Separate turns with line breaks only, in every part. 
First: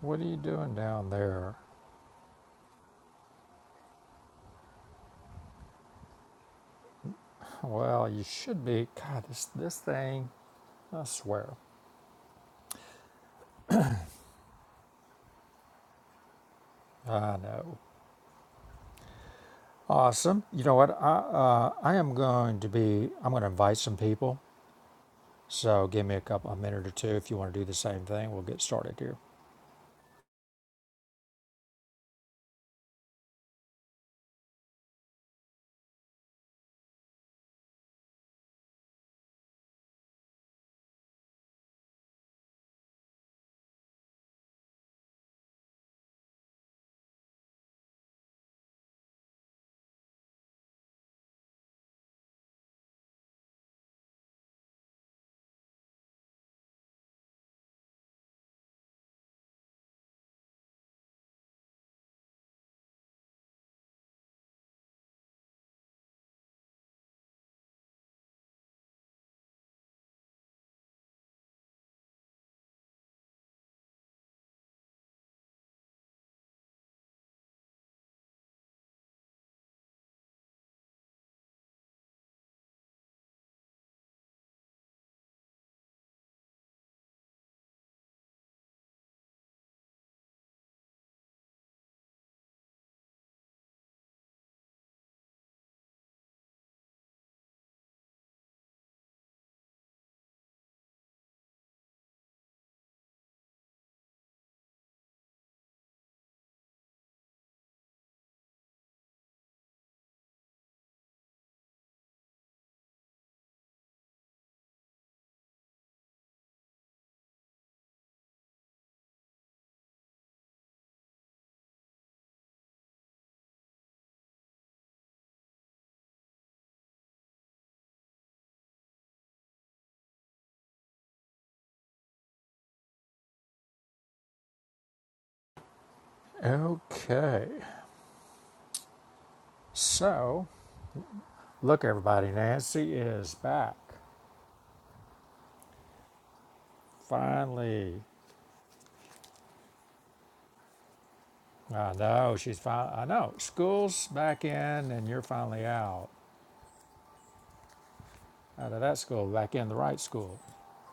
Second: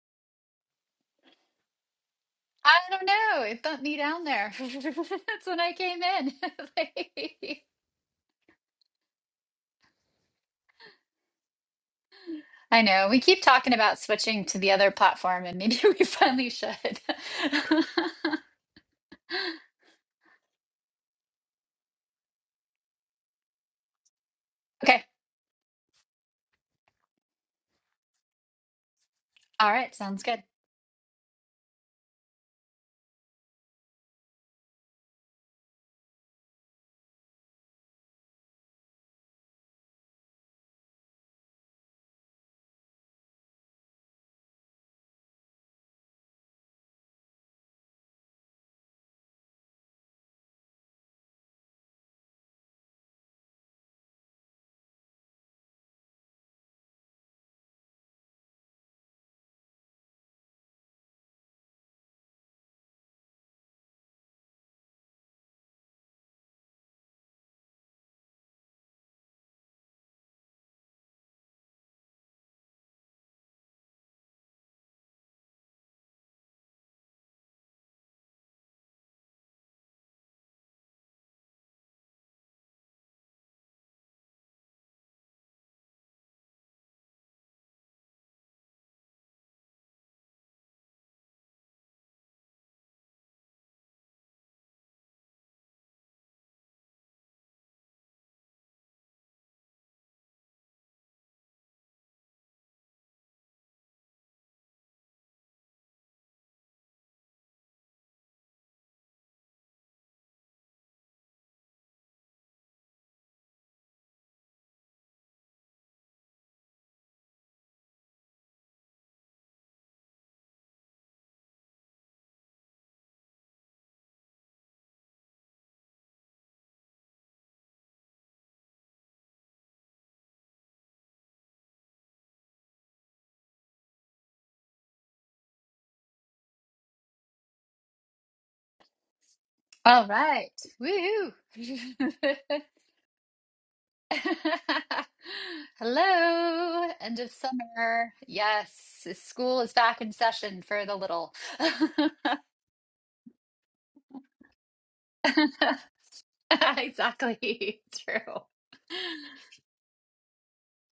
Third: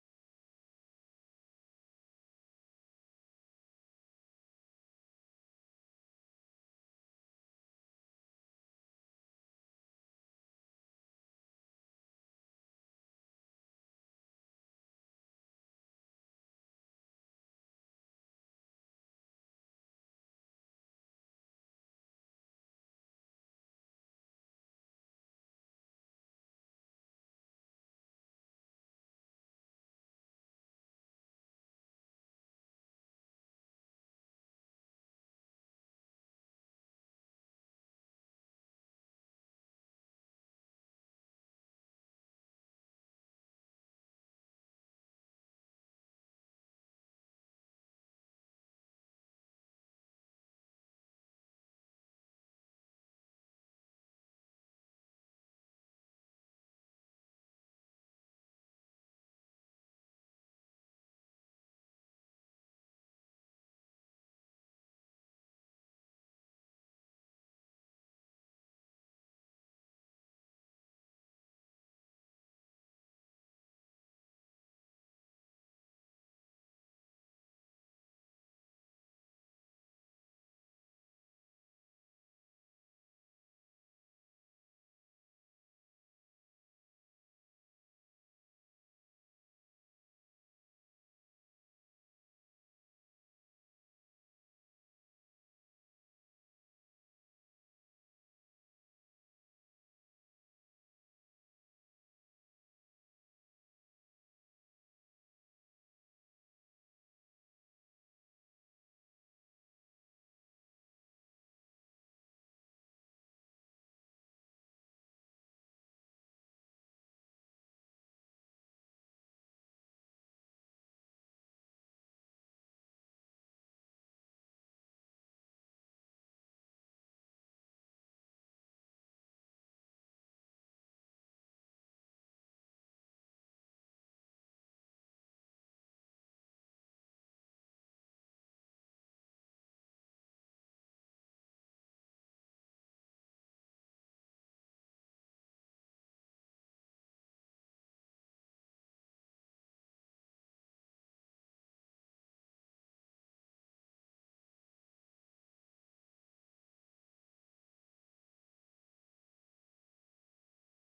What are you doing down there?
I don't know. It bumped me down there. That's when I came in. Like-
Well, you should be. God, this this thing. I swear.
I know. We keep talking about switching to the other platform, and maybe we finally should.
I know. Awesome. You know what? I uh, I am going to be. I'm going to invite some people.
okay.
So give me a couple a minute or two if you want to do the same thing. We'll get started here.
All right. Sounds good.
Okay.
All
So
right. Woo.
look, everybody. Nancy is back.
Hello. End of
Finally.
summer. Yes. School is back in session for the little.
I know she's fine. I know school's back in, and you're finally out
exactly. True.
out of that school, back in the right school.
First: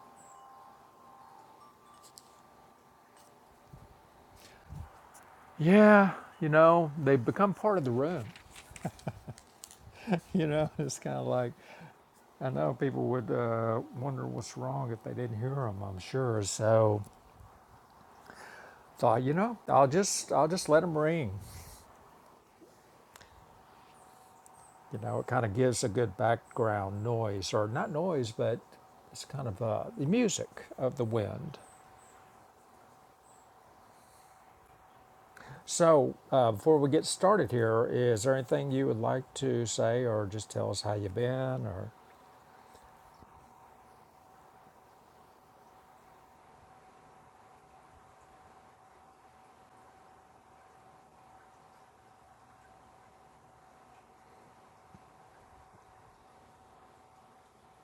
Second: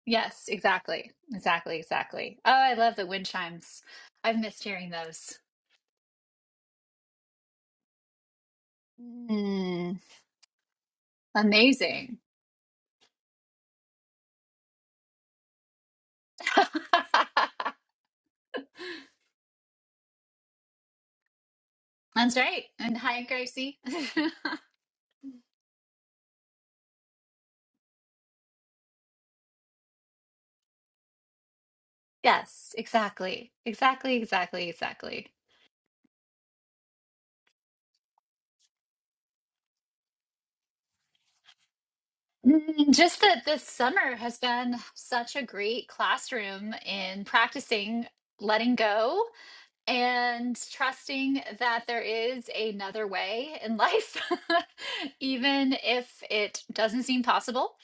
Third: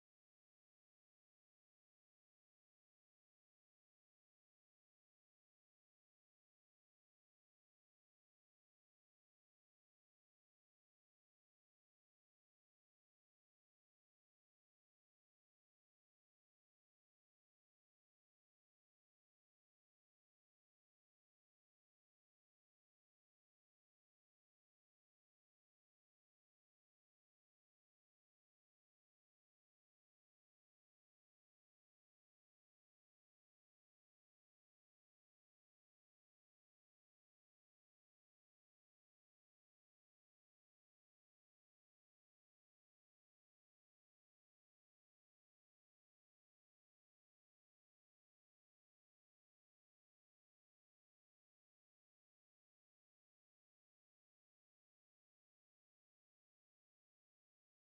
Yes, exactly. Exactly, exactly. Oh, I love the wind chimes. I've missed hearing those.
Yeah, you know, they become part of the room.
Mm,
You know, it's kind of like
amazing.
I know people would uh, wonder what's wrong if they didn't hear them. I'm sure. So thought, you know, I'll just I'll just let them ring.
That's right. And hi, Gracie.
You know, it kind of gives a good background noise, or not noise, but it's kind of uh, the music of the wind.
Yes, exactly. Exactly, exactly, exactly.
So uh, before we get started here, is there anything you would like to say, or just tell us how you've been, or
Mm, Just that this summer has been such a great classroom in practicing letting go and trusting that there is another way in life, even if it doesn't seem possible.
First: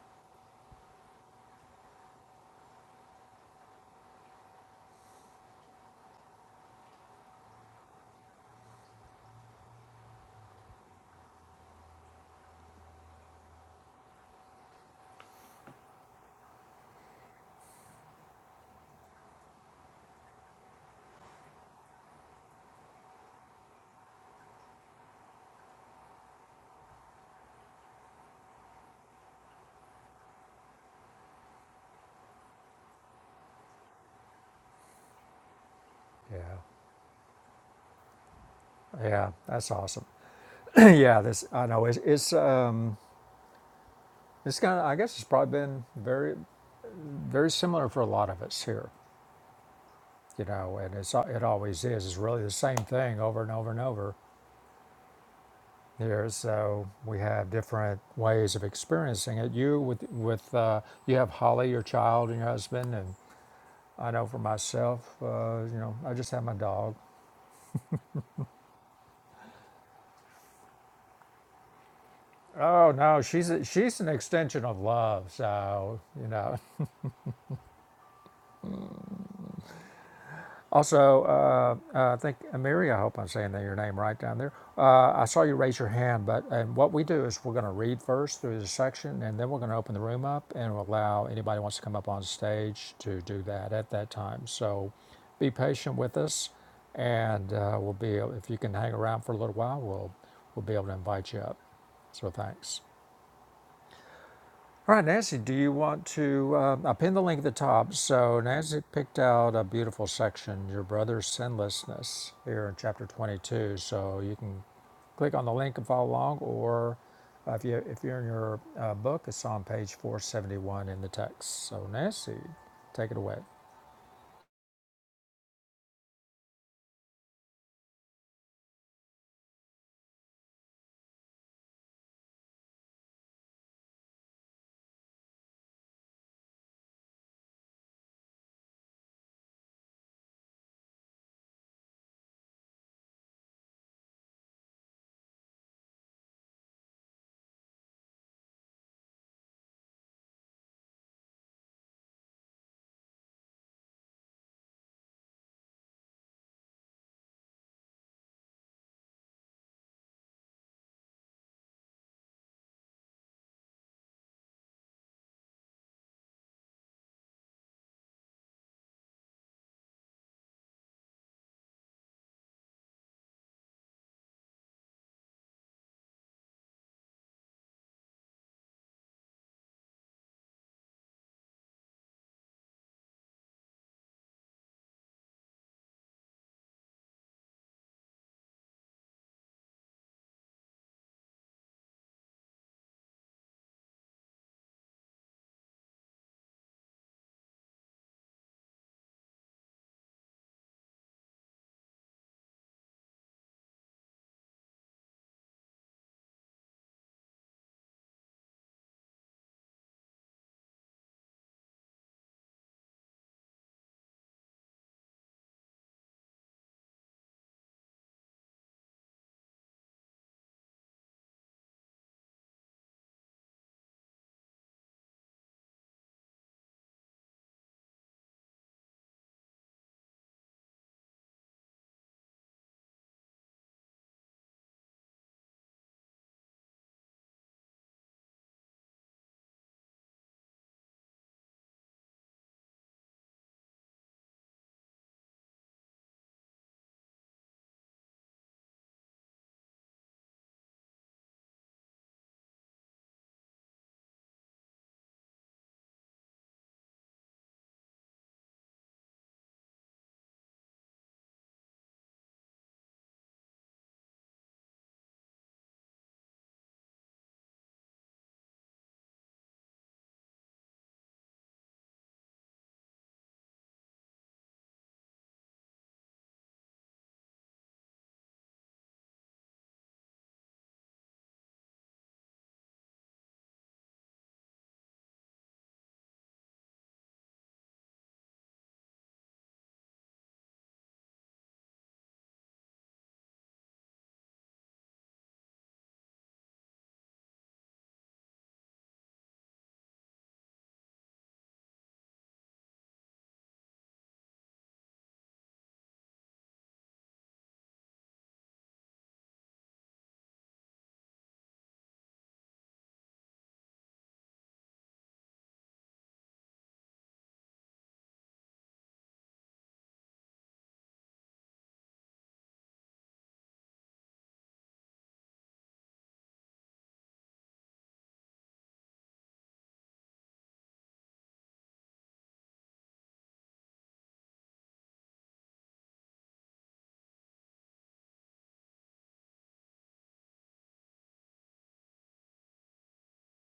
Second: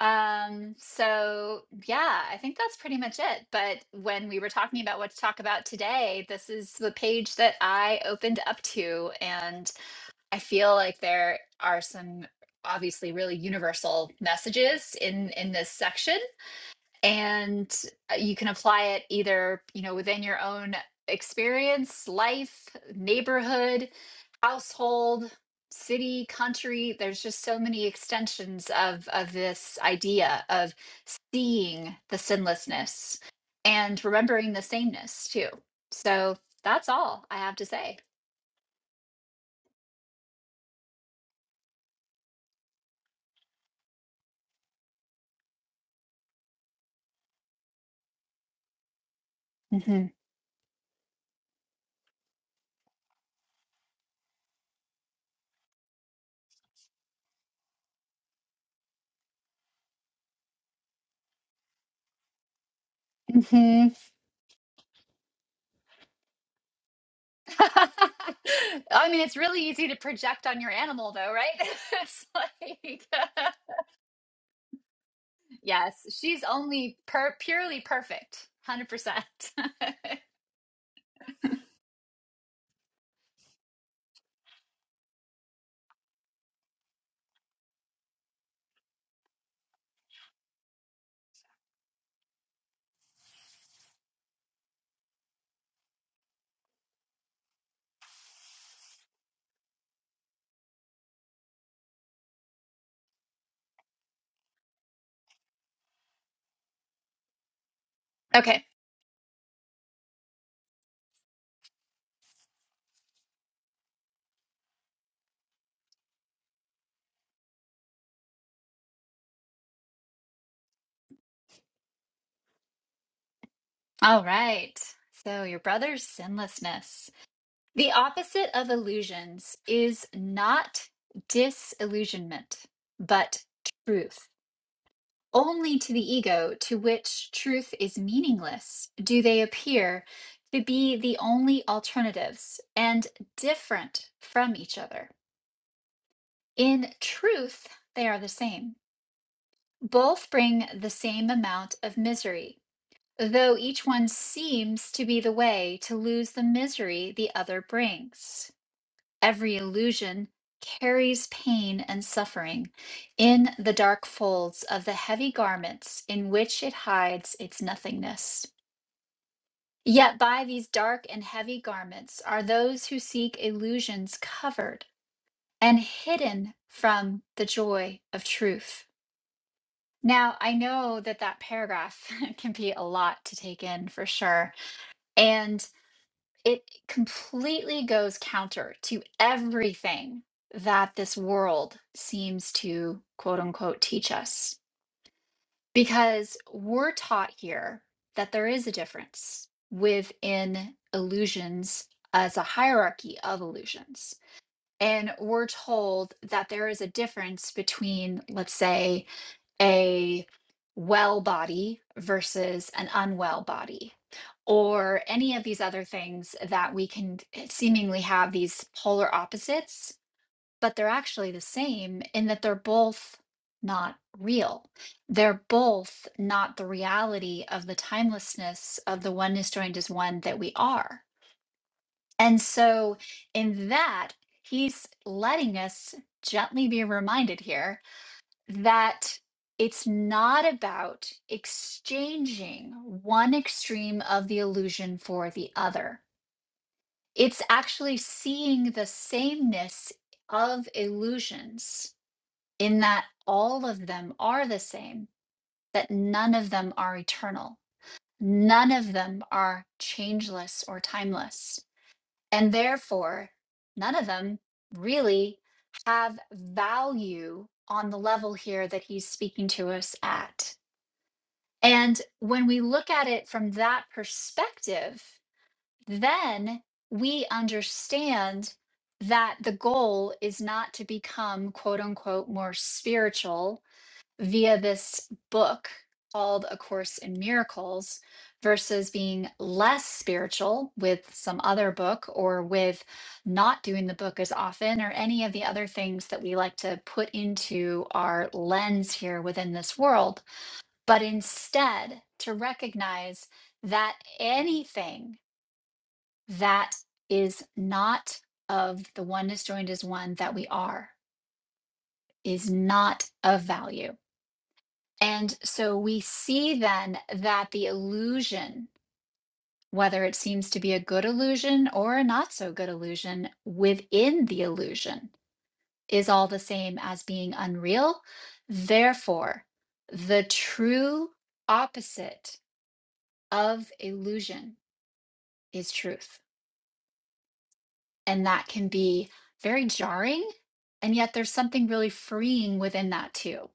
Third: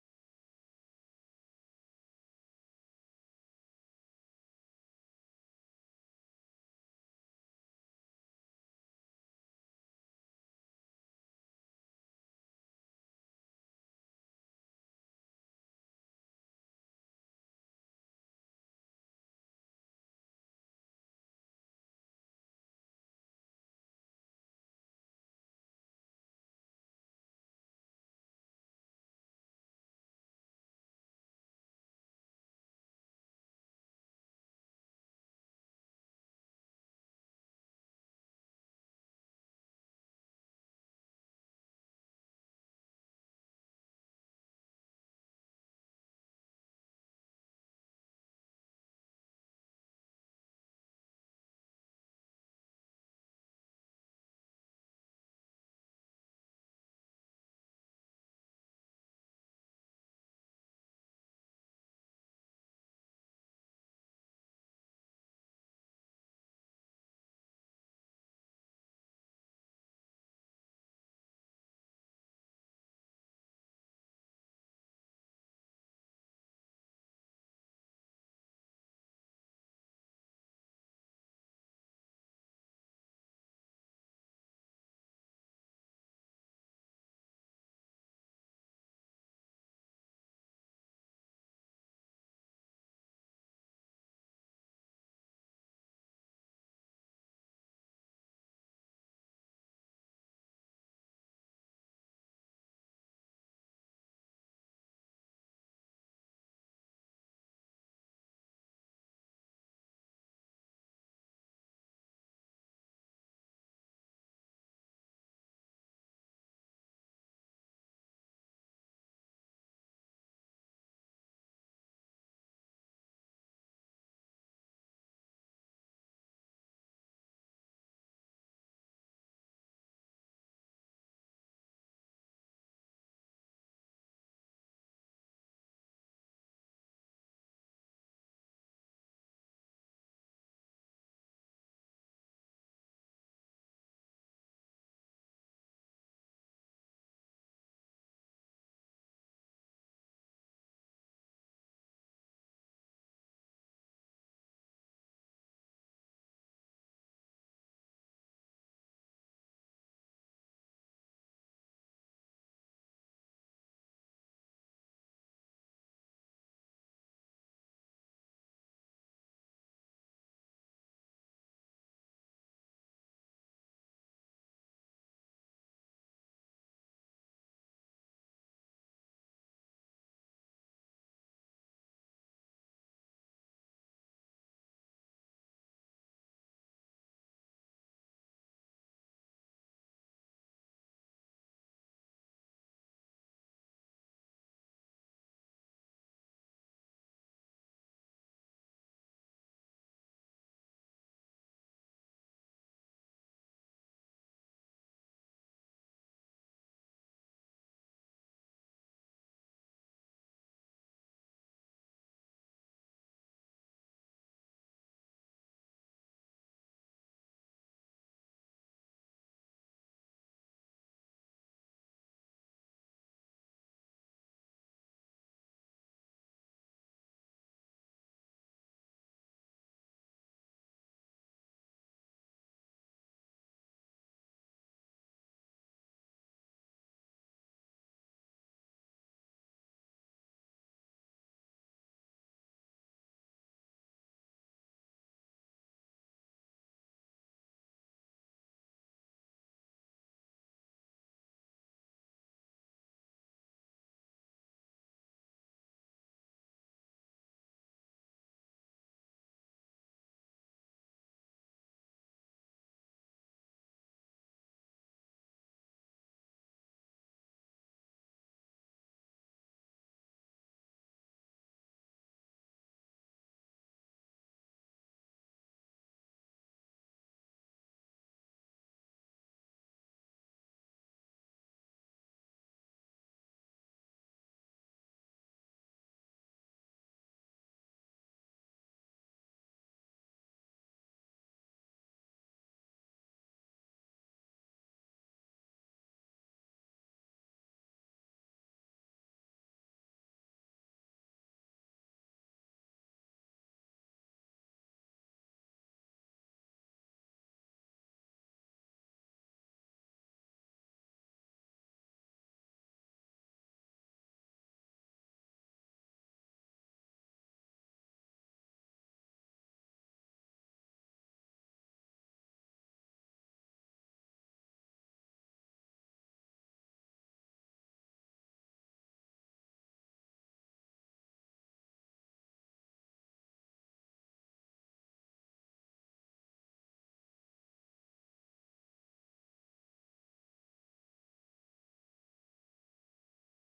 Um, so, yeah, I think that's pretty much it. But when we were talking about what to talk about today, this is the page that I opened up to. And I feel like there are some obviously really universal messages in in this section and uh, you can apply it either you know within your own experience life neighborhood household city country there's just so many extensions of of this idea of seeing the sinlessness and remembering the sameness too so
yeah,
that's all i have to say
yeah, that's awesome. yeah, this I know it's it's uh, It's kind of, I guess it's probably been very, very similar for a lot of us here,
hmm
you know, and it's, it always is. It's really the same thing over and over and over here. So we have different ways of experiencing it. You with, with, uh, you have Holly, your child and your husband. And
hmm
I know for myself, uh, you know, I just have my dog.
i mean it's really easy to project on your animal though right it's
Oh no,
like
she's, a, she's an extension of love. So,
Yes,
you
she's
know,
only per purely perfect. 100%.
Also, uh, uh, I think Amiri, I hope I'm saying that your name right down there. Uh, I saw you raise your hand, but and what we do is we're going to read first through the section, and then we're going to open the room up and we'll allow anybody who wants to come up on stage to do that at that time. So, be patient with us, and uh, we'll be if you can hang around for a little while, we'll we'll be able to invite you up. So thanks. All right, Nancy, do you want to? Uh, I'll pin the link at the top. So,
Okay.
Nancy picked out a beautiful section, Your Brother's Sinlessness, here in chapter 22. So, you can click on the link and follow along, or uh, if, you, if you're in your uh, book, it's on page 471 in the text. So, Nancy, take it away.
All right. So, your brother's sinlessness. The opposite of illusions is not disillusionment, but truth. Only to the ego, to which truth is meaningless, do they appear to be the only alternatives and different from each other. In truth, they are the same. Both bring the same amount of misery, though each one seems to be the way to lose the misery the other brings. Every illusion carries pain and suffering in the dark folds of the heavy garments in which it hides its nothingness. Yet by these dark and heavy garments are those who seek illusions covered and hidden from the joy of truth. Now, I know that that paragraph can be a lot to take in for sure. And it completely goes counter to everything that this world seems to quote unquote teach us. Because we're taught here that there is a difference within illusions as a hierarchy of illusions. And we're told that there is a difference between, let's say, a well body versus an unwell body, or any of these other things that we can seemingly have these polar opposites, but they're actually the same in that they're both not real. They're both not the reality of the timelessness of the oneness joined as one that we are. And so, in that, he's letting us gently be reminded here that it's not about exchanging one extreme of the illusion for the other. It's actually seeing the sameness of illusions in that all of them are the same, that none of them are eternal, none of them are changeless or timeless. And therefore, none of them really have value on the level here that he's speaking to us at And when we look at it from that perspective, then we understand that the goal is not to become quote unquote more spiritual via this book called A Course in Miracles versus being less spiritual with some other book or with not doing the book as often or any of the other things that we like to put into our lens here within this world but instead to recognize that anything that is not of the oneness joined as one that we are is not of value. And so we see then that the illusion, whether it seems to be a good illusion or a not so good illusion within the illusion, is all the same as being unreal. Therefore, the true opposite of illusion is truth. And that can be very jarring. And yet there's something really freeing within that too.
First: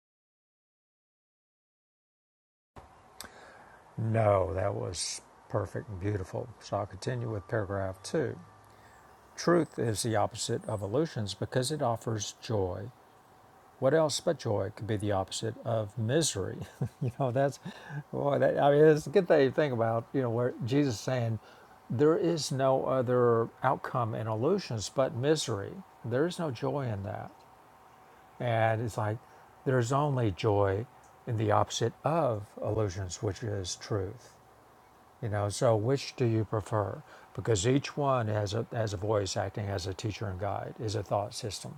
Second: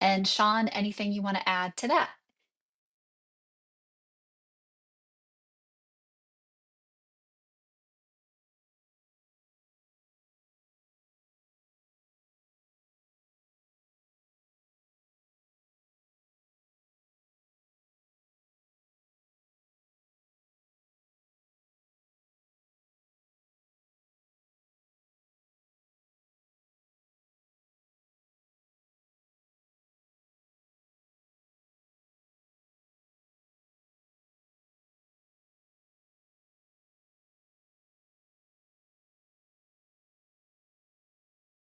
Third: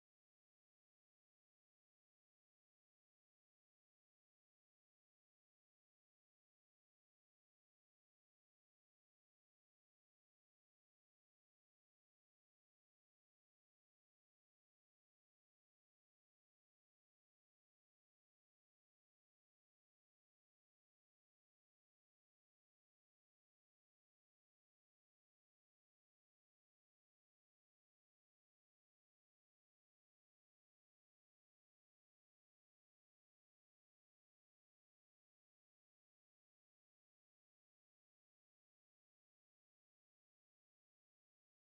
And Sean, anything you want to add to that?
No, that was perfect and beautiful. So, I'll continue with paragraph two. Truth is the opposite of illusions because it offers joy What else but joy could be the opposite of misery? you know, that's boy. That, I mean, it's a good thing to think about. You know, where Jesus is saying there is no other outcome in illusions but misery. There is no joy in that, and it's like there's only joy in the opposite of illusions, which is truth. You know, so which do you prefer? Because each one has a has a voice acting as a teacher and guide, is a thought system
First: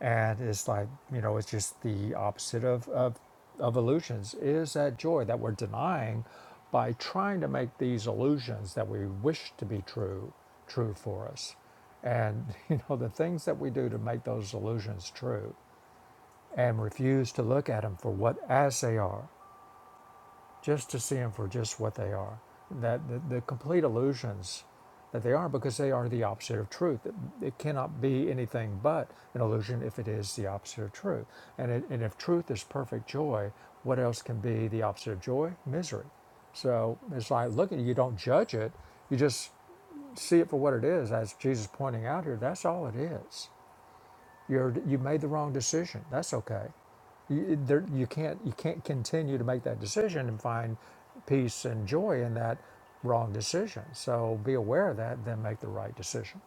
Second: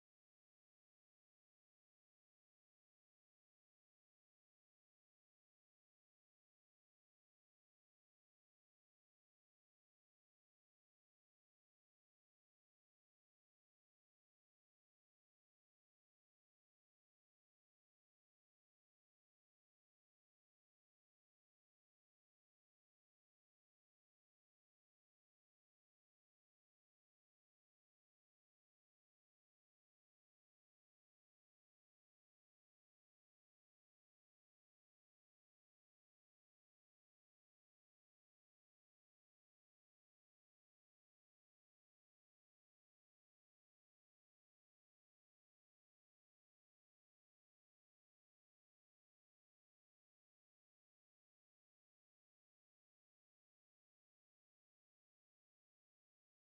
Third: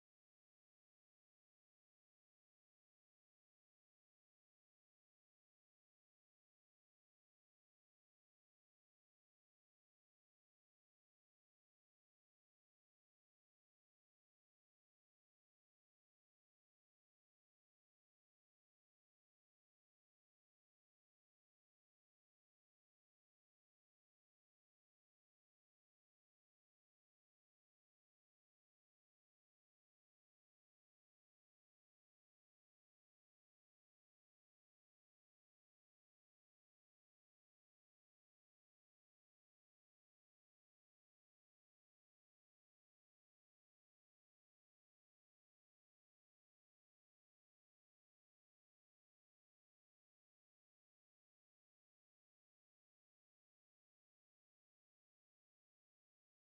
and it's like you know it's just the opposite of of, of illusions It is that joy that we're denying by trying to make these illusions that we wish to be true true for us and you know the things that we do to make those illusions true and refuse to look at them for what as they are just to see them for just what they are. That the, the complete illusions that they are, because they are the opposite of truth. It, cannot be anything but an illusion if it is the opposite of truth. And, it, and if truth is perfect joy, what else can be the opposite of joy? Misery. So it's like, look at it, you don't judge it, you just see it for what it is. As Jesus is pointing out here, that's all it is. You're, you made the wrong decision. That's okay. You, there, you can't you can't continue to make that decision and find peace and joy in that wrong decision. So be aware of that, then make the right decision.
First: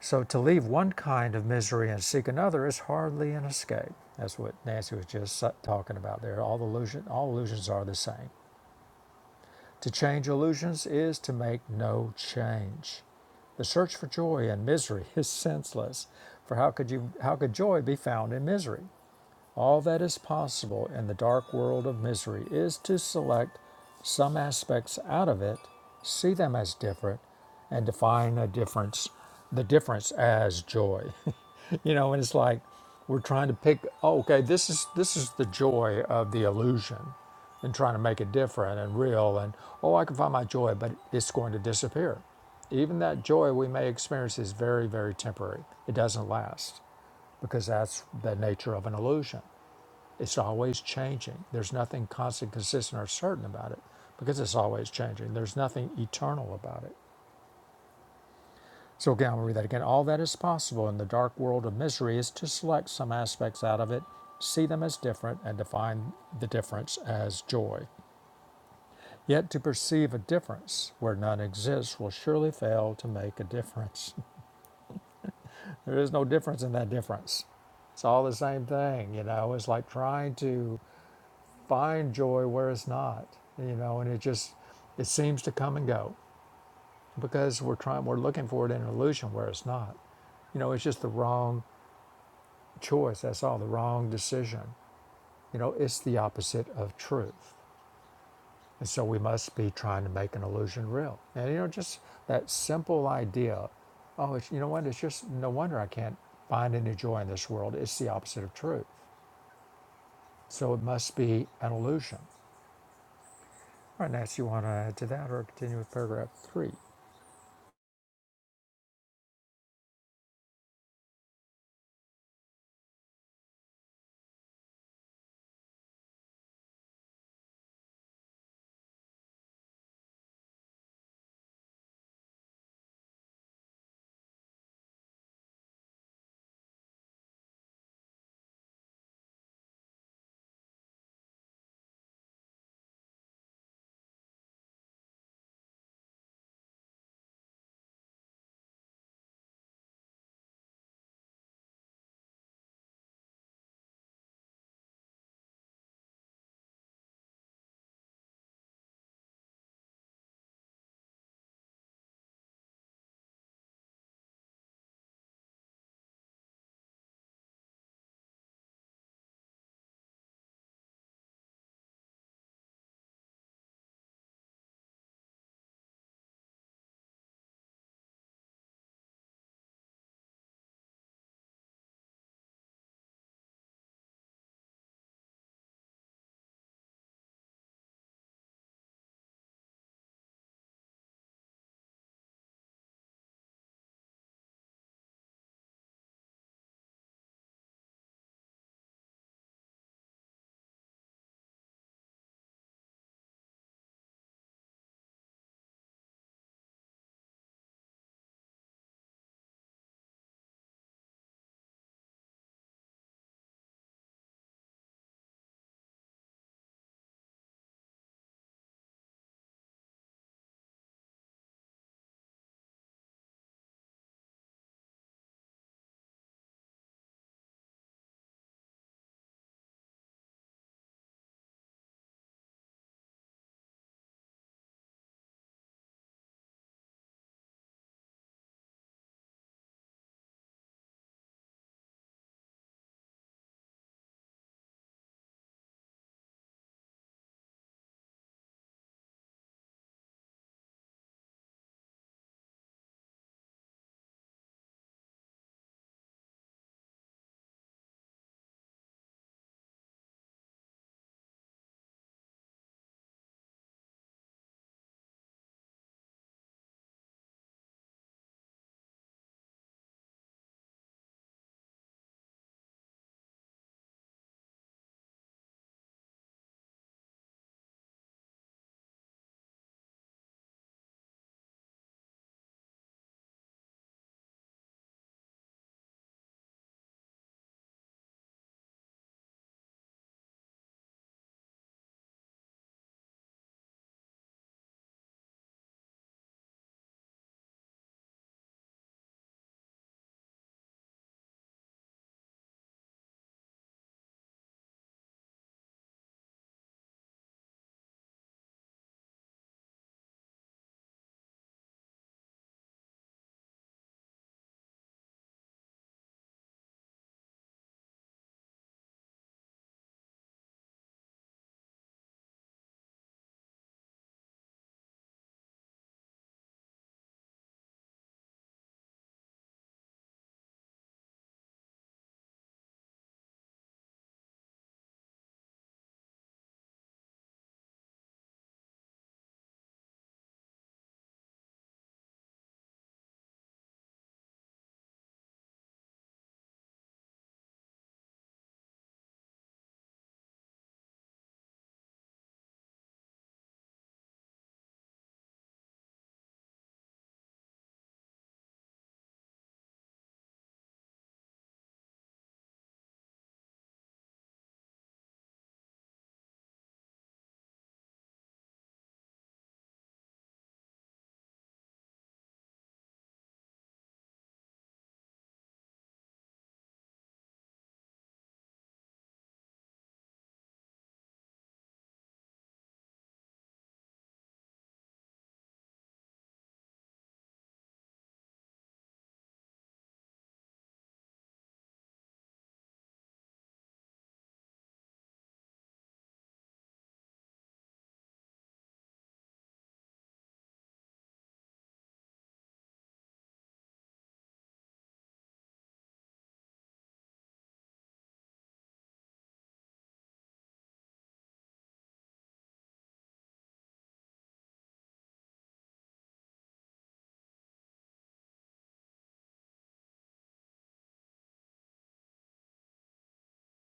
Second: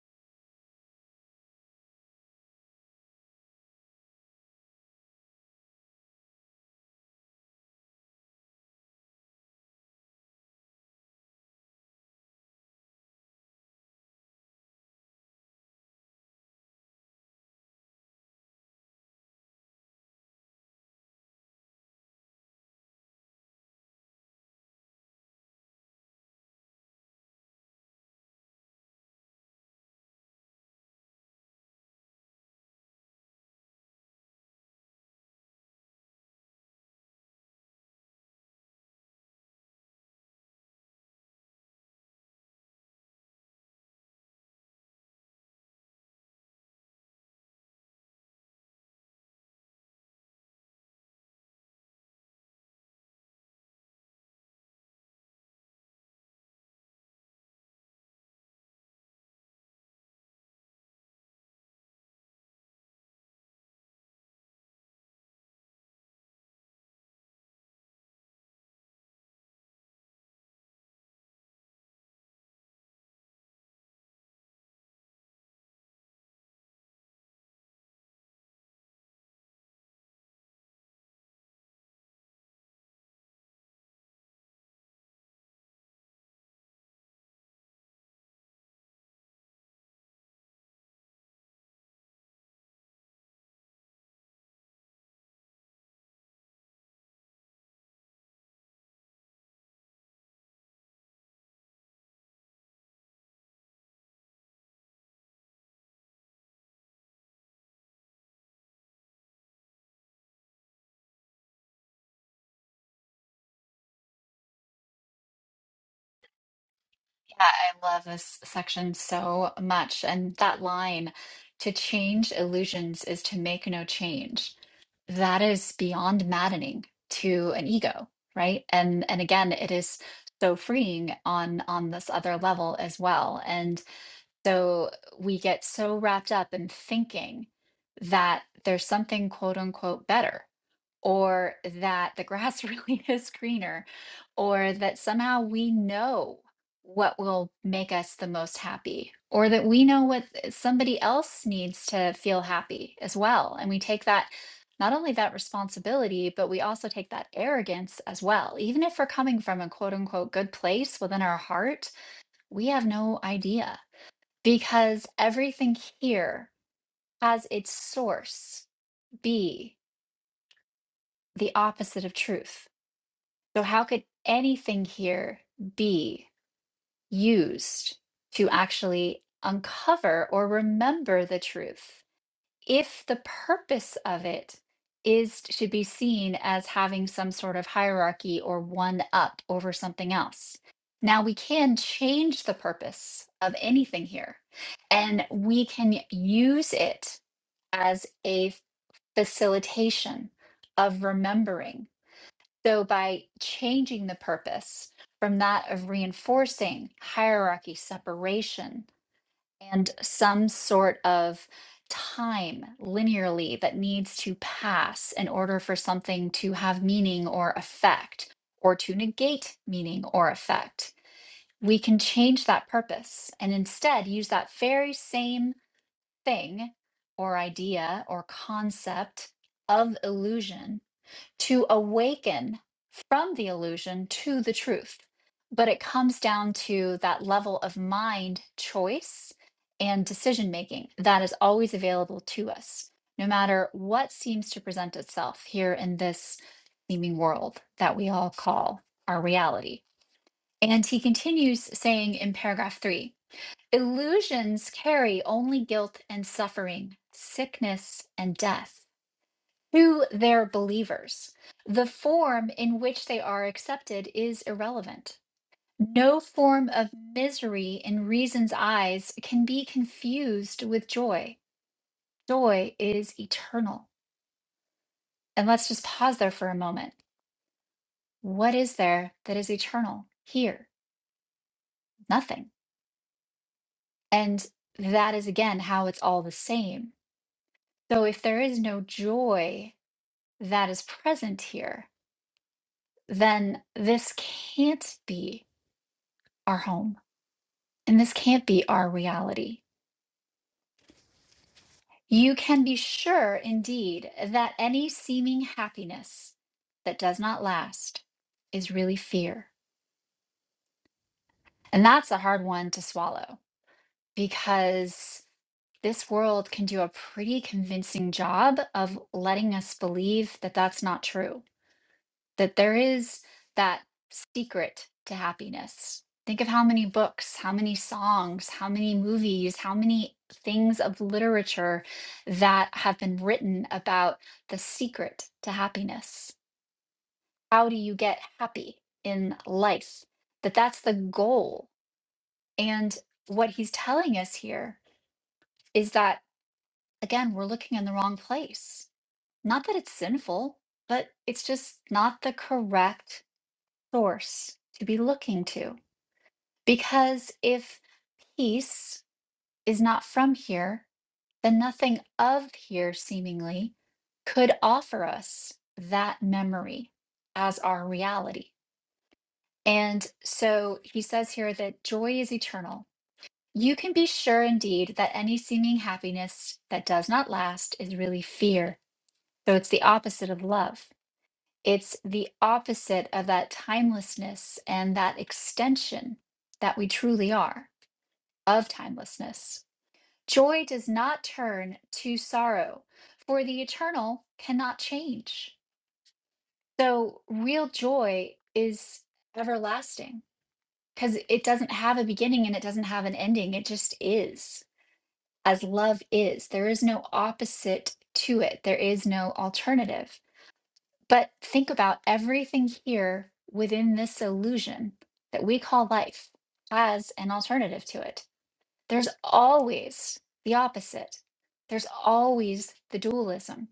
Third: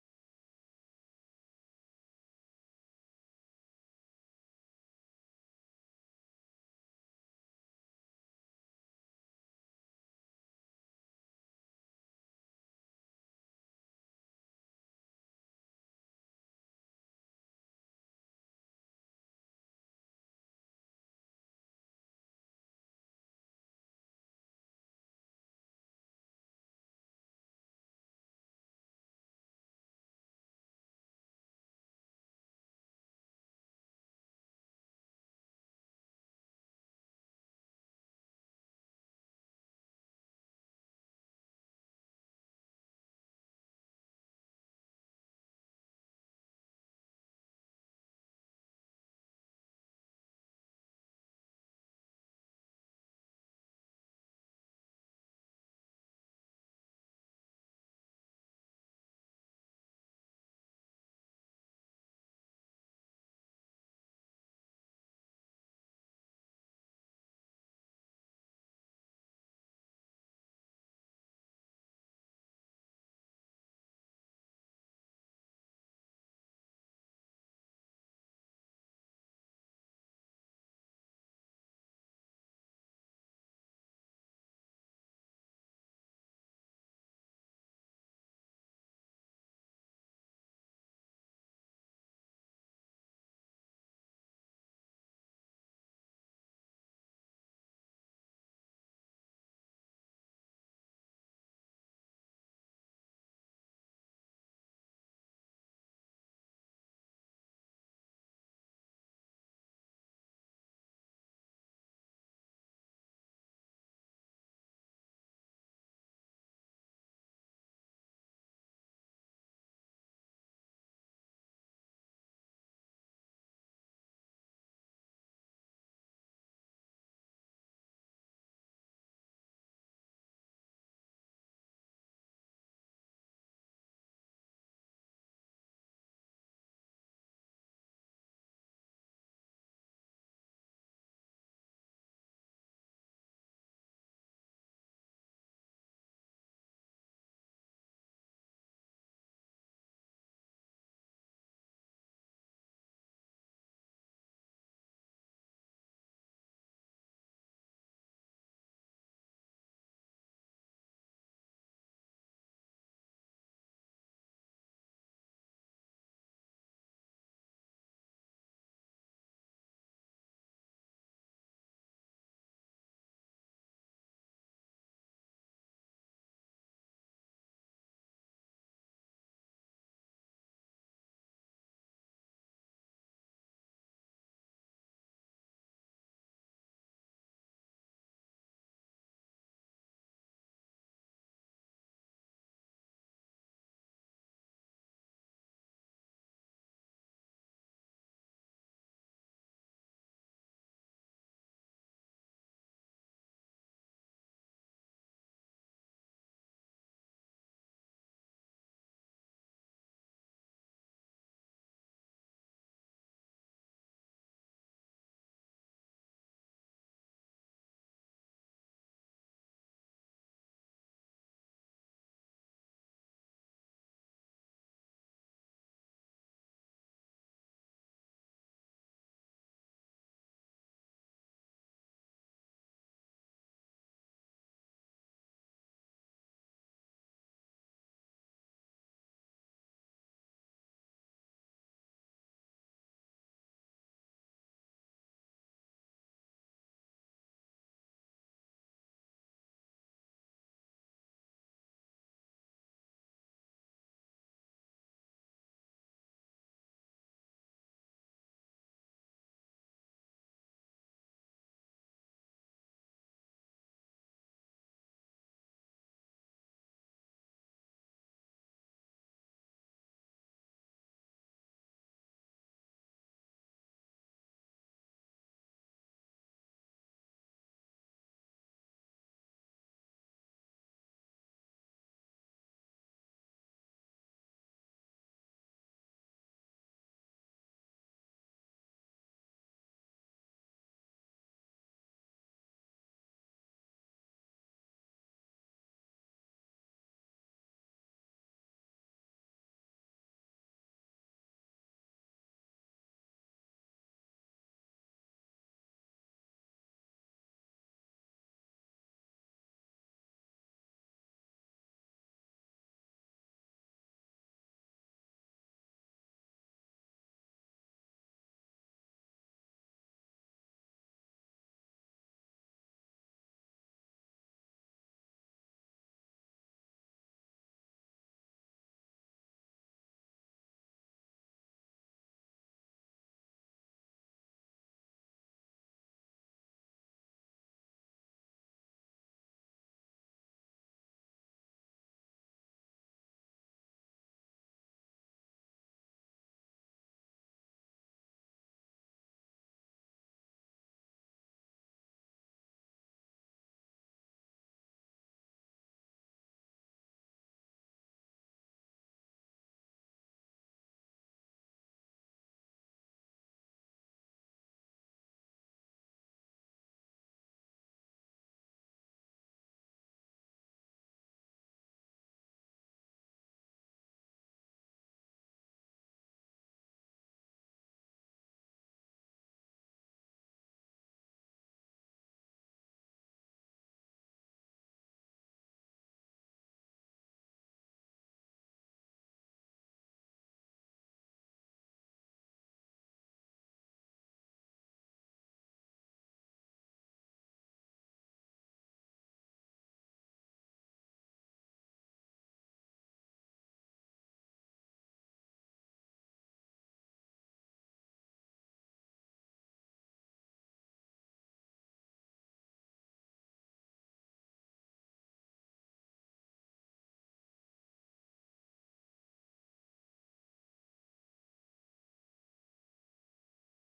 So to leave one kind of misery and seek another is hardly an escape. That's what Nancy was just talking about there. All illusion, all illusions are the same. To change illusions is to make no change. The search for joy and misery is senseless, for how could you how could joy be found in misery? All that is possible in the dark world of misery is to select some aspects out of it, see them as different, and define a difference, the difference as joy. you know, and it's like we're trying to pick. Oh, okay, this is this is the joy of the illusion, and trying to make it different and real. And oh, I can find my joy, but it's going to disappear. Even that joy we may experience is very, very temporary. It doesn't last because that's the nature of an illusion. It's always changing. There's nothing constant, consistent, or certain about it because it's always changing. There's nothing eternal about it. So again, i am going to read that again. All that is possible in the dark world of misery is to select some aspects out of it, see them as different, and define the difference as joy. Yet to perceive a difference where none exists will surely fail to make a difference. there is no difference in that difference. It's all the same thing, you know. It's like trying to find joy where it's not, you know, and it just it seems to come and go because we're trying we're looking for it in an illusion where it's not. You know, it's just the wrong choice, that's all, the wrong decision. You know, it's the opposite of truth. And so we must be trying to make an illusion real. And you know, just that simple idea, oh, it's, you know what, it's just no wonder I can't find any joy in this world. It's the opposite of truth. So it must be an illusion. All right, Nancy, you want to add to that or continue with paragraph three?
Yeah, I love this section so much. And that line to change illusions is to make no change. That is beyond maddening to an ego, right? And and again, it is so freeing on on this other level as well. And So we get so wrapped up in thinking that there's something quote unquote better, or that the grass really is greener, or that somehow we know what will make us the most happy, or that we know what eh, somebody else needs to feel happy as well. And we take that. Not only that responsibility, but we also take that arrogance as well. Even if we're coming from a quote unquote good place within our heart, we have no idea. Because everything here has its source be the opposite of truth. So, how could anything here be used to actually uncover or remember the truth if the purpose of it is to be seen as having some sort of hierarchy or one up over something else? Now, we can change the purpose of anything here and we can use it as a facilitation of remembering. So by changing the purpose from that of reinforcing hierarchy, separation, and some sort of time linearly that needs to pass in order for something to have meaning or effect or to negate meaning or effect. We can change that purpose and instead use that very same thing or idea or concept of illusion to awaken from the illusion to the truth. But it comes down to that level of mind choice and decision making that is always available to us, no matter what seems to present itself here in this seeming world that we all call our reality. And he continues saying in paragraph three Illusions carry only guilt and suffering, sickness and death to their believers. The form in which they are accepted is irrelevant. No form of misery in reason's eyes can be confused with joy. Joy is eternal. And let's just pause there for a moment. What is there that is eternal here? Nothing. And that is again how it's all the same. So if there is no joy that is present here, then this can't be our home and this can't be our reality. You can be sure, indeed, that any seeming happiness that does not last is really fear. And that's a hard one to swallow because this world can do a pretty convincing job of letting us believe that that's not true that there is that secret to happiness. Think of how many books, how many songs, how many movies, how many things of literature that have been written about the secret to happiness. How do you get happy in life? That that's the goal. And what he's telling us here is that again, we're looking in the wrong place. Not that it's sinful, but it's just not the correct source to be looking to. Because if peace is not from here, then nothing of here seemingly could offer us that memory as our reality. And so he says here that joy is eternal. You can be sure indeed that any seeming happiness that does not last is really fear. So it's the opposite of love. It's the opposite of that timelessness and that extension that we truly are of timelessness. Joy does not turn to sorrow, for the eternal cannot change. So, real joy is everlasting because it doesn't have a beginning and it doesn't have an ending. It just is as love is. There is no opposite to it, there is no alternative. But think about everything here within this illusion that we call life has an alternative to it. There's always the opposite, there's always the dualism.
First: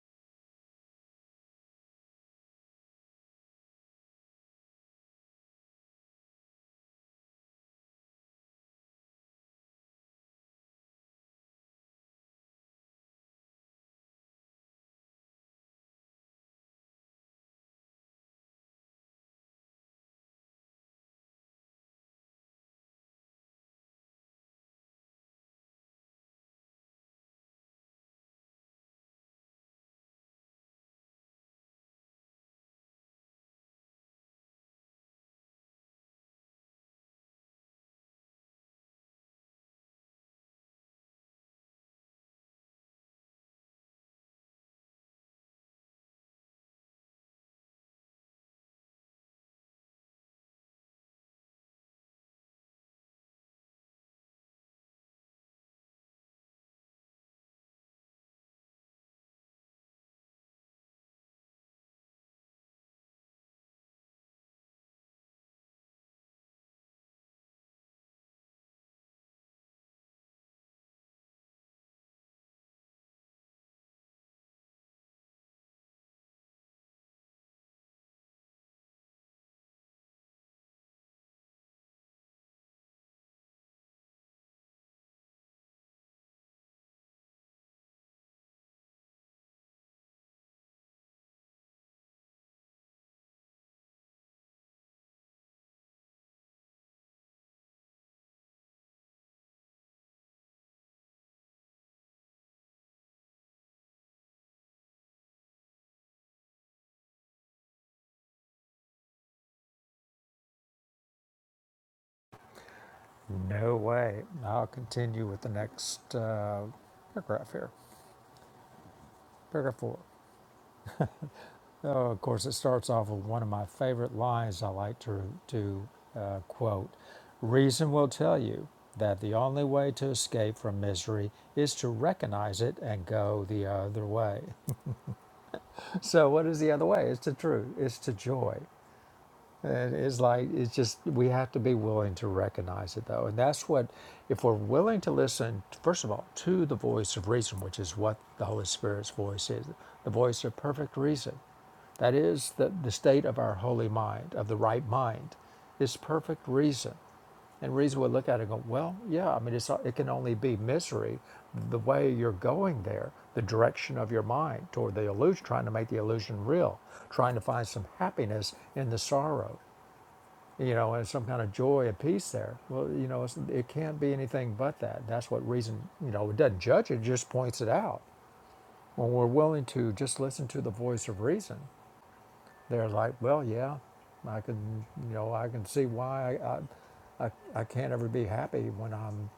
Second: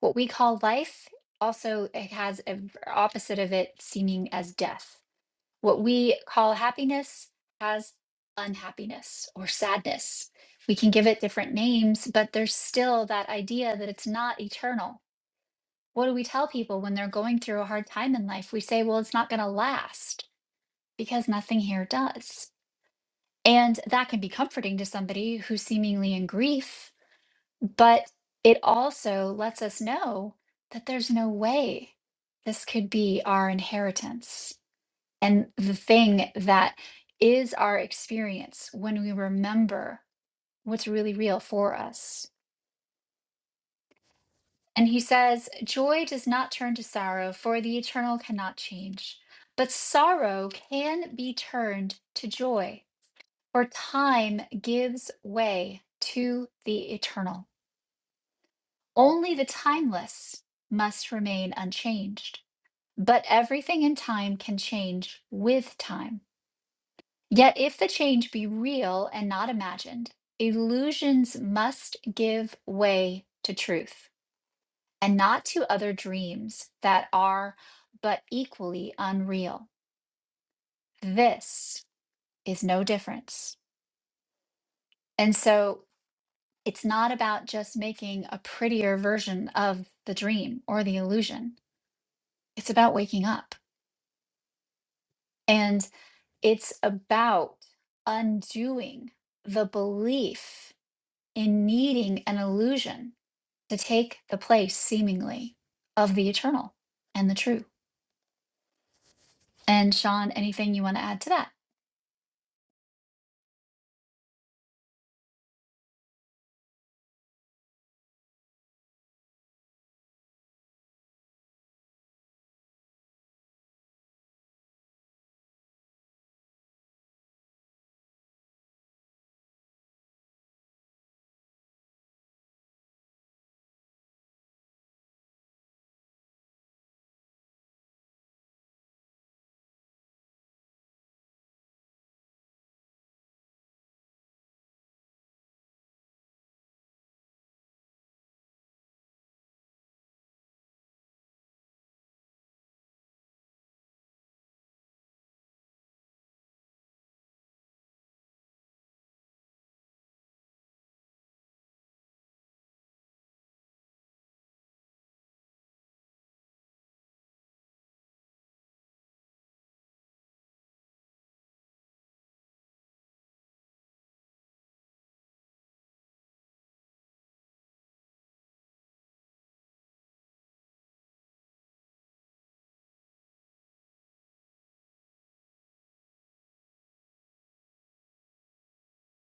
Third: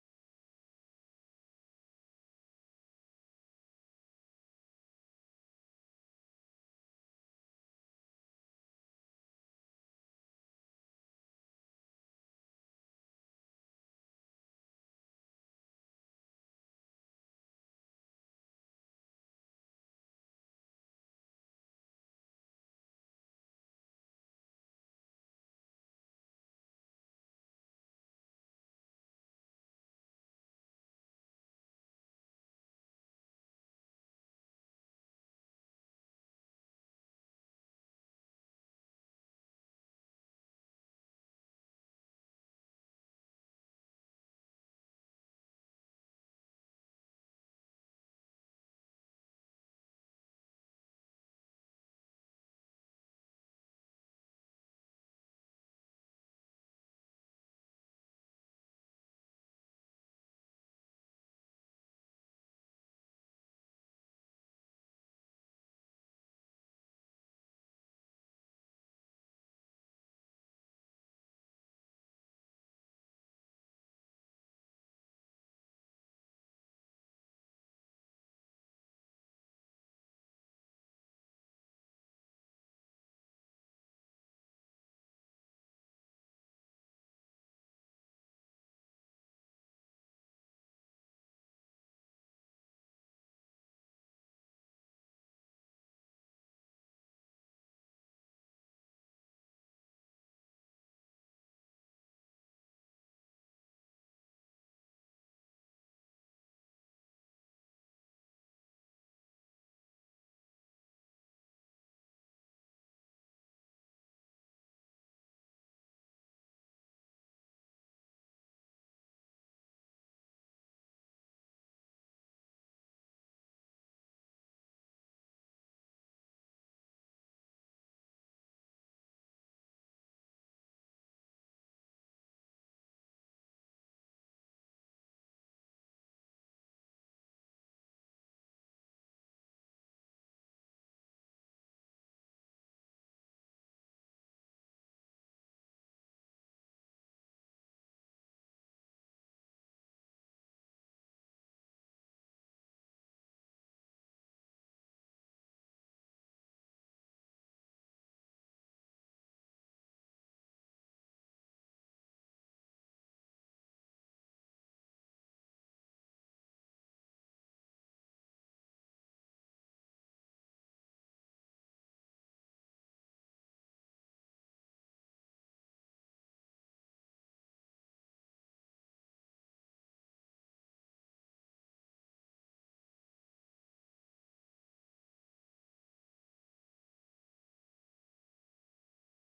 What we call life also it has an opposite of it seeming as death. What we call happiness has unhappiness or sadness. We can give it different names, but there's still that idea that it's not eternal what do we tell people when they're going through a hard time in life? We say, well, it's not going to last because nothing here does. And that can be comforting to somebody who's seemingly in grief, but it also lets us know that there's no way this could be our inheritance. And the thing that is our experience when we remember what's really real for us. And he says, Joy does not turn to sorrow, for the eternal cannot change. But sorrow can be turned to joy, for time gives way to the eternal. Only the timeless must remain unchanged. But everything in time can change with time. Yet if the change be real and not imagined, illusions must give way to truth. and not to other dreams that are but equally unreal. This is no difference. And so it's not about just making a prettier version of the dream or the illusion, it's about waking up. And it's about undoing the belief in needing an illusion to take the place, seemingly, of the eternal and the true. And Sean, anything you want to add to that?
No way. I'll continue with the next uh, paragraph here. Paragraph four. Oh, of course, it starts off with one of my favorite lines I like to, to uh, quote Reason will tell you that the only way to escape from misery is to recognize it and go the other way. So, what is the other way? It's to truth, it's to joy. And it's like, it's just, we have to be willing to recognize it though. And that's what, if we're willing to listen, first of all, to the voice of reason, which is what the Holy Spirit's voice is the voice of perfect reason. That is the, the state of our holy mind, of the right mind, is perfect reason. And reason would look at it and go, well, yeah, I mean, it's, it can only be misery the way you're going there, the direction of your mind toward the illusion, trying to make the illusion real, trying to find some happiness in the sorrow you know, and some kind of joy and peace there. Well, you know, it's, it can't be anything but that. That's what reason, you know, it doesn't judge it, it just points it out. When we're willing to just listen to the voice of reason, they're like, well, yeah, I can, you know, I can see why I, I, I can't ever be happy when I'm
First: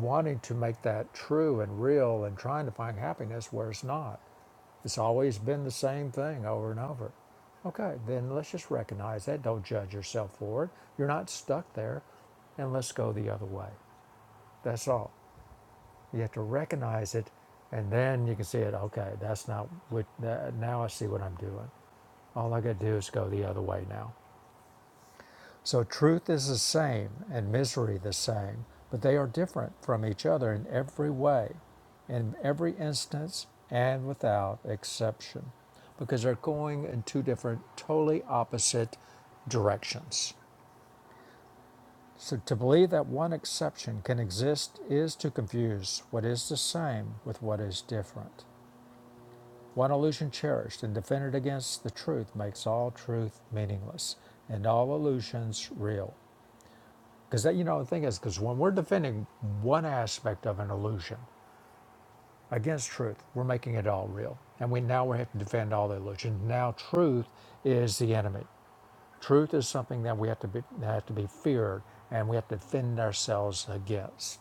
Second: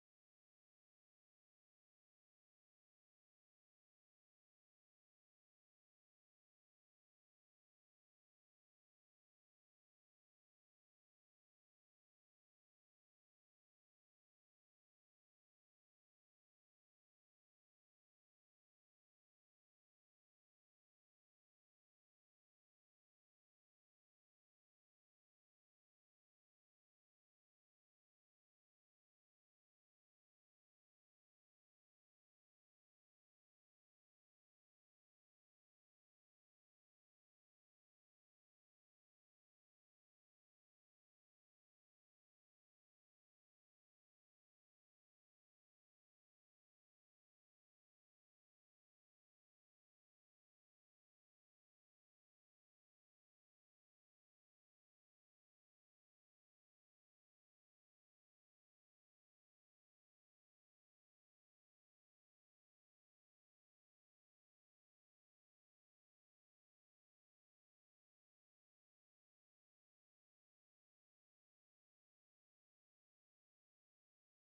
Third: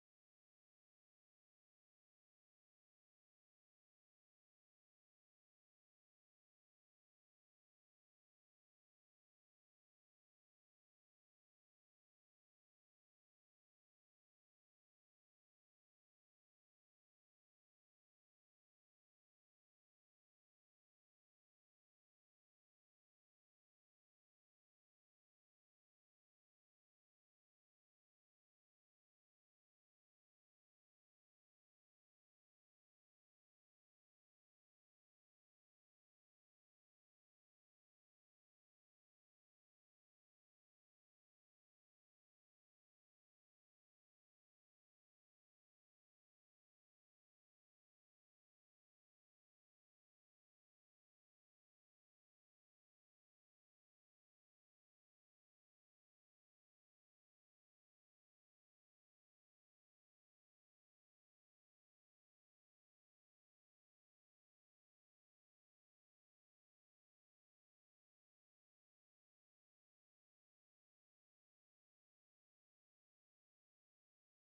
wanting to make that true and real and trying to find happiness where it's not. It's always been the same thing over and over. Okay, then let's just recognize that. Don't judge yourself for it. You're not stuck there. And let's go the other way. That's all. You have to recognize it and then you can see it. Okay, that's not what, that, now I see what I'm doing. All I got to do is go the other way now. So truth is the same and misery the same, but they are different from each other in every way, in every instance, and without exception, because they're going in two different, totally opposite directions. So to believe that one exception can exist is to confuse what is the same with what is different. One illusion cherished and defended against the truth makes all truth meaningless and all illusions real. Because you know the thing is, because when we're defending one aspect of an illusion against truth, we're making it all real, and we now we have to defend all the illusions. Now truth is the enemy. Truth is something that we have to be have to be feared, and we have to defend ourselves against.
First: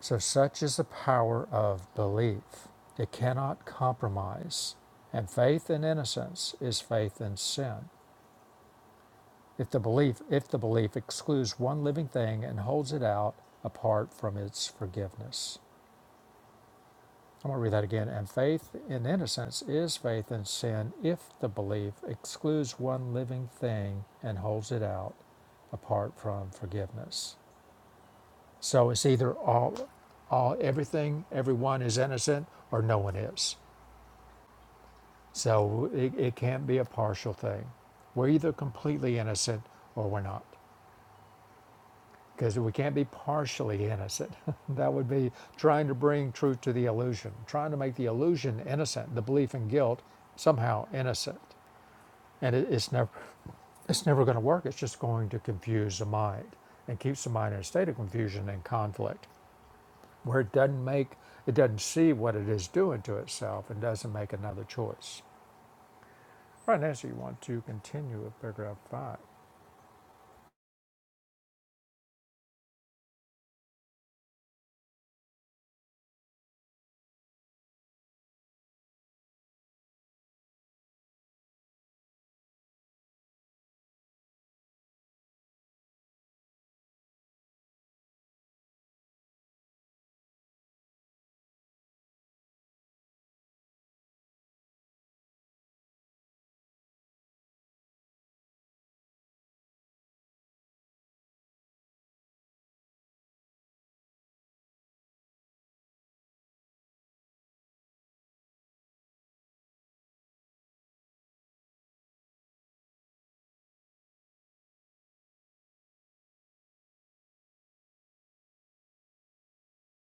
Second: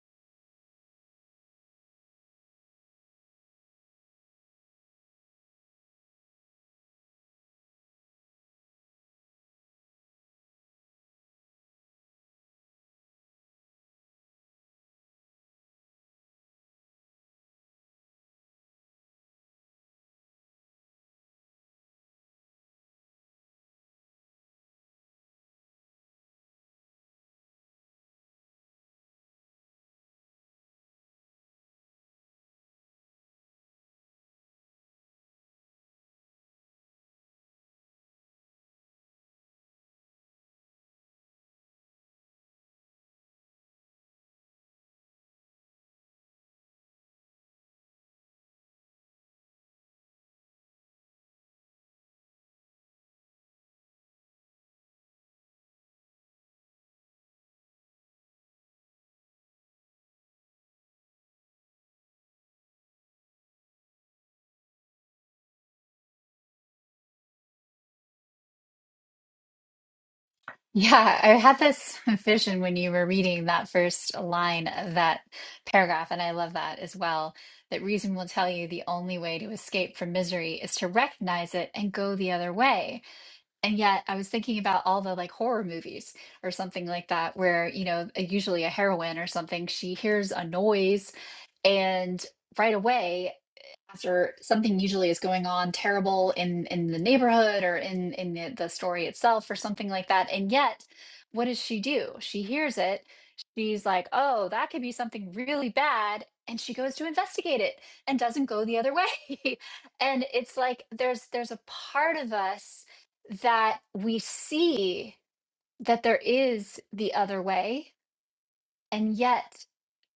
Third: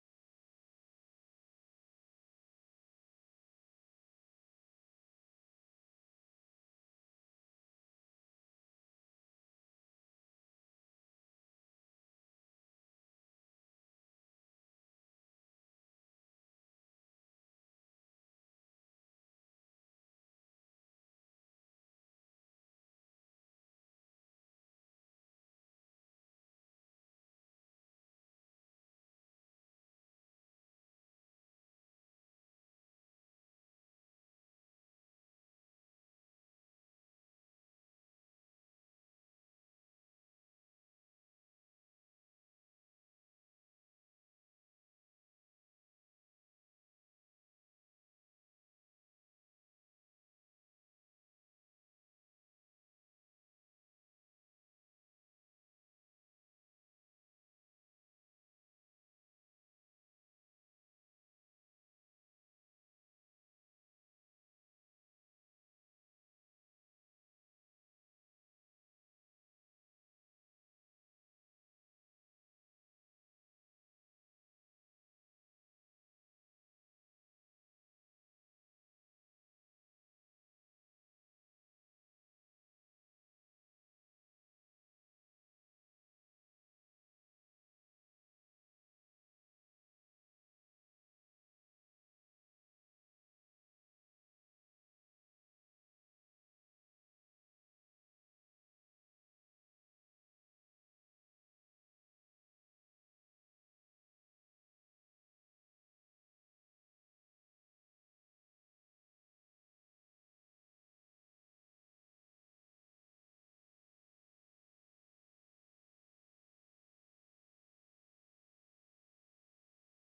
So such is the power of belief; it cannot compromise. And faith in innocence is faith in sin. If the belief if the belief excludes one living thing and holds it out apart from its forgiveness. I'm going to read that again. And faith in innocence is faith in sin if the belief excludes one living thing and holds it out apart from forgiveness. So it's either all, all everything, everyone is innocent, or no one is. So it, it can't be a partial thing. We're either completely innocent or we're not. because we can't be partially innocent. that would be trying to bring truth to the illusion, trying to make the illusion innocent, the belief in guilt somehow innocent. And it, it's never, it's never going to work. It's just going to confuse the mind and keeps the mind in a state of confusion and conflict, where it doesn't make, it doesn't see what it is doing to itself and doesn't make another choice. Right, Nancy, you want to continue with paragraph five.
Yeah, I had this vision when you were reading that first line of that paragraph, and I love that as well. That reason will tell you the only way to escape from misery is to recognize it and go the other way. And yet, I was thinking about all the like horror movies or something like that, where, you know, usually a heroine or something, she hears a noise and right away or something usually is going on terrible in in the neighborhood or in in the, the story itself or something like that and yet what does she do she hears it she's like oh that could be something really bad and she goes to investigate it and doesn't go the other way and it's like there's there's a part of us that we see that there is the other way and yet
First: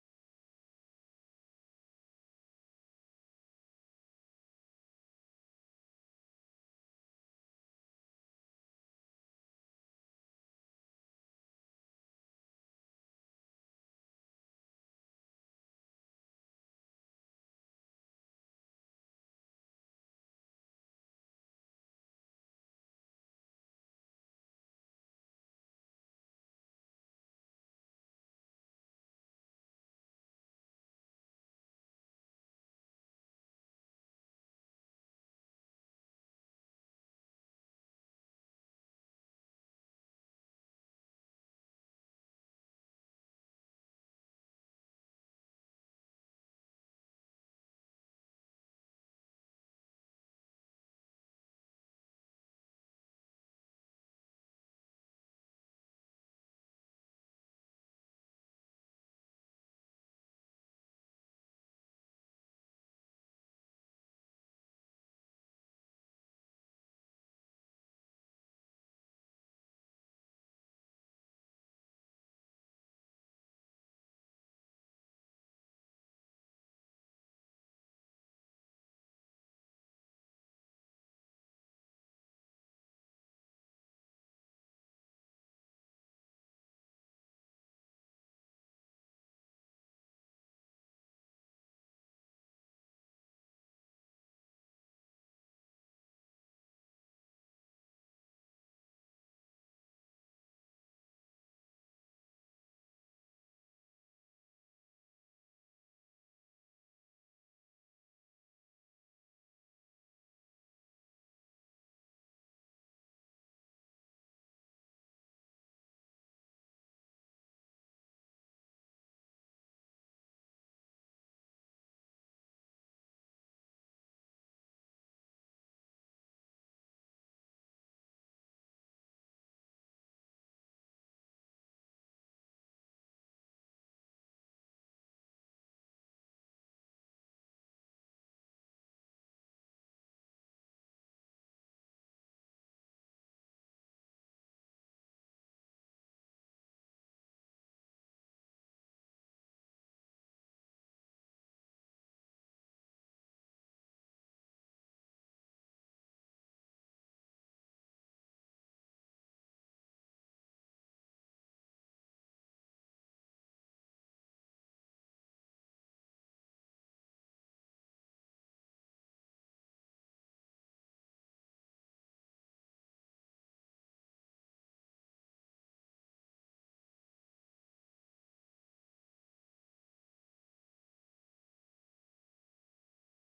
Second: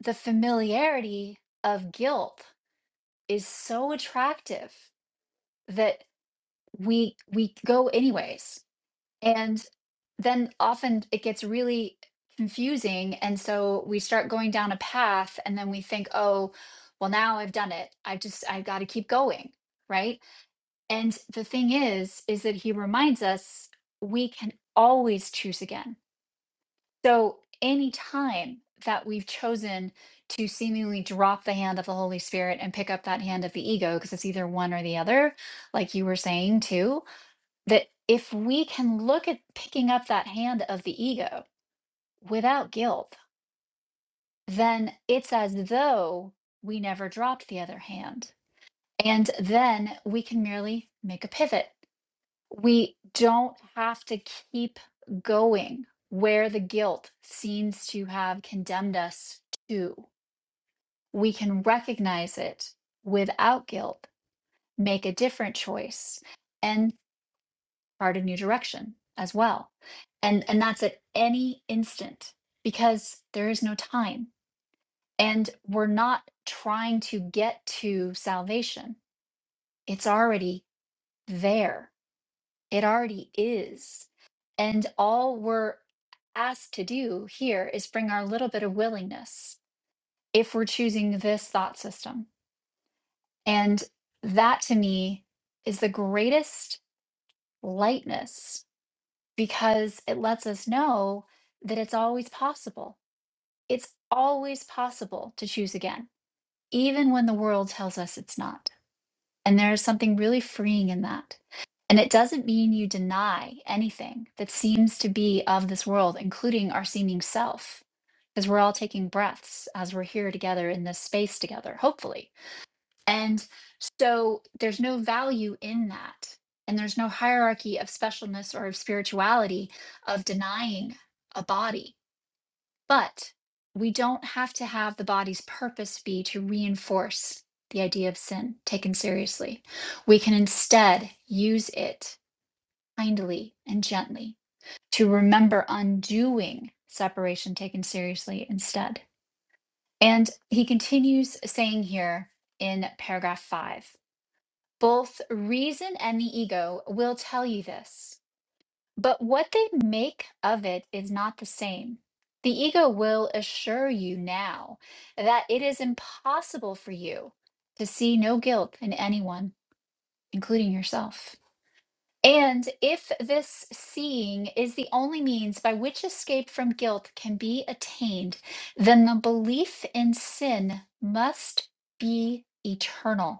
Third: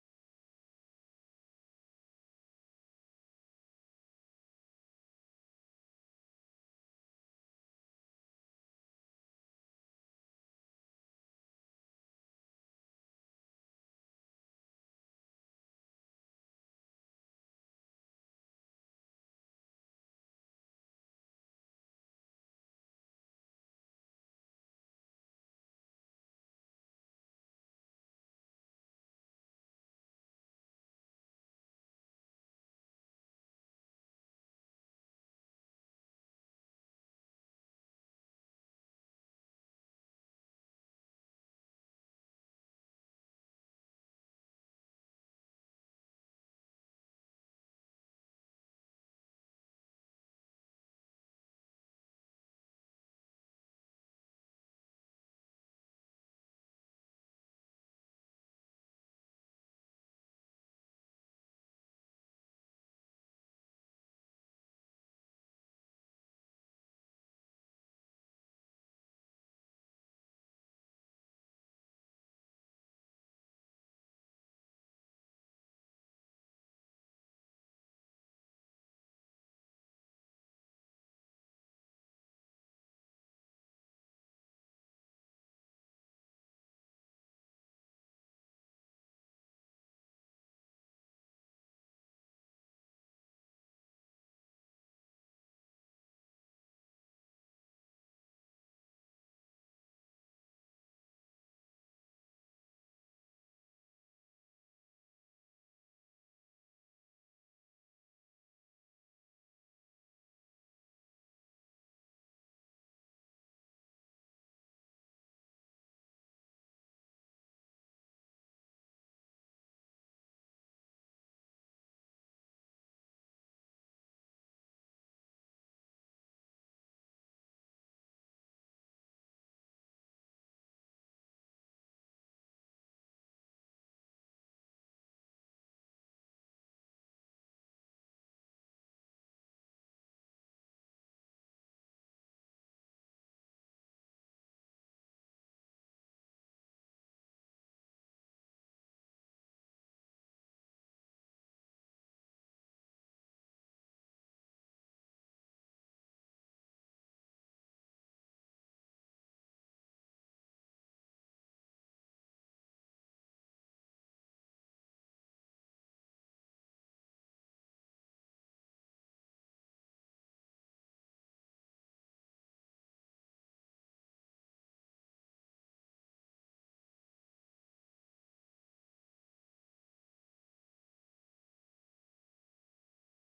the familiarity of guilt is so attractive that we we go anyways and then often it gets really confusing and so we start going down a path and then we think oh well now i've done it i just i've got to keep going right and the thing is is that he reminds us we can always choose again so any time that we've chosen to seemingly drop the hand of the holy spirit and pick up that hand of the ego because it's either one or the other like you were saying too that if we can look at picking up that hand of the ego without guilt, then it's as though we never dropped the other hand. And then we can merely make a pivot. We don't have to keep going where the guilt seems to have condemned us to. We can recognize it without guilt, make a different choice. and. chart a new direction as well. And, and that's at any instant because there is no time. And we're not trying to get to salvation, it's already there, it already is. And all we're asked to do here is bring our little bit of willingness if we're choosing this thought system. And that to me is the greatest lightness because it lets us know that it's always possible. It's always possible to choose again, even when the world tells us it's not. And there is something really freeing in that. And it doesn't mean you deny anything that seems to be of this world, including our seeming self, because we're all taking breaths as we're here together in this space together, hopefully and so there's no value in that. And there's no hierarchy of specialness or of spirituality of denying a body. But we don't have to have the body's purpose be to reinforce the idea of sin taken seriously. We can instead use it kindly and gently to remember undoing separation taken seriously instead. And he continues saying here in paragraph five both reason and the ego will tell you this, but what they make of it is not the same. The ego will assure you now that it is impossible for you to see no guilt in anyone, including yourself. And if this seeing is the only means by which escape from guilt can be attained, then the belief in sin must be eternal.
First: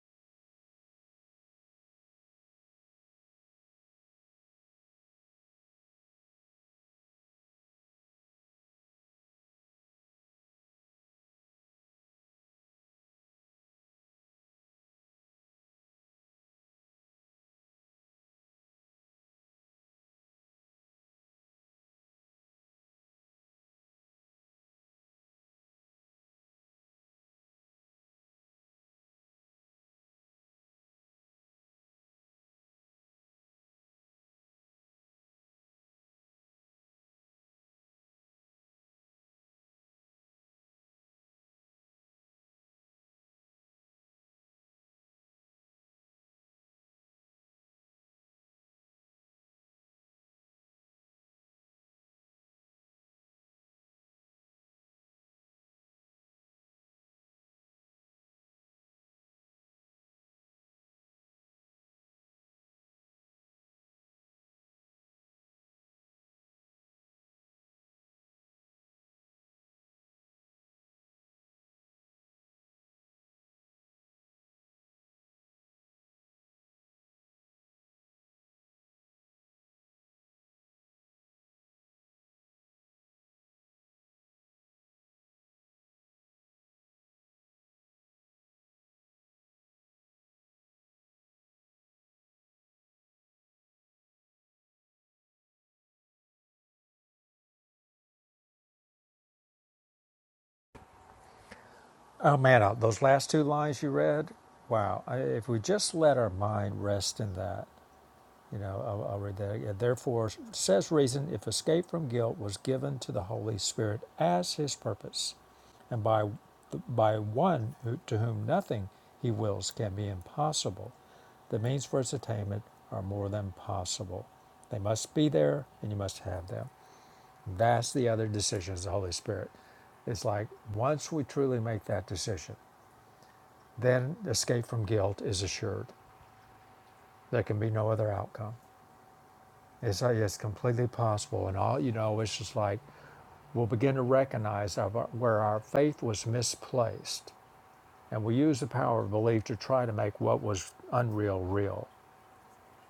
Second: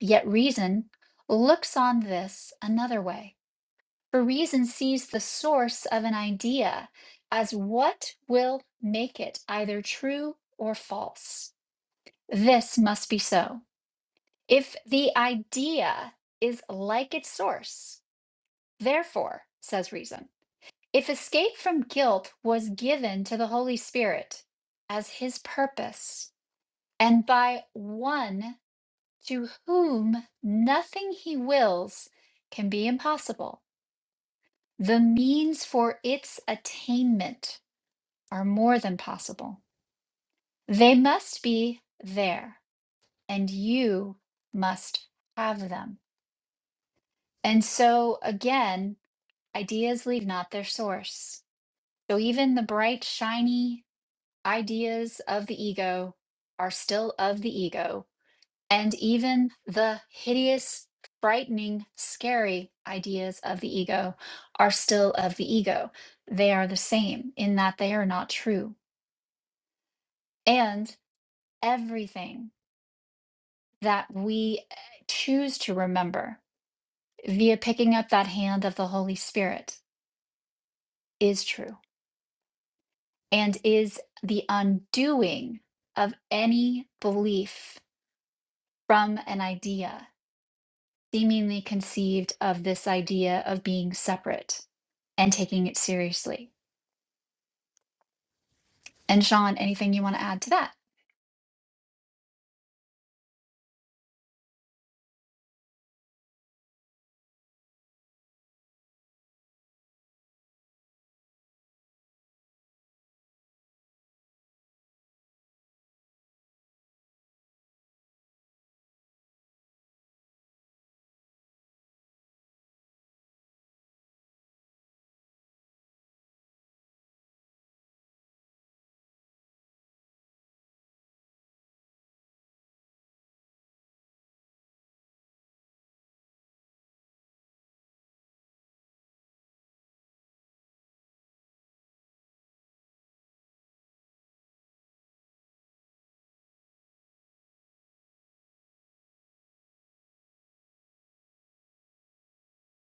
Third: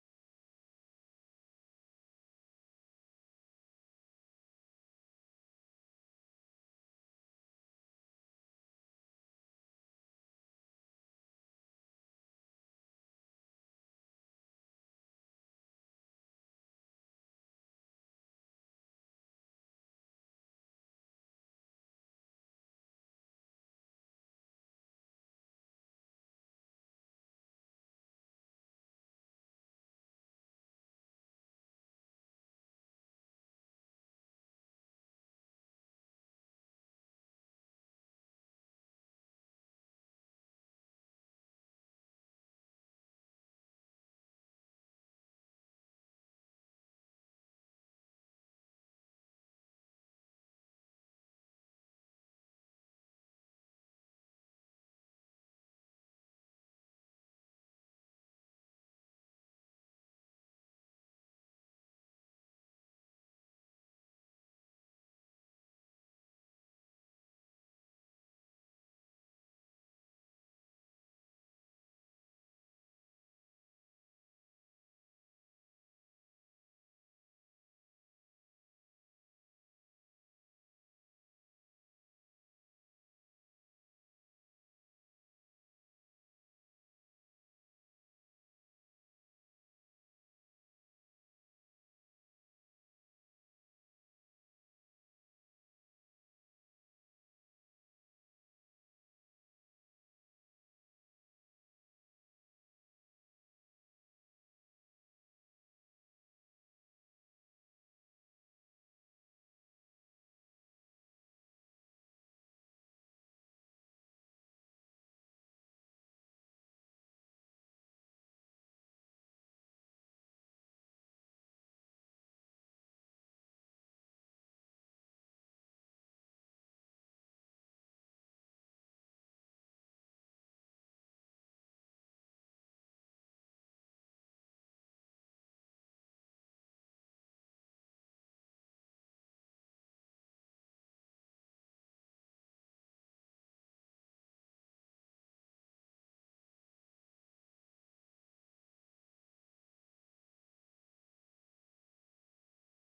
Yet reason looks on this another way. For reason sees the source of an idea as what will make it either true or false. This must be so. If the idea is like its source, therefore, says reason, if escape from guilt was given to the Holy Spirit as his purpose, and by one to whom nothing he wills can be impossible. The means for its attainment are more than possible. They must be there, and you must have them. And so, again, ideas leave not their source. So, even the bright, shiny ideas of the ego are still of the ego and even the hideous, frightening, scary ideas of the ego are still of the ego. They are the same in that they are not true. And everything that we eh, choose to remember via picking up that hand of the Holy Spirit is true and is the undoing of any belief from an idea seemingly conceived of this idea of being separate and taking it seriously. And Sean, anything you want to add to that?
Oh man, uh, those last two lines you read, wow. If we just let our mind rest in that, You know, I'll, I'll read that again. Therefore, says reason, if escape from guilt was given to the Holy Spirit as his purpose, and by by one who, to whom nothing he wills can be impossible, the means for its attainment are more than possible. They must be there, and you must have them. That's the other decision is the Holy Spirit. It's like once we truly make that decision, then escape from guilt is assured. There can be no other outcome. It's like it's completely possible, and all you know, it's just like we'll begin to recognize our, where our faith was misplaced, and we use the power of belief to try to make what was unreal real.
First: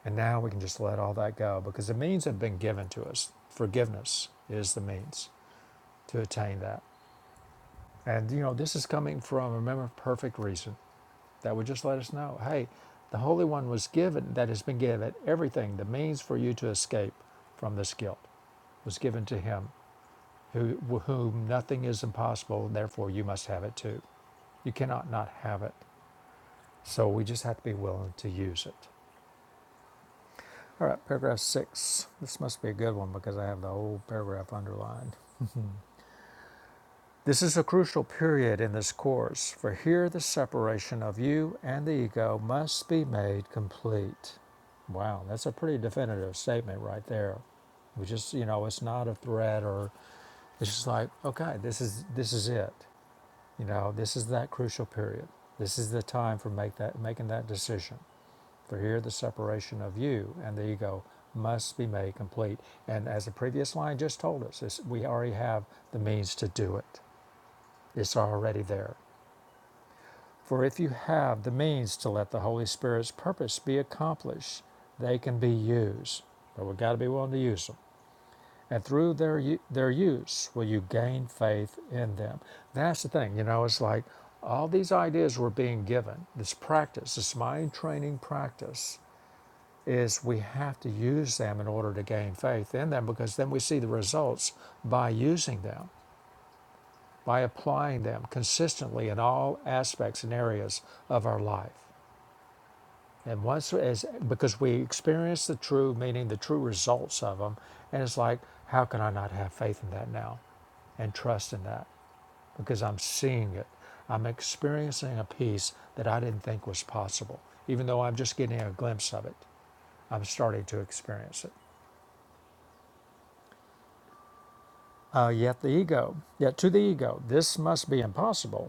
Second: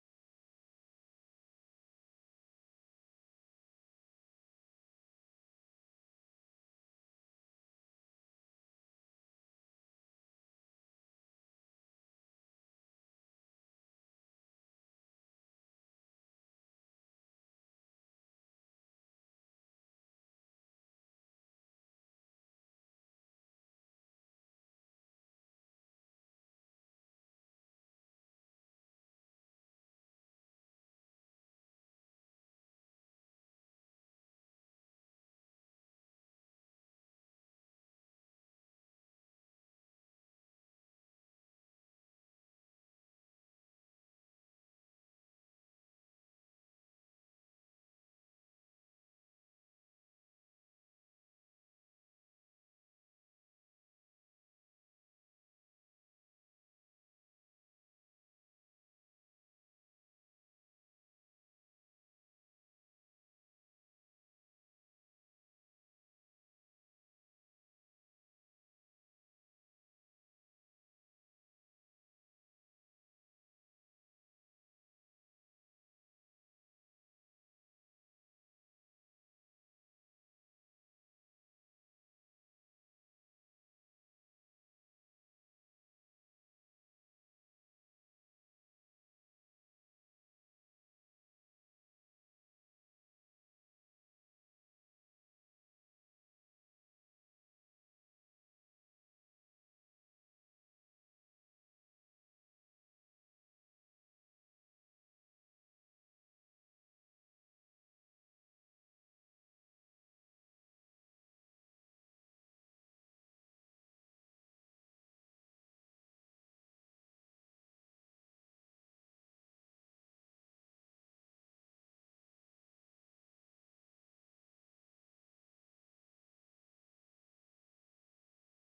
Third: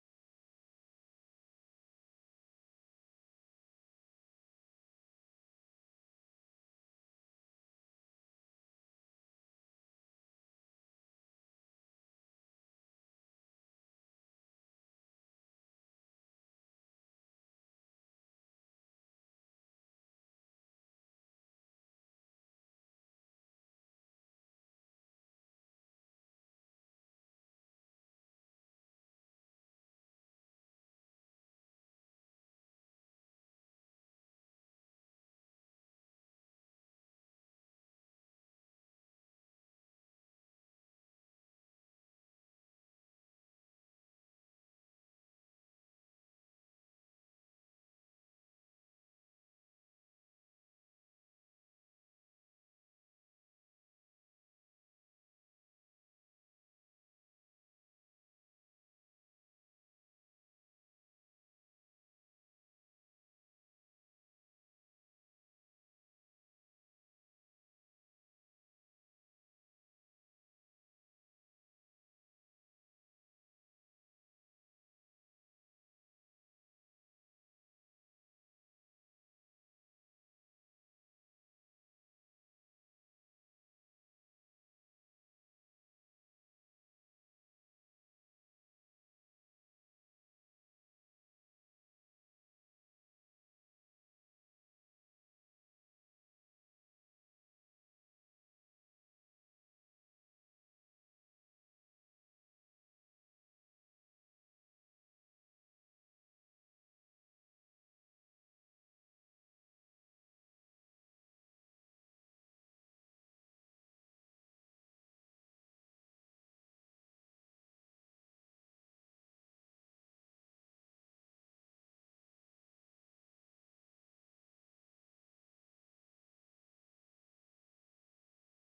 And now we can just let all that go because the means have been given to us. Forgiveness is the means to attain that. And you know, this is coming from remember perfect reason that would just let us know, hey, the Holy One was given that has been given everything, the means for you to escape from this guilt was given to him who, with whom nothing is impossible, and therefore you must have it too. You cannot not have it. So we just have to be willing to use it. All right, paragraph six. This must be a good one because I have the whole paragraph underlined. This is a crucial period in this course, for here the separation of you and the ego must be made complete. Wow, that's a pretty definitive statement right there. We just, you know, it's not a threat or it's just like, okay, this is this is it. You know, this is that crucial period. This is the time for make that, making that decision. For here, the separation of you and the ego must be made complete. And as the previous line just told us, is we already have the means to do it. It's already there. For if you have the means to let the Holy Spirit's purpose be accomplished, they can be used. But we've got to be willing to use them and through their their use will you gain faith in them. That's the thing, you know. It's like all these ideas were being given. This practice, this mind training practice, is we have to use them in order to gain faith in them because then we see the results by using them, by applying them consistently in all aspects and areas of our life. And once, as, because we experience the true meaning, the true results of them, and it's like, how can I not have faith in that now and trust in that? Because I'm seeing it. I'm experiencing a peace that I didn't think was possible, even though I'm just getting a glimpse of it. I'm starting to experience it. Uh, yet the ego, yet to the ego, this must be impossible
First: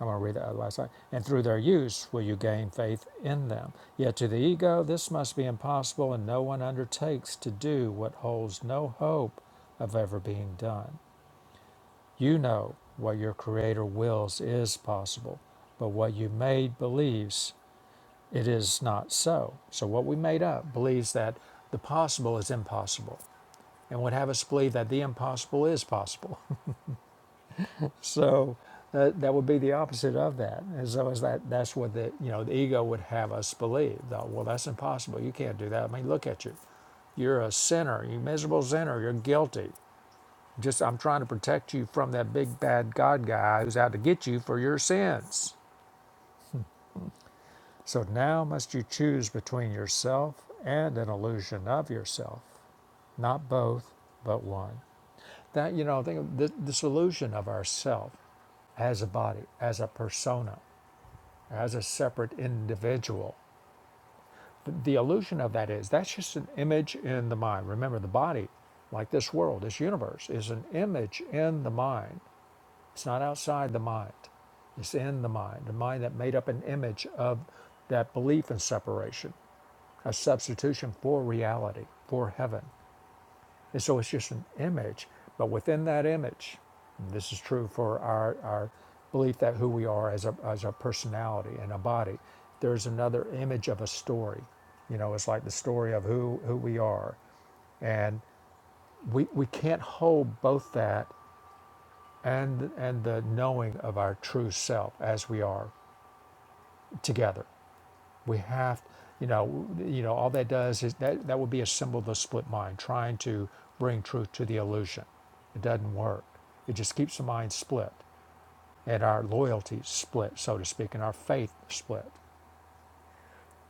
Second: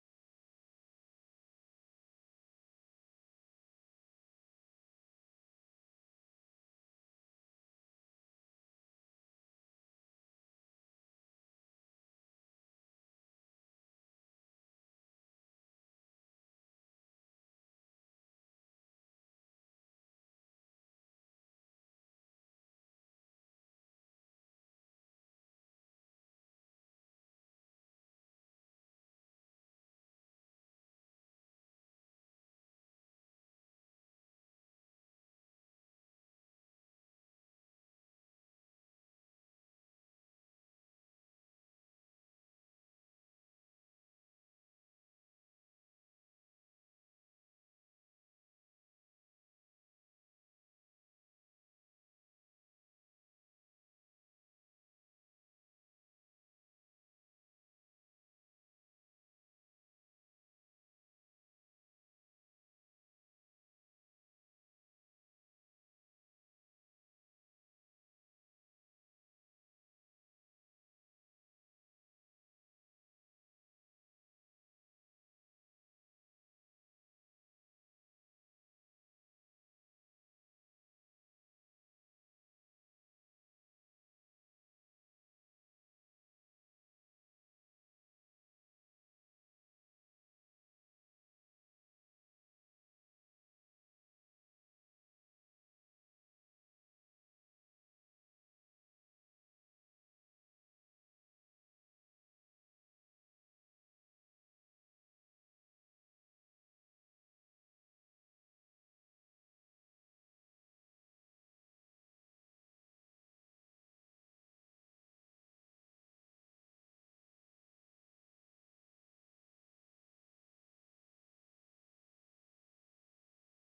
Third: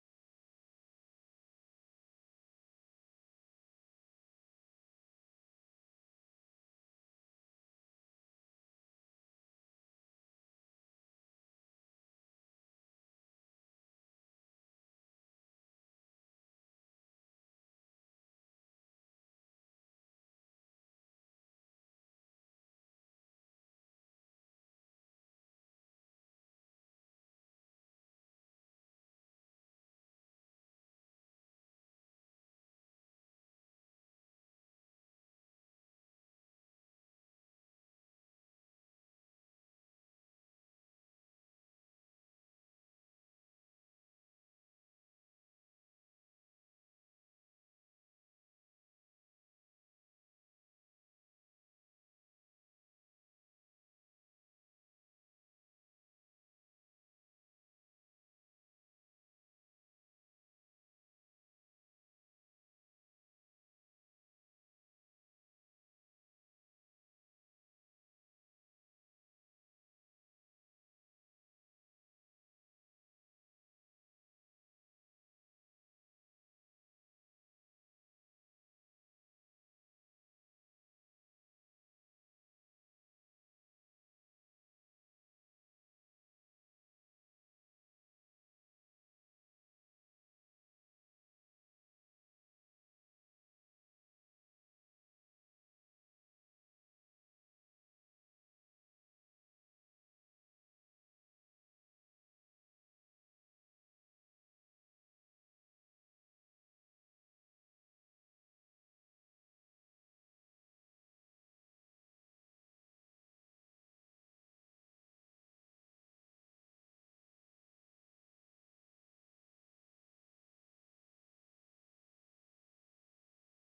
I'm going to read that last line. And through their use will you gain faith in them. Yet to the ego, this must be impossible, and no one undertakes to do what holds no hope of ever being done. You know what your Creator wills is possible, but what you made believes it is not so. So, what we made up believes that the possible is impossible and would have us believe that the impossible is possible. So that, that would be the opposite of that. And so is that that's what the you know the ego would have us believe. Though, well, that's impossible. You can't do that. I mean, look at you. You're a sinner. You miserable sinner. You're guilty. Just I'm trying to protect you from that big bad God guy who's out to get you for your sins. So now must you choose between yourself and an illusion of yourself, not both, but one. That you know, think of the, this illusion of ourself as a body, as a persona as a separate individual. The, illusion of that is that's just an image in the mind. Remember, the body, like this world, this universe, is an image in the mind. It's not outside the mind, it's in the mind, the mind that made up an image of that belief in separation, a substitution for reality, for heaven. And so it's just an image. But within that image, and this is true for our, our belief that who we are as a, as a personality and a body, there's another image of a story. You know, it's like the story of who, who we are. And we, we can't hold both that and, and the knowing of our true self as we are together. we have you know you know all that does is that that would be a symbol of the split mind trying to bring truth to the illusion it doesn't work it just keeps the mind split and our loyalty split so to speak and our faith split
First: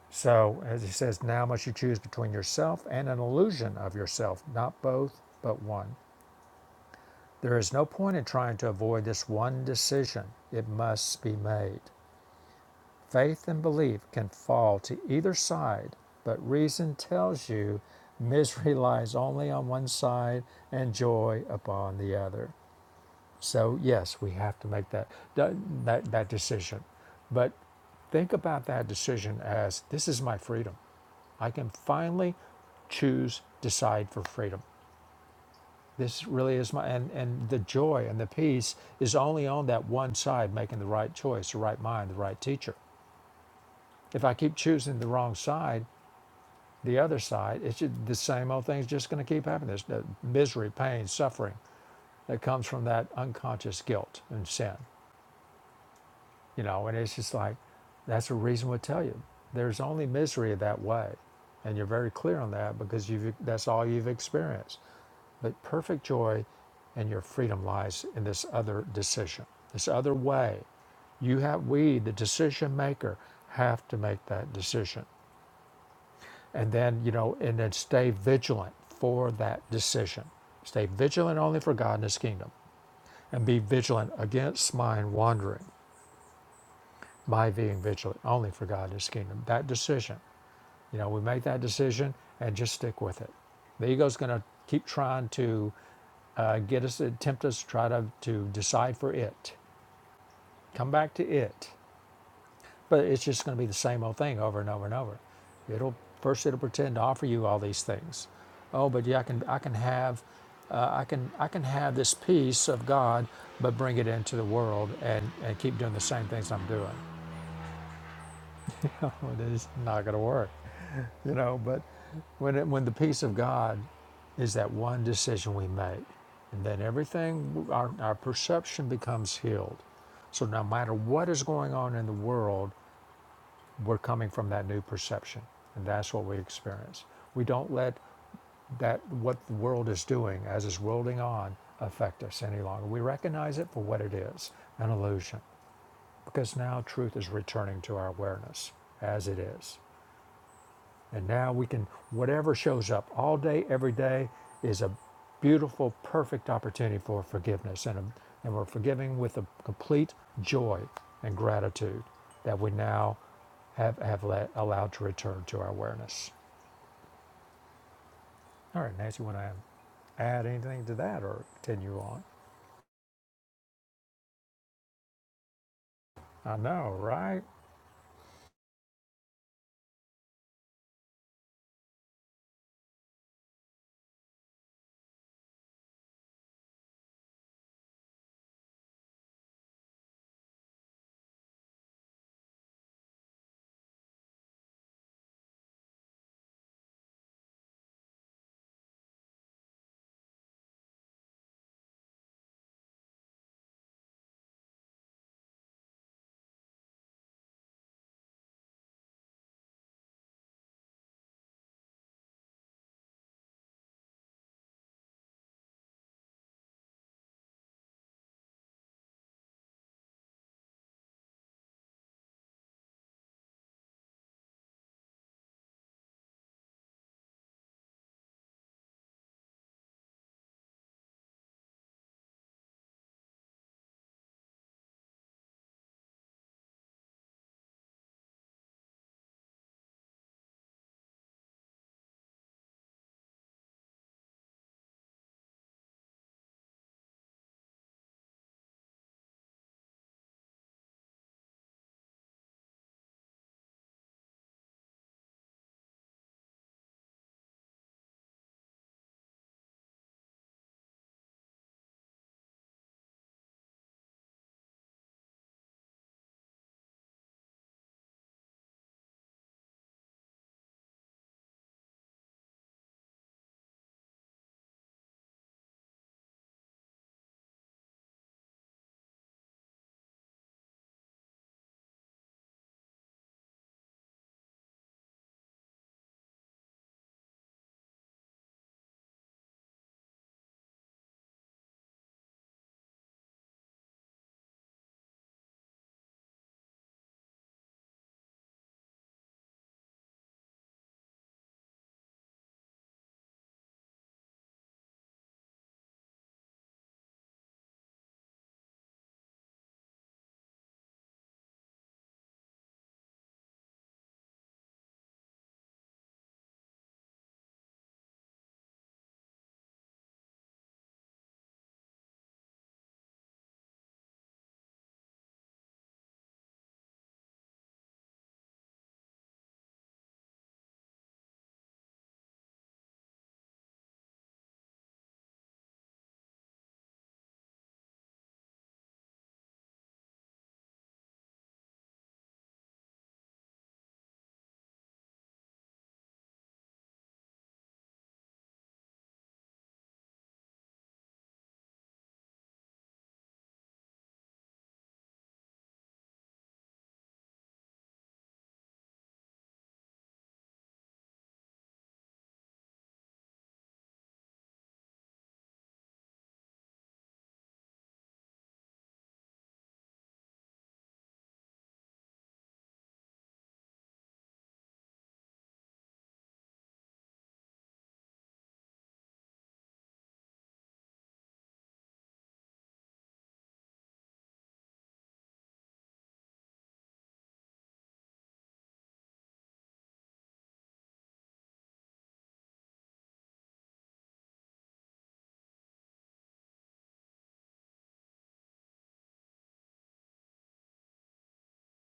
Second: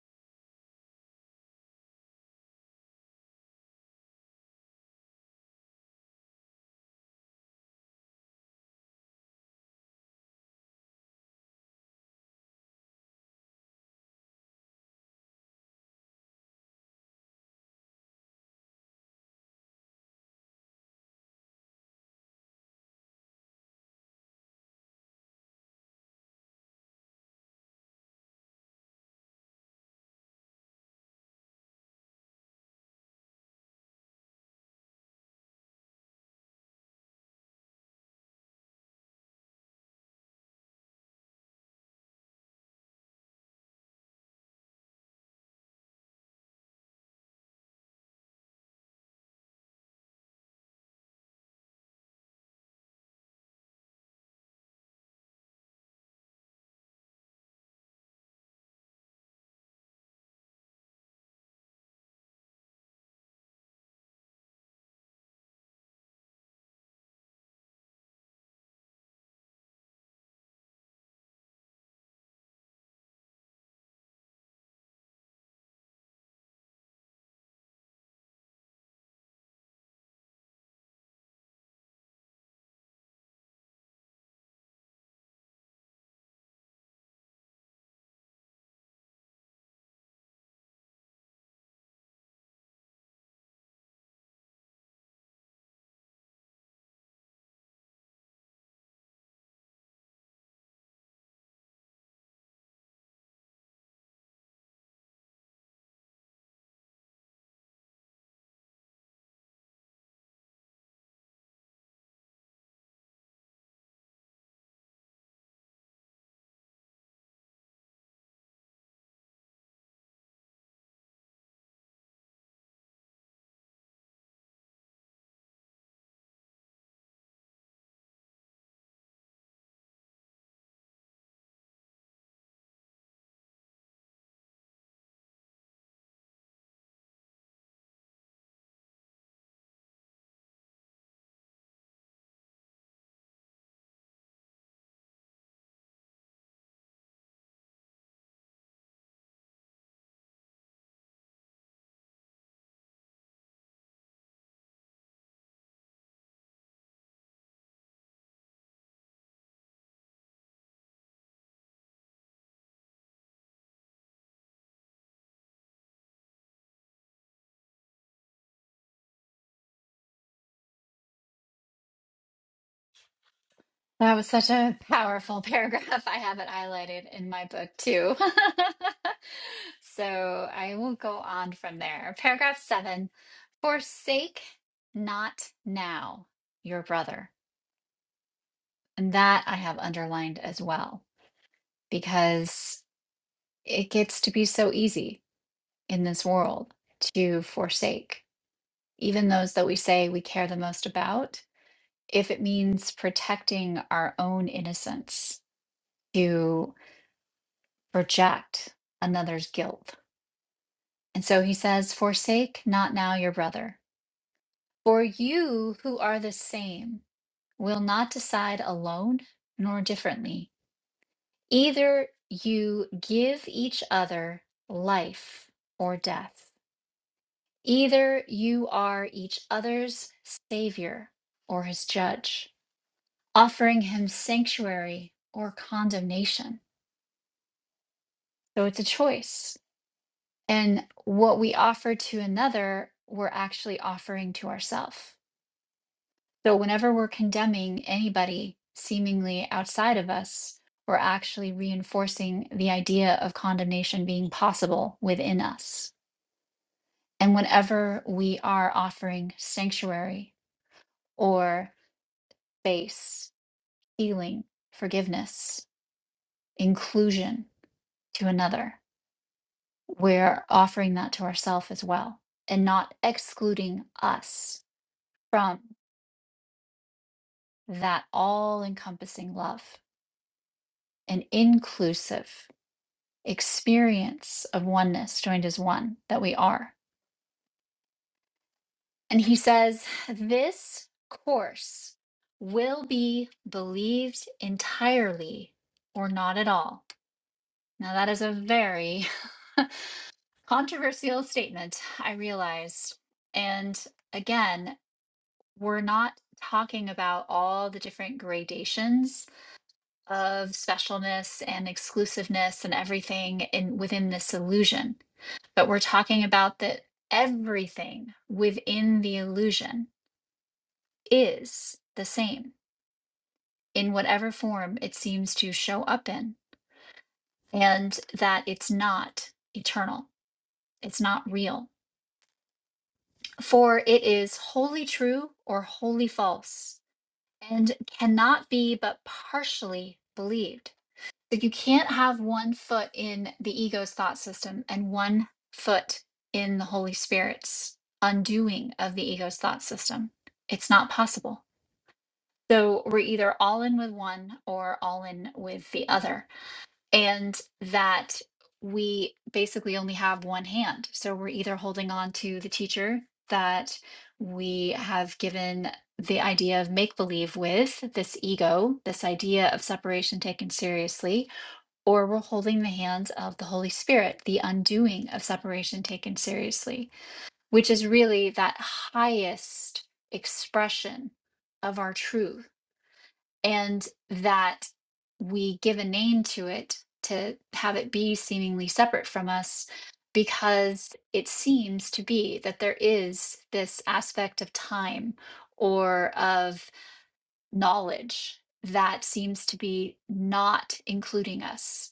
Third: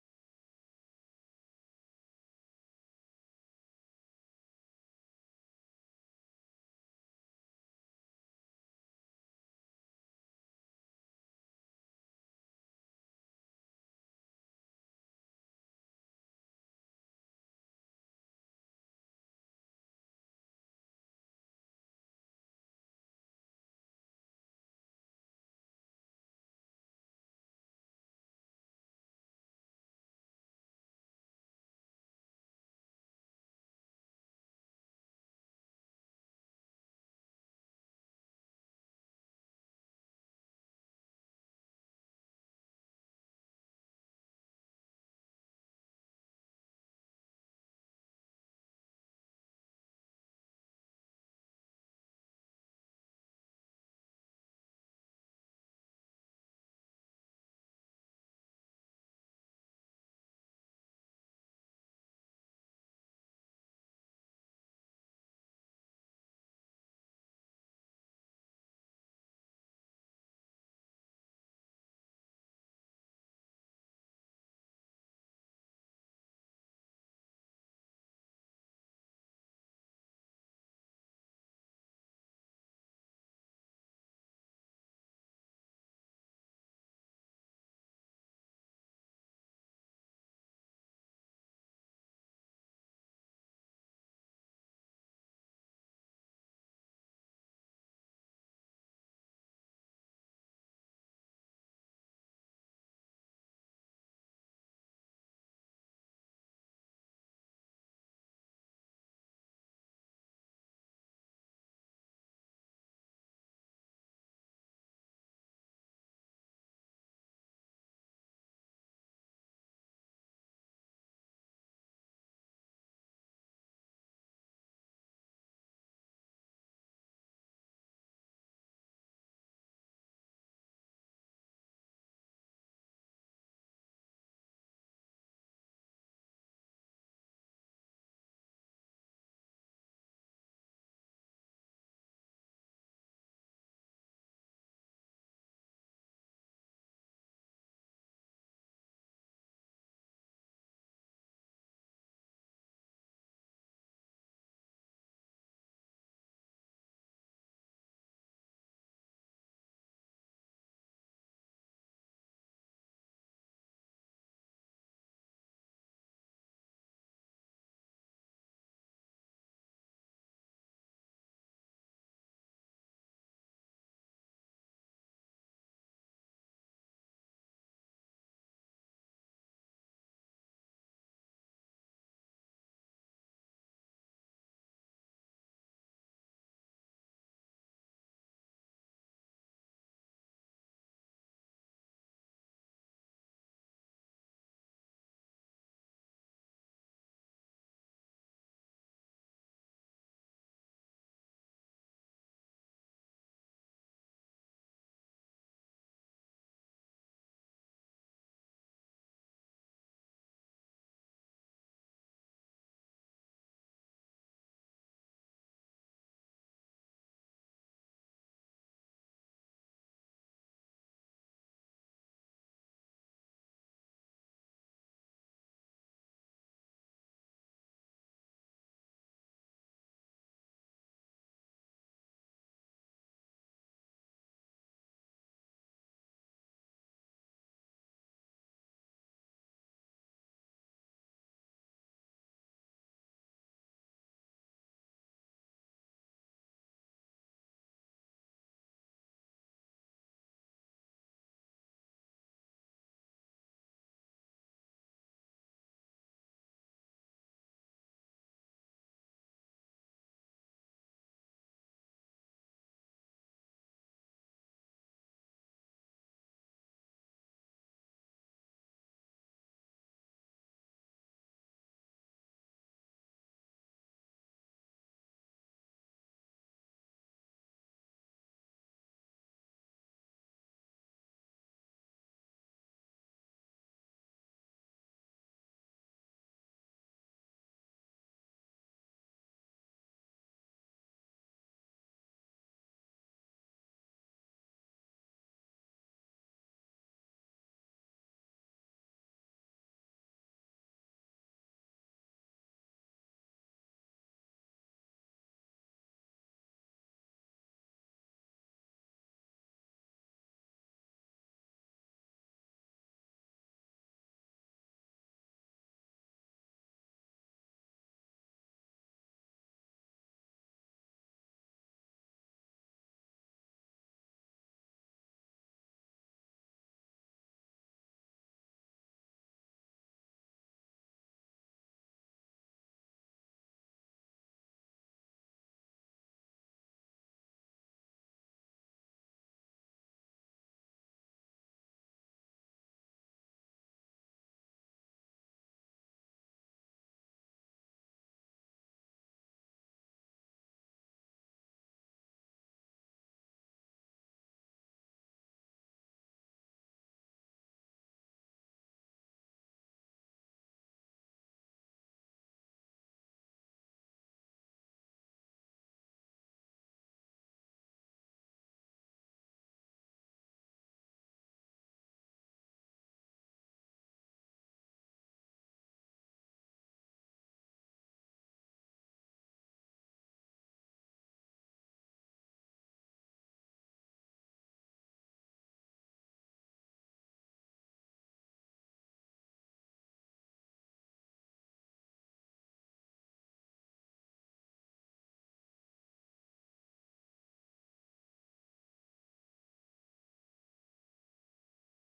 so as he says now must you choose between yourself and an illusion of yourself not both but one there is no point in trying to avoid this one decision it must be made Faith and belief can fall to either side, but reason tells you misery lies only on one side and joy upon the other. So, yes, we have to make that, that, that, decision. But think about that decision as this is my freedom. I can finally choose, decide for freedom. This really is my, and, and the joy and the peace is only on that one side, making the right choice, the right mind, the right teacher. If I keep choosing the wrong side, the other side, it's ju- the same old thing's just going to keep happening. There's the misery, pain, suffering that comes from that unconscious guilt and sin, you know. And it's just like that's what reason we tell you. There's only misery that way, and you're very clear on that because you've that's all you've experienced. But perfect joy and your freedom lies in this other decision, this other way. You have we, the decision maker, have to make that decision and then you know and then stay vigilant for that decision stay vigilant only for god and his kingdom and be vigilant against mind wandering by being vigilant only for god and his kingdom that decision you know we make that decision and just stick with it the ego's going to keep trying to uh, get us tempt us try to, to decide for it come back to it But it's just going to be the same old thing over and over and over. It'll first it'll pretend to offer you all these things. Oh, but yeah, I can I can have uh, I can I can have this peace of God, but bring it into the world and and keep doing the same things I'm doing. it is not going to work. You know, but when it, when the peace of God is that one decision we make, and then everything our our perception becomes healed. So no matter what is going on in the world, we're coming from that new perception and that's what we experience we don't let that what the world is doing as it's rolling on affect us any longer we recognize it for what it is an illusion because now truth is returning to our awareness as it is and now we can, whatever shows up all day, every day, is a beautiful, perfect opportunity for forgiveness. And, a, and we're forgiving with a complete joy and gratitude that we now have, have let, allowed to return to our awareness. All right, Nancy, want to add anything to that or continue on?
That was such a powerful paragraph. I have it
I know,
highlighted in
right?
my book too. so I will go on from there. Paragraph seven Forsake not now your brother. And that I have underlined as well because it gets to be so easy in this world to forsake even those that we say we care the most about, if it means protecting our own innocence to reject another's guilt. And so he says, Forsake not now your brother, for you who are the same will not decide alone nor differently. Either you give each other life or death, either you are each other's savior or his judge. offering him sanctuary or condemnation. So it's a choice. And what we offer to another, we're actually offering to ourselves. So whenever we're condemning anybody seemingly outside of us, we're actually reinforcing the idea of condemnation being possible within us. And whenever we are offering sanctuary or space, healing, forgiveness, inclusion to another, we're offering that to ourselves as well and not excluding us from that all encompassing love and inclusive experience of oneness joined as one that we are. And he says, This course will be believed entirely or not at all. Now, that is a very controversial statement, I realize. And again, we're not talking about all the different gradations of specialness and exclusiveness and everything in within this illusion but we're talking about that everything within the illusion is the same in whatever form it seems to show up in and that it's not eternal it's not real for it is wholly true or wholly false and cannot be but partially believed So you can't have one foot in the ego's thought system and one foot in the Holy Spirit's undoing of the ego's thought system. It's not possible. So we're either all in with one or all in with the other. And that we basically only have one hand. So we're either holding on to the teacher that we have given the idea of make believe with this ego, this idea of separation taken seriously, or we're holding the hands of the Holy Spirit, the undoing of separation taken seriously, which is really that highest expression of our truth. And that we give a name to it to have it be seemingly separate from us because it seems to be that there is this aspect of time or of knowledge that seems to be not including us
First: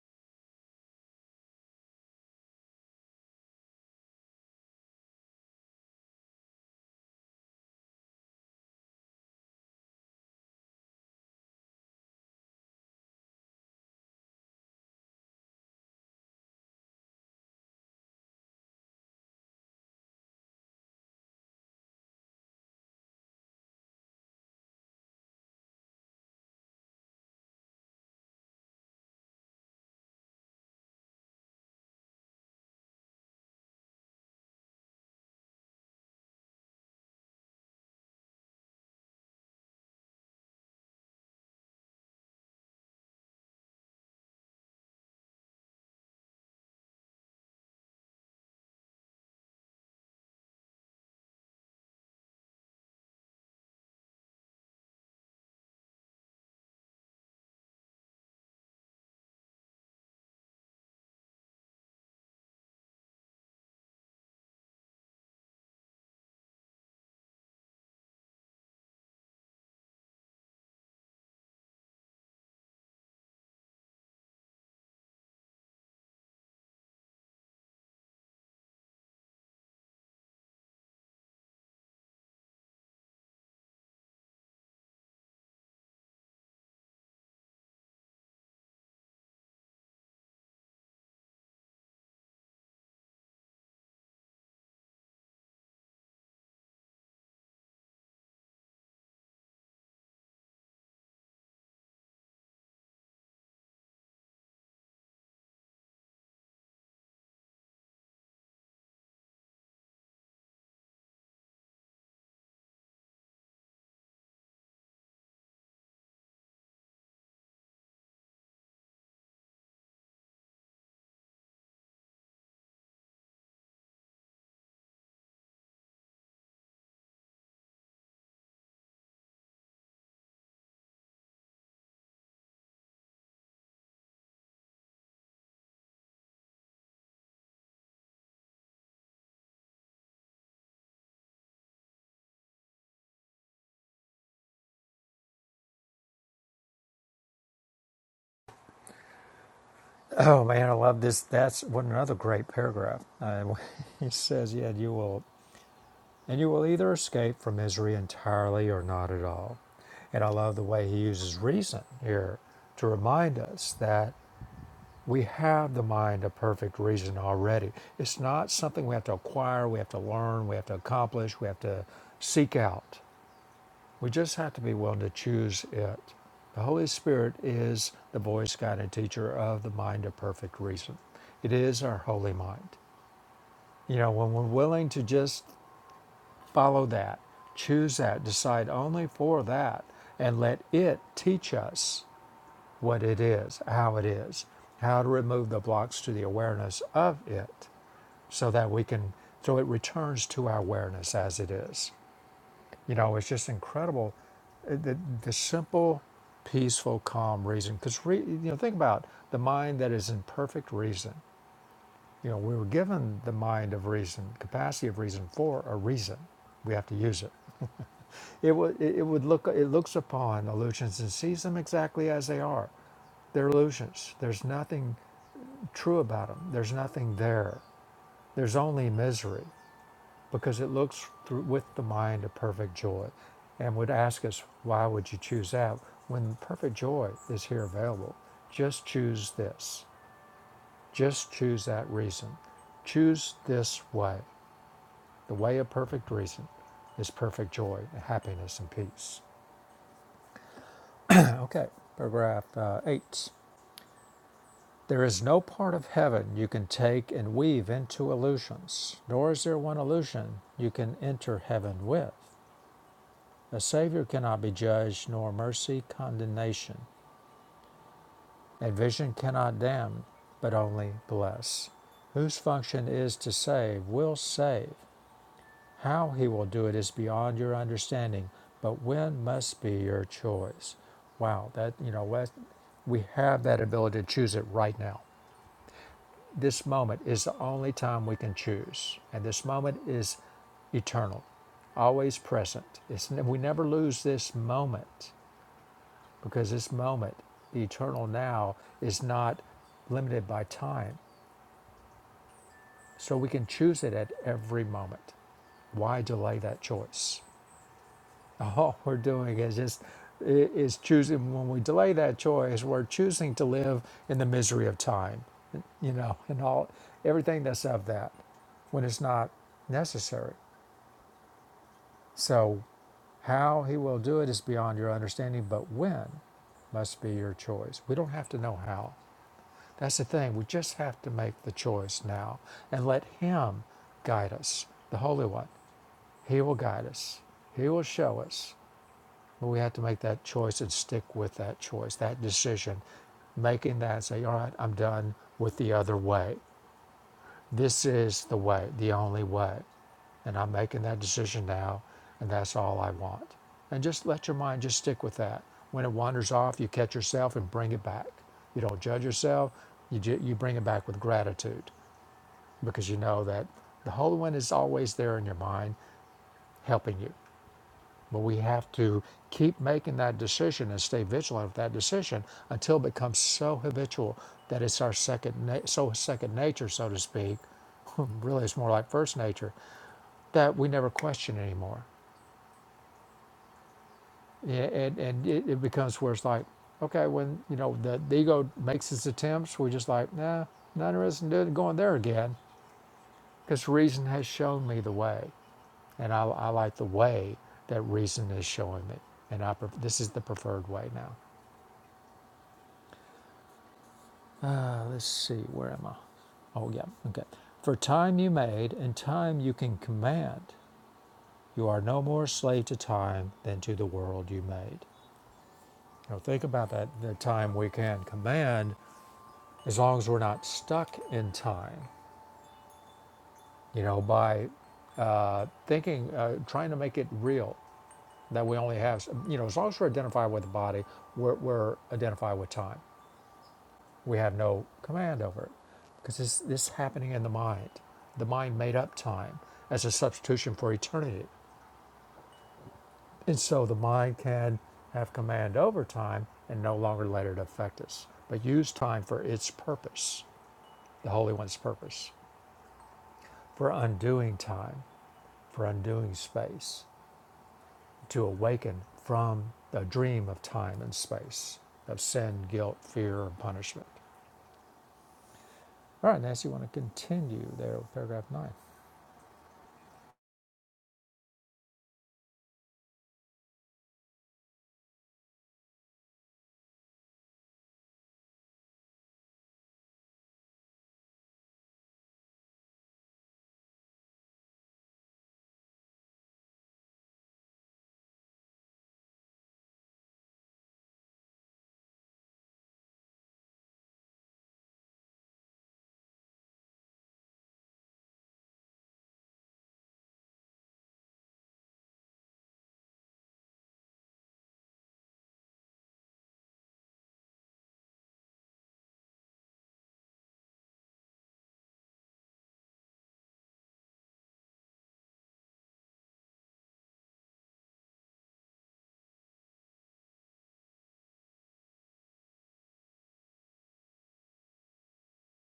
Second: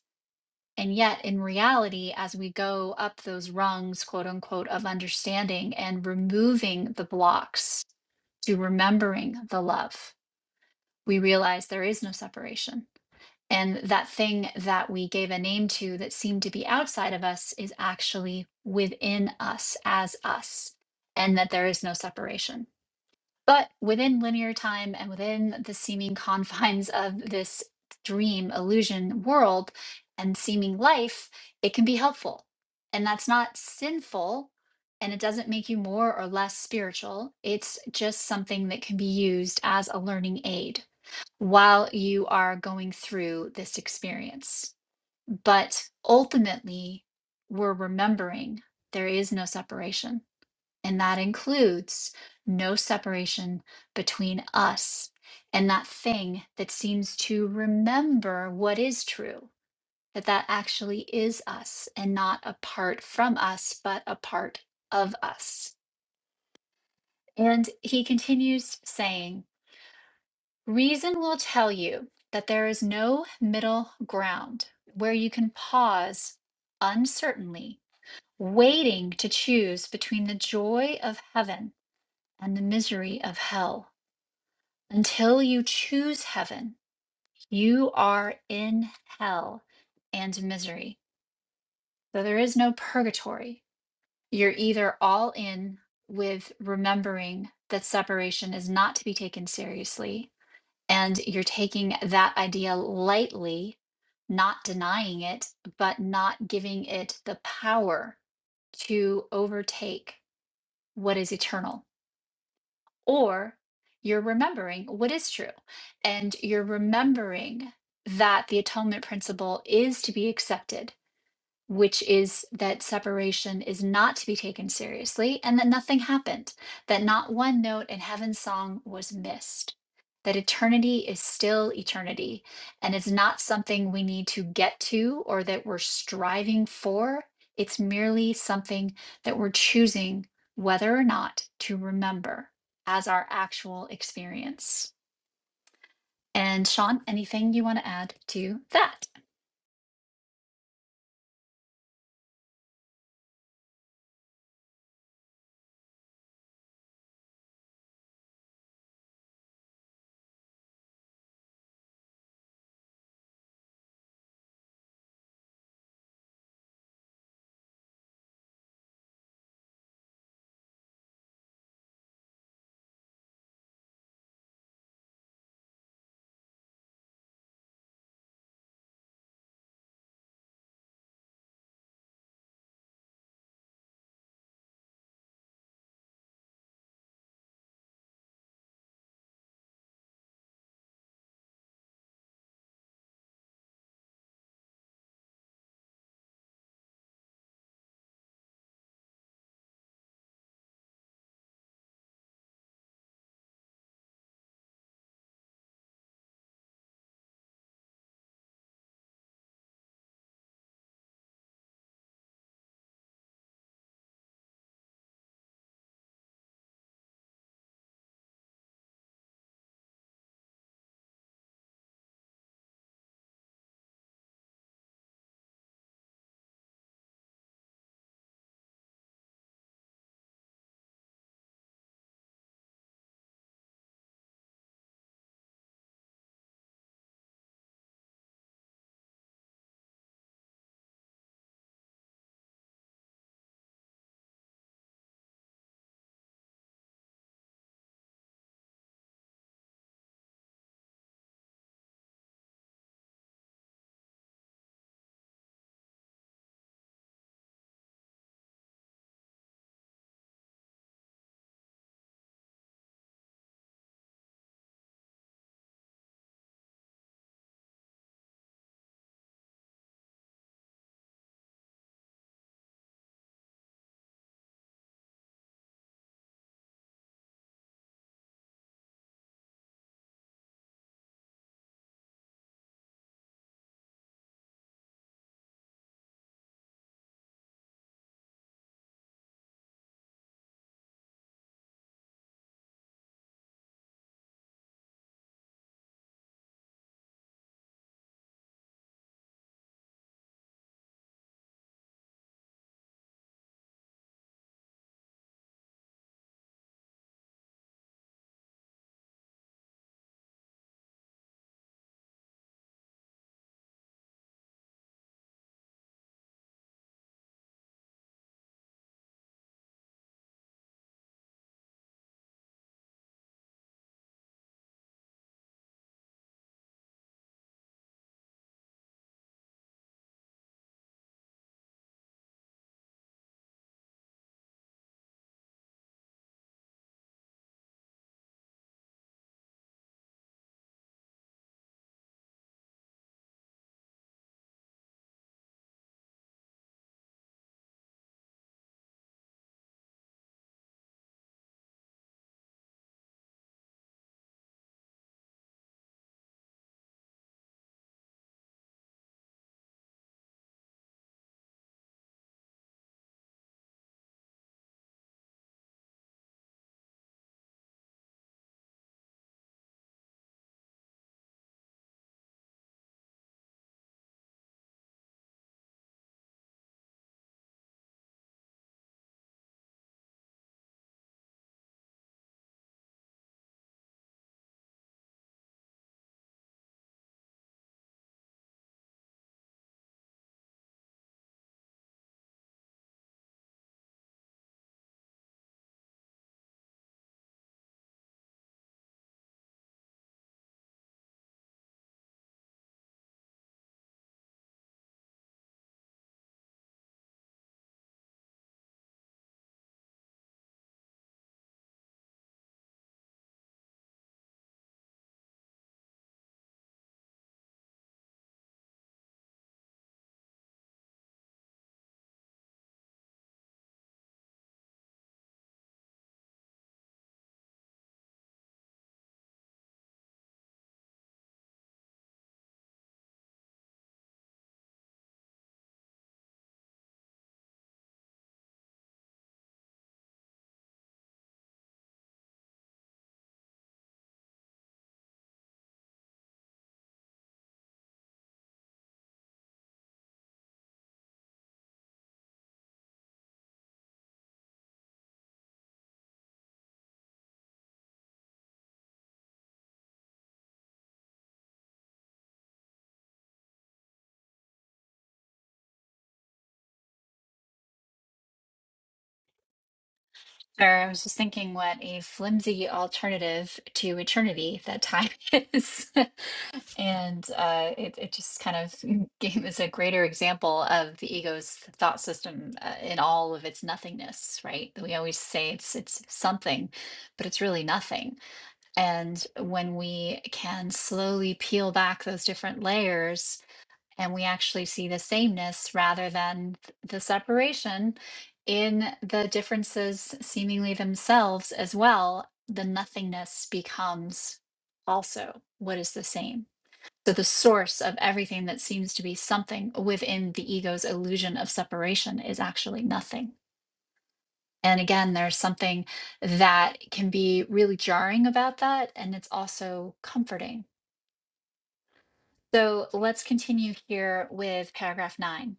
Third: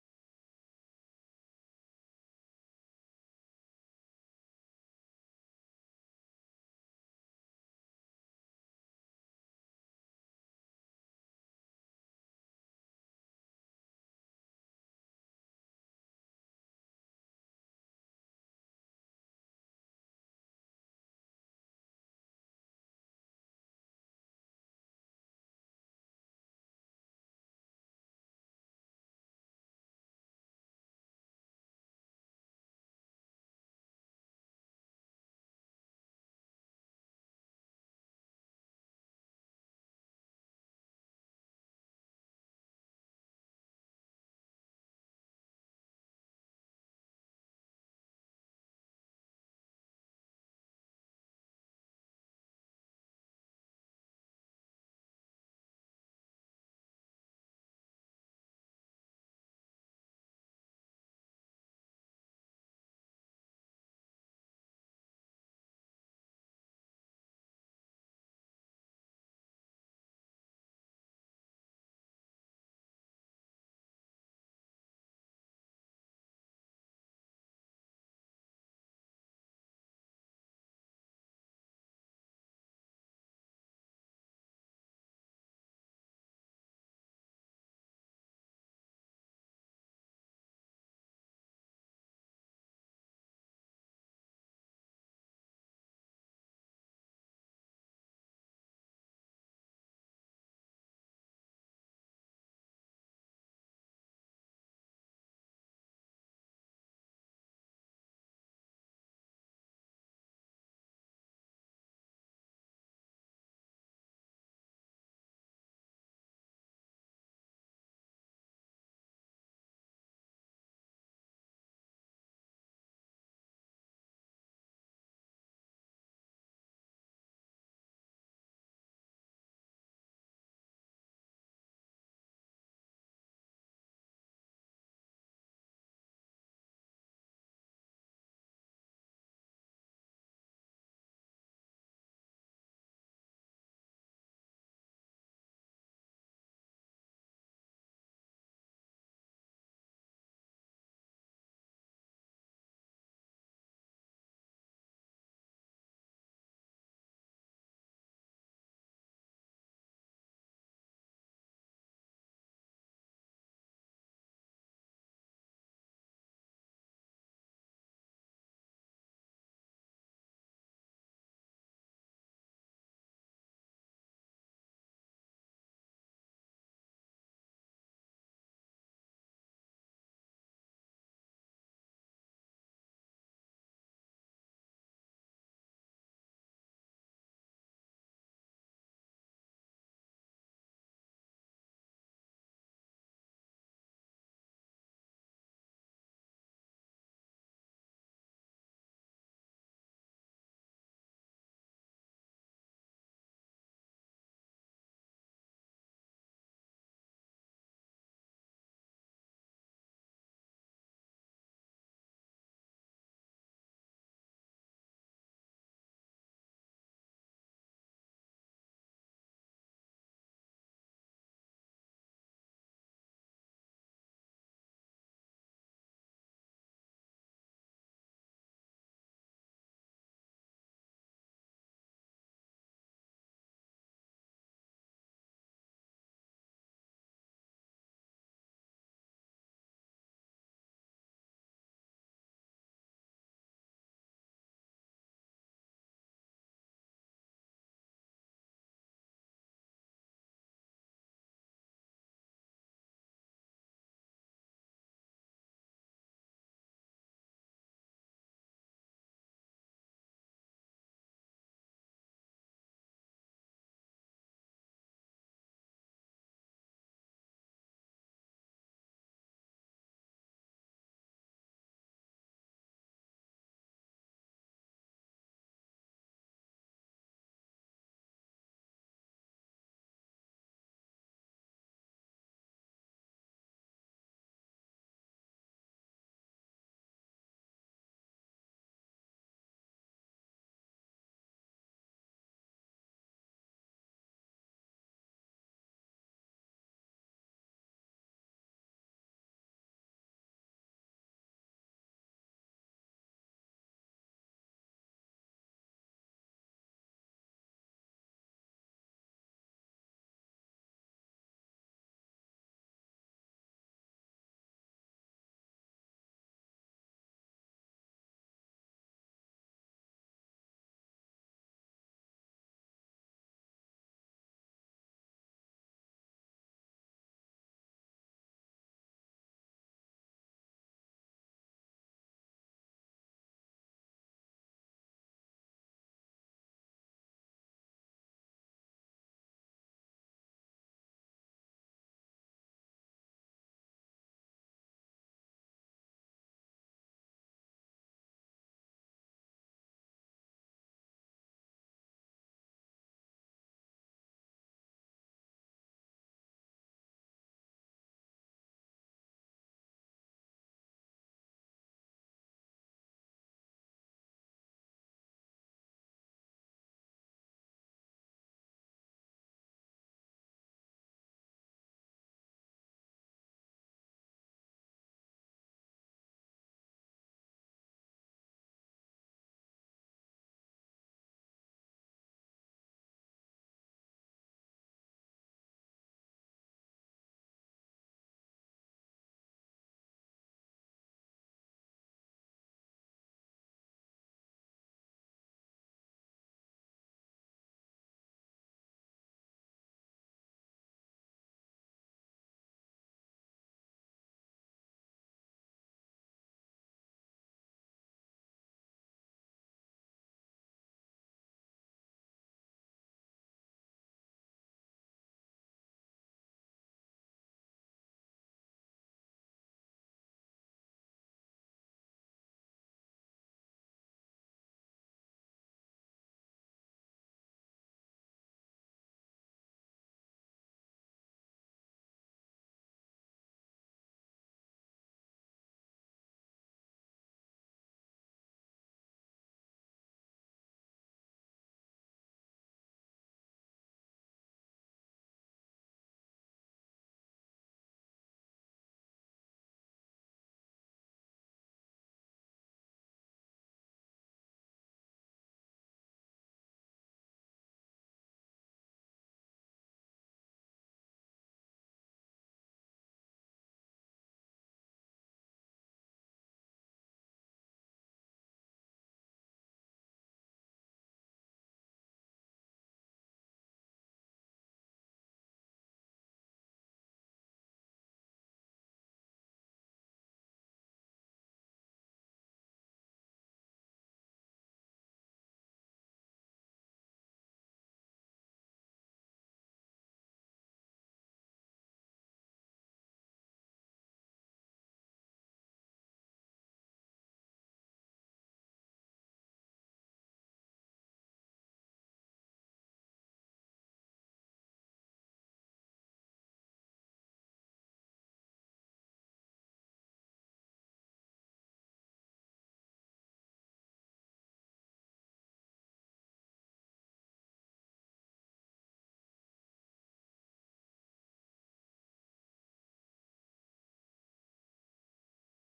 and yet, in reality, as we go up those rungs, quote unquote, of understanding and removing the blocks to remembering the love, we realize there is no separation. And that thing that we gave a name to that seemed to be outside of us is actually within us as us, and that there is no separation. But within linear time and within the seeming confines of this dream illusion world and seeming life, it can be helpful. And that's not sinful. And it doesn't make you more or less spiritual. It's just something that can be used as a learning aid while you are going through this experience. But ultimately, we're remembering there is no separation and that includes no separation between us and that thing that seems to remember what is true that that actually is us and not apart from us but a part of us and he continues saying reason will tell you that there is no middle ground where you can pause uncertainly waiting to choose between the joy of heaven and the misery of hell Until you choose heaven, you are in hell and misery. So there is no purgatory. You're either all in with remembering that separation is not to be taken seriously, and you're taking that idea lightly, not denying it, but not giving it the power to overtake what is eternal or you're remembering what is true and you're remembering that the atonement principle is to be accepted which is that separation is not to be taken seriously and that nothing happened, that not one note in heaven's song was missed, that eternity is still eternity and it's not something we need to get to or that we're striving for. It's merely something that we're choosing whether or not to remember as our actual experience. And Sean, anything you want to add to that?
Oh man, I love this. That's what another great paragraph. Uh, he says, "Yeah, you will. and you will either escape from misery entirely or not at all. And I love the way he uses reason here to remind us that we have the mind of perfect reason already. It's not something we have to acquire, we have to learn, we have to accomplish, we have to seek out. We just have to be willing to choose it. The Holy Spirit is the voice, guide, and teacher of the mind of perfect reason. It is our holy mind. You know, when we're willing to just Follow that, choose that, decide only for that, and let it teach us what it is, how it is, how to remove the blocks to the awareness of it so that we can, so it returns to our awareness as it is. You know, it's just incredible uh, the, the simple, peaceful, calm reason. Because, re, you know, think about the mind that is in perfect reason. You know, we were given the mind of reason, capacity of reason for a reason. We have to use it. It would it would look it looks upon illusions and sees them exactly as they are. They're illusions. There's nothing true about them. There's nothing there. There's only misery because it looks through with the mind of perfect joy, and would ask us why would you choose that when perfect joy is here available. Just choose this. Just choose that reason. Choose this way. The way of perfect reason is perfect joy, happiness, and peace. Okay, paragraph uh, 8. There is no part of heaven you can take and weave into illusions, nor is there one illusion you can enter heaven with. A Savior cannot be judged, nor mercy condemnation, and vision cannot damn, but only bless. Whose function is to save will save. How he will do it is beyond your understanding, but when must be your choice. Wow, that, you know, we have that ability to choose it right now. This moment is the only time we can choose, and this moment is eternal, always present. It's, we never lose this moment because this moment, the eternal now, is not limited by time. So we can choose it at every moment. Why delay that choice? all we're doing is just is choosing when we delay that choice we're choosing to live in the misery of time you know and all everything that's of that when it's not necessary so how he will do it is beyond your understanding but when must be your choice we don't have to know how that's the thing we just have to make the choice now and let him guide us the holy one he will guide us he will show us But we have to make that choice and stick with that choice, that decision, making that and say, all right, I'm done with the other way. This is the way, the only way. And I'm making that decision now, and that's all I want. And just let your mind just stick with that. When it wanders off, you catch yourself and bring it back. You don't judge yourself, you, ju- you bring it back with gratitude because you know that the Holy One is always there in your mind helping you. But we have to keep making that decision and stay vigilant of that decision until it becomes so habitual that it's our second, na- so second nature, so to speak. really, it's more like first nature that we never question anymore. Yeah, And, and it, it becomes where it's like, okay, when you know the, the ego makes its attempts, we're just like, nah, not interested in doing- going there again, because reason has shown me the way, and I, I like the way that reason is showing me, and I pref- this is the preferred way now. Uh, let's see, where am I? Oh, yeah, okay. For time you made, and time you can command. You are no more slave to time than to the world you made. Now, think about that the time we can command as long as we're not stuck in time, you know, by uh, thinking, uh, trying to make it real that we only have, you know, as long as we're identified with the body, we're, we're identified with time. We have no command over it because this this happening in the mind. The mind made up time as a substitution for eternity, and so the mind can have command over time and no longer let it affect us, but use time for its purpose, the Holy One's purpose, for undoing time, for undoing space, to awaken from the dream of time and space, of sin, guilt, fear, and punishment. All right, Nancy, you want to continue there with paragraph nine?
Sure, I was just thinking what a flimsy alternative to eternity that time is. And uh, it, it just kind of gave us a greater example of the ego's thought system uh, in all of its nothingness, right? We always say it's it's something, but it's really nothing. And when we can slowly peel back those different layers and we actually see the sameness rather than th- the separation in the differences seemingly themselves as well the nothingness becomes also what is the same so the source of everything that seems to be something within the ego's illusion of separation is actually nothing and again there's something that can be really jarring about that and it's also comforting so let's continue here with paragraph 9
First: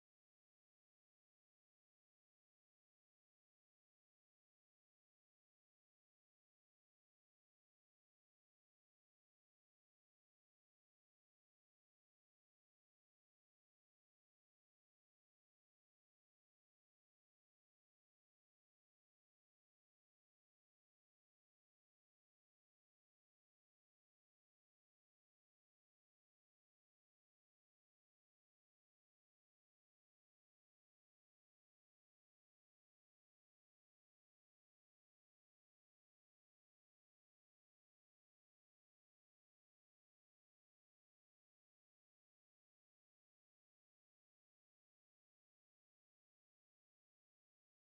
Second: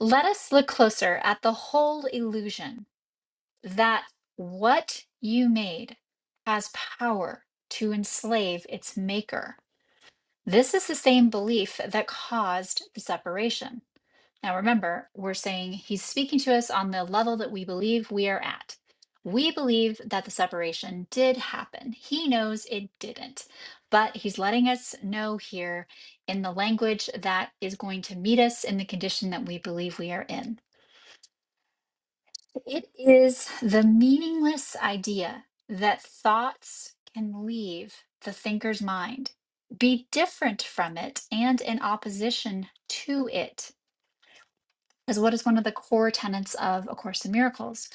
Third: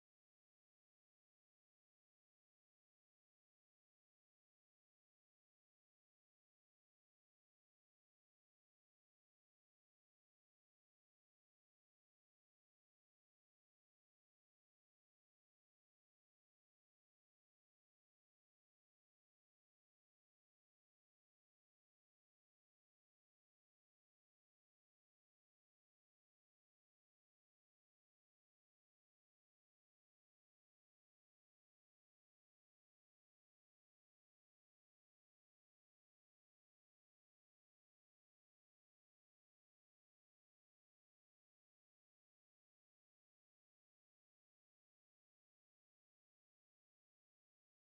Let us look closer at the whole illusion that what you made has power to enslave its maker. This is the same belief that caused the separation. Now, remember, we're saying he's speaking to us on the level that we believe we are at. We believe that the separation did happen. He knows it didn't, but he's letting us know here in the language that is going to meet us in the condition that we believe we are in. It is the meaningless idea that thoughts can leave the thinker's mind, be different from it, and in opposition to it is what is one of the core tenets of A Course in Miracles.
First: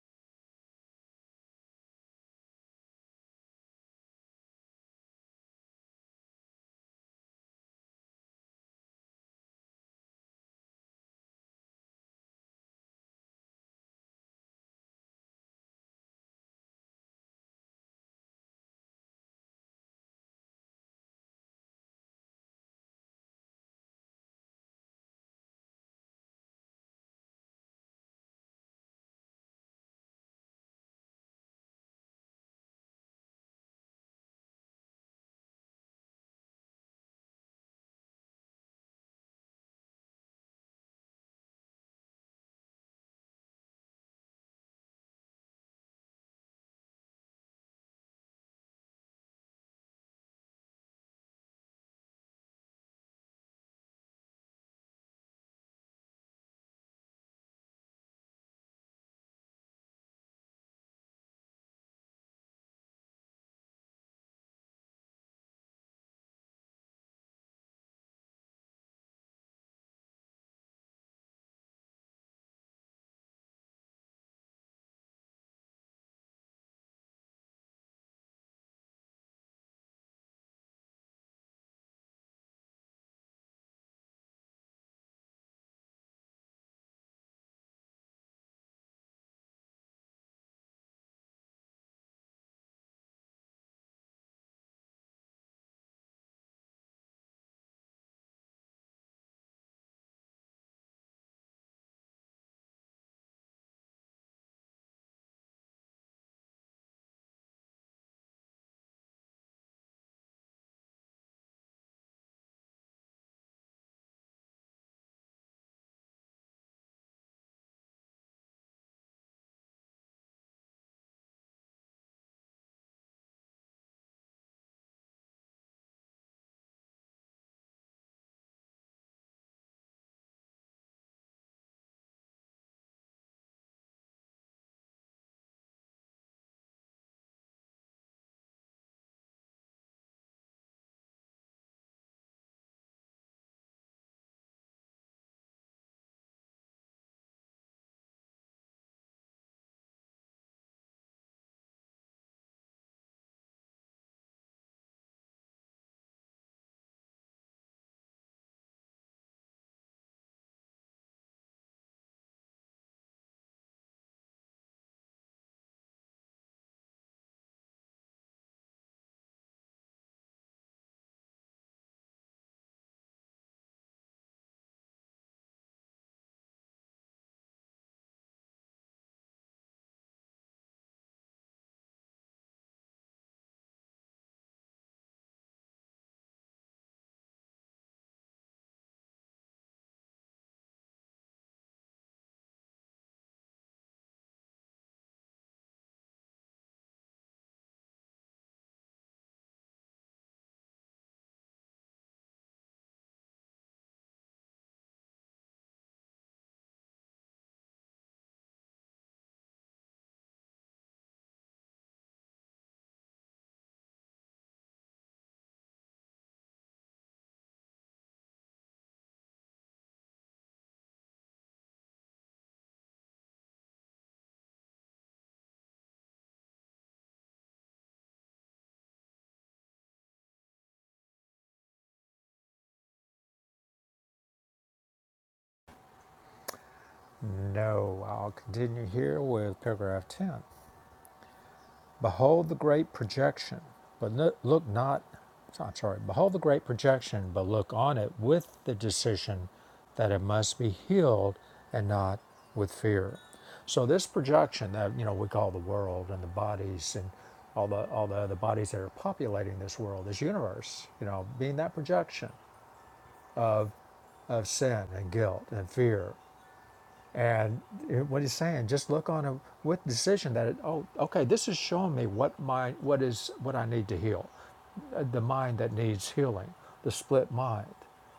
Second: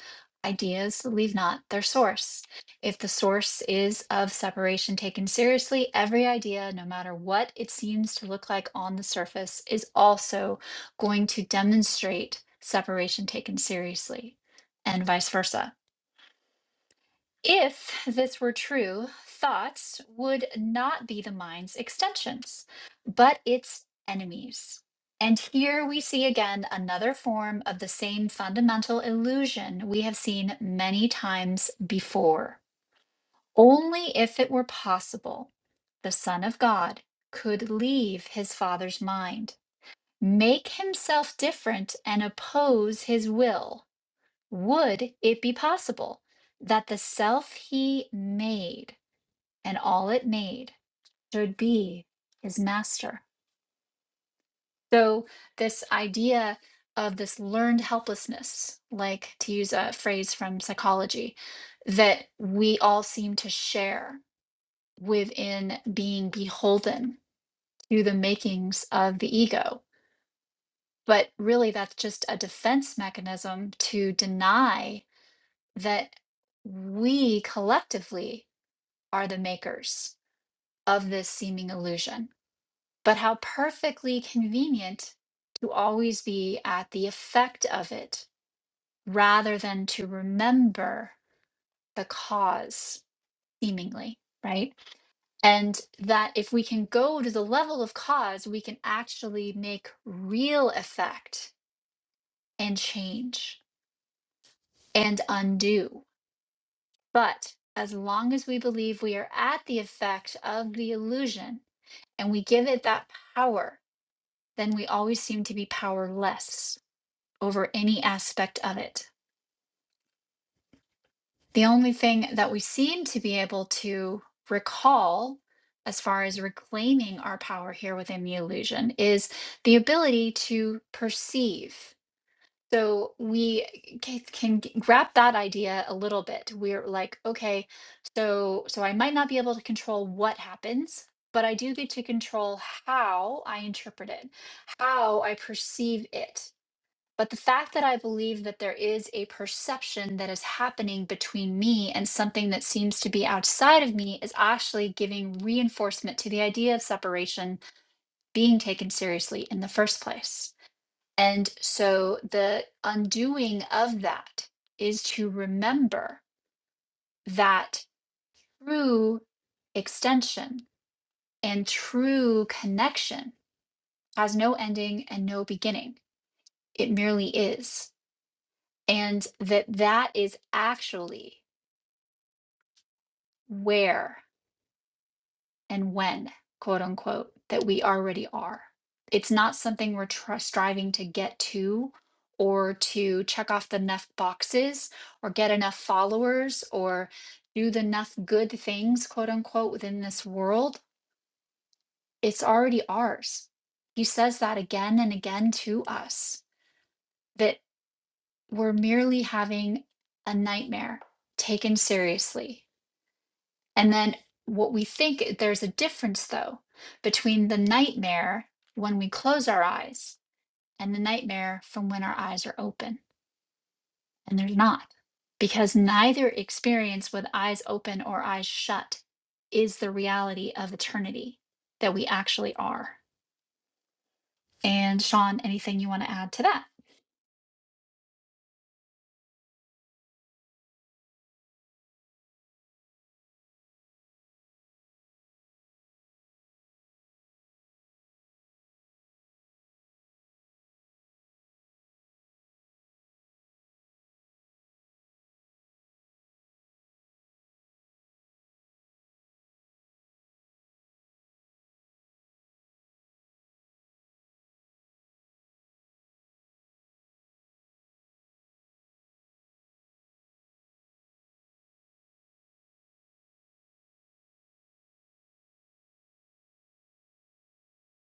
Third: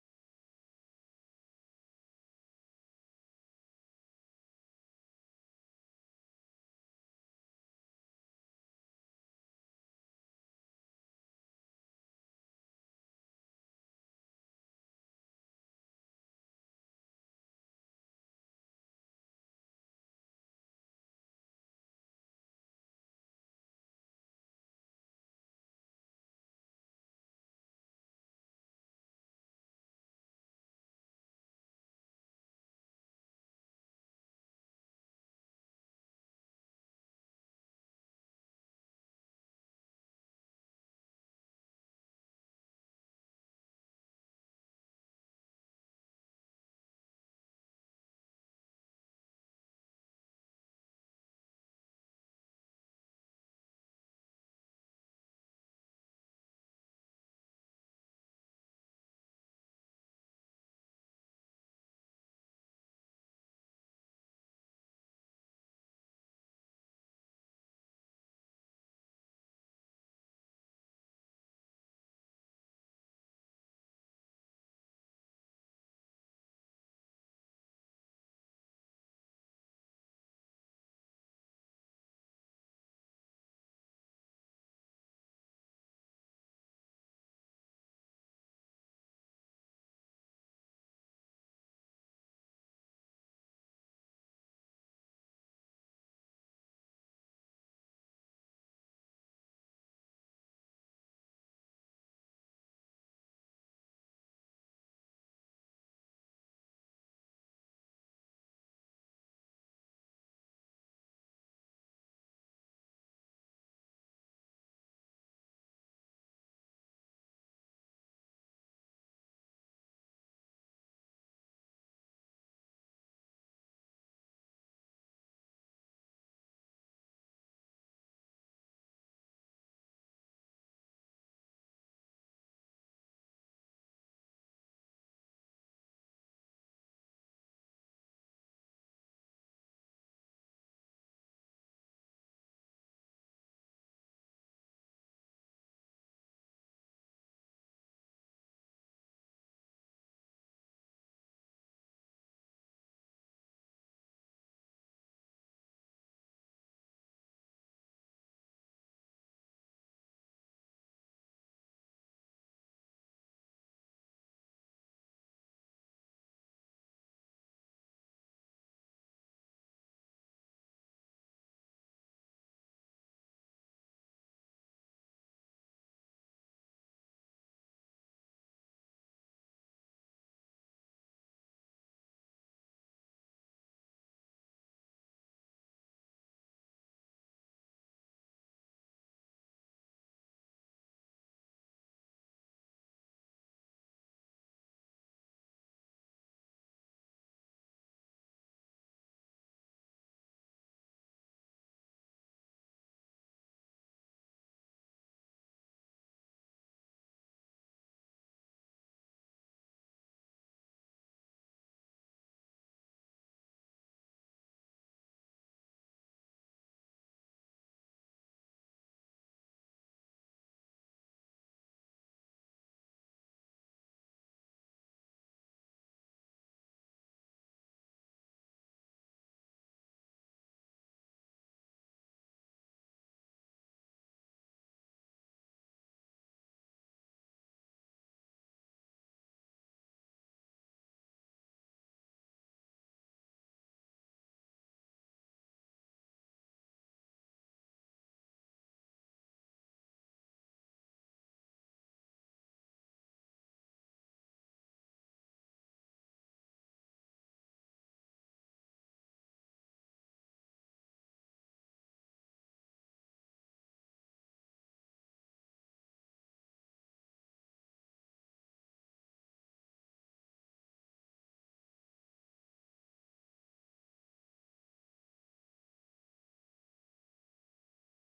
Ideas leave not their source. If the source is of separation taken seriously, every idea, no matter what it seems to look like on the surface, is also going to demonstrate separation taken seriously, and vice versa. If this were true, thoughts would not be the mind's extensions, but its enemies. And here we see again another form of the same fundamental illusion we have seen many times before. Only if it were possible, the Son of God could leave his Father's mind, make himself different, and oppose his will. Would it be possible that the self he made? and all it made should be his master. So, this idea of this learned helplessness, like to use a phrase from psychology, that we all seem to share within being beholden to the makings of the ego. But really, that's just a defense mechanism to deny that we collectively are the makers of this seeming illusion But how perfectly convenient to always be at the effect of it rather than to remember the cause, seemingly, right? And that if we can go to the level of cause, we can actually make real effect and change and undo. But as long as we believe we are at the effect of the illusion and we give it that power, then we always seem to be powerless over any aspect of it. The only thing that we seem to be able to recall as far as reclaiming our power here within the illusion is the ability to perceive. So we c- can g- wrap that idea a little bit. We're like, okay, so so I might not be able to control what happens, but I do get to control how I interpret it, how I perceive it. But the fact that I believe that there is a perception that is happening between me and something that seems to be outside of me is actually giving reinforcement to the idea of separation being taken seriously in the first place. And so the undoing of that is to remember that true extension and true connection has no ending and no beginning, it merely is. and that that is actually where and when quote unquote that we already are it's not something we're tr- striving to get to or to check off the enough boxes or get enough followers or do the enough good things quote unquote within this world it's already ours he says that again and again to us that we're merely having a nightmare taken seriously And then what we think there's a difference though between the nightmare when we close our eyes and the nightmare from when our eyes are open. And there's not because neither experience with eyes open or eyes shut is the reality of eternity that we actually are. And Sean, anything you want to add to that?
No, I'll continue here with paragraph 10. Behold the great projection, but no- look not, I'm sorry, behold the great projection, but look on it with the decision that it must be healed and not with fear. So this projection that you know we call the world and the bodies and all the all the other bodies that are populating this world, this universe, you know, being that projection of sin and guilt and fear And what he's saying, just look on it with decision that it, oh, okay, this is showing me what my what is what I need to heal, uh, the mind that needs healing, the split mind.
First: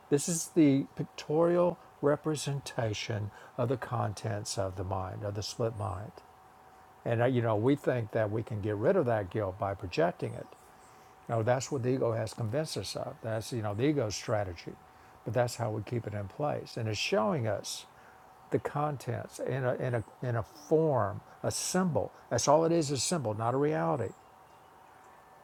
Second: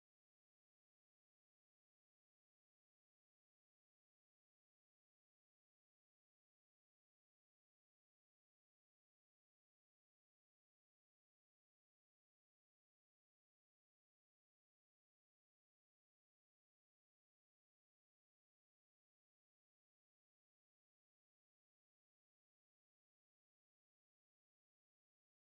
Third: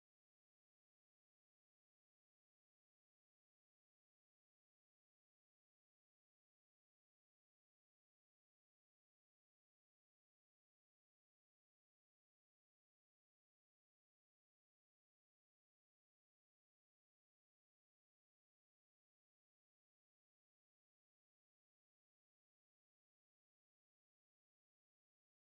This is the pictorial representation of the contents of the mind, of the split mind. And uh, you know, we think that we can get rid of that guilt by projecting it. No, that's what the ego has convinced us of. That's you know the ego's strategy, but that's how we keep it in place, and it's showing us the contents in a, in a, in a form, a symbol. That's all it is, a symbol, not a reality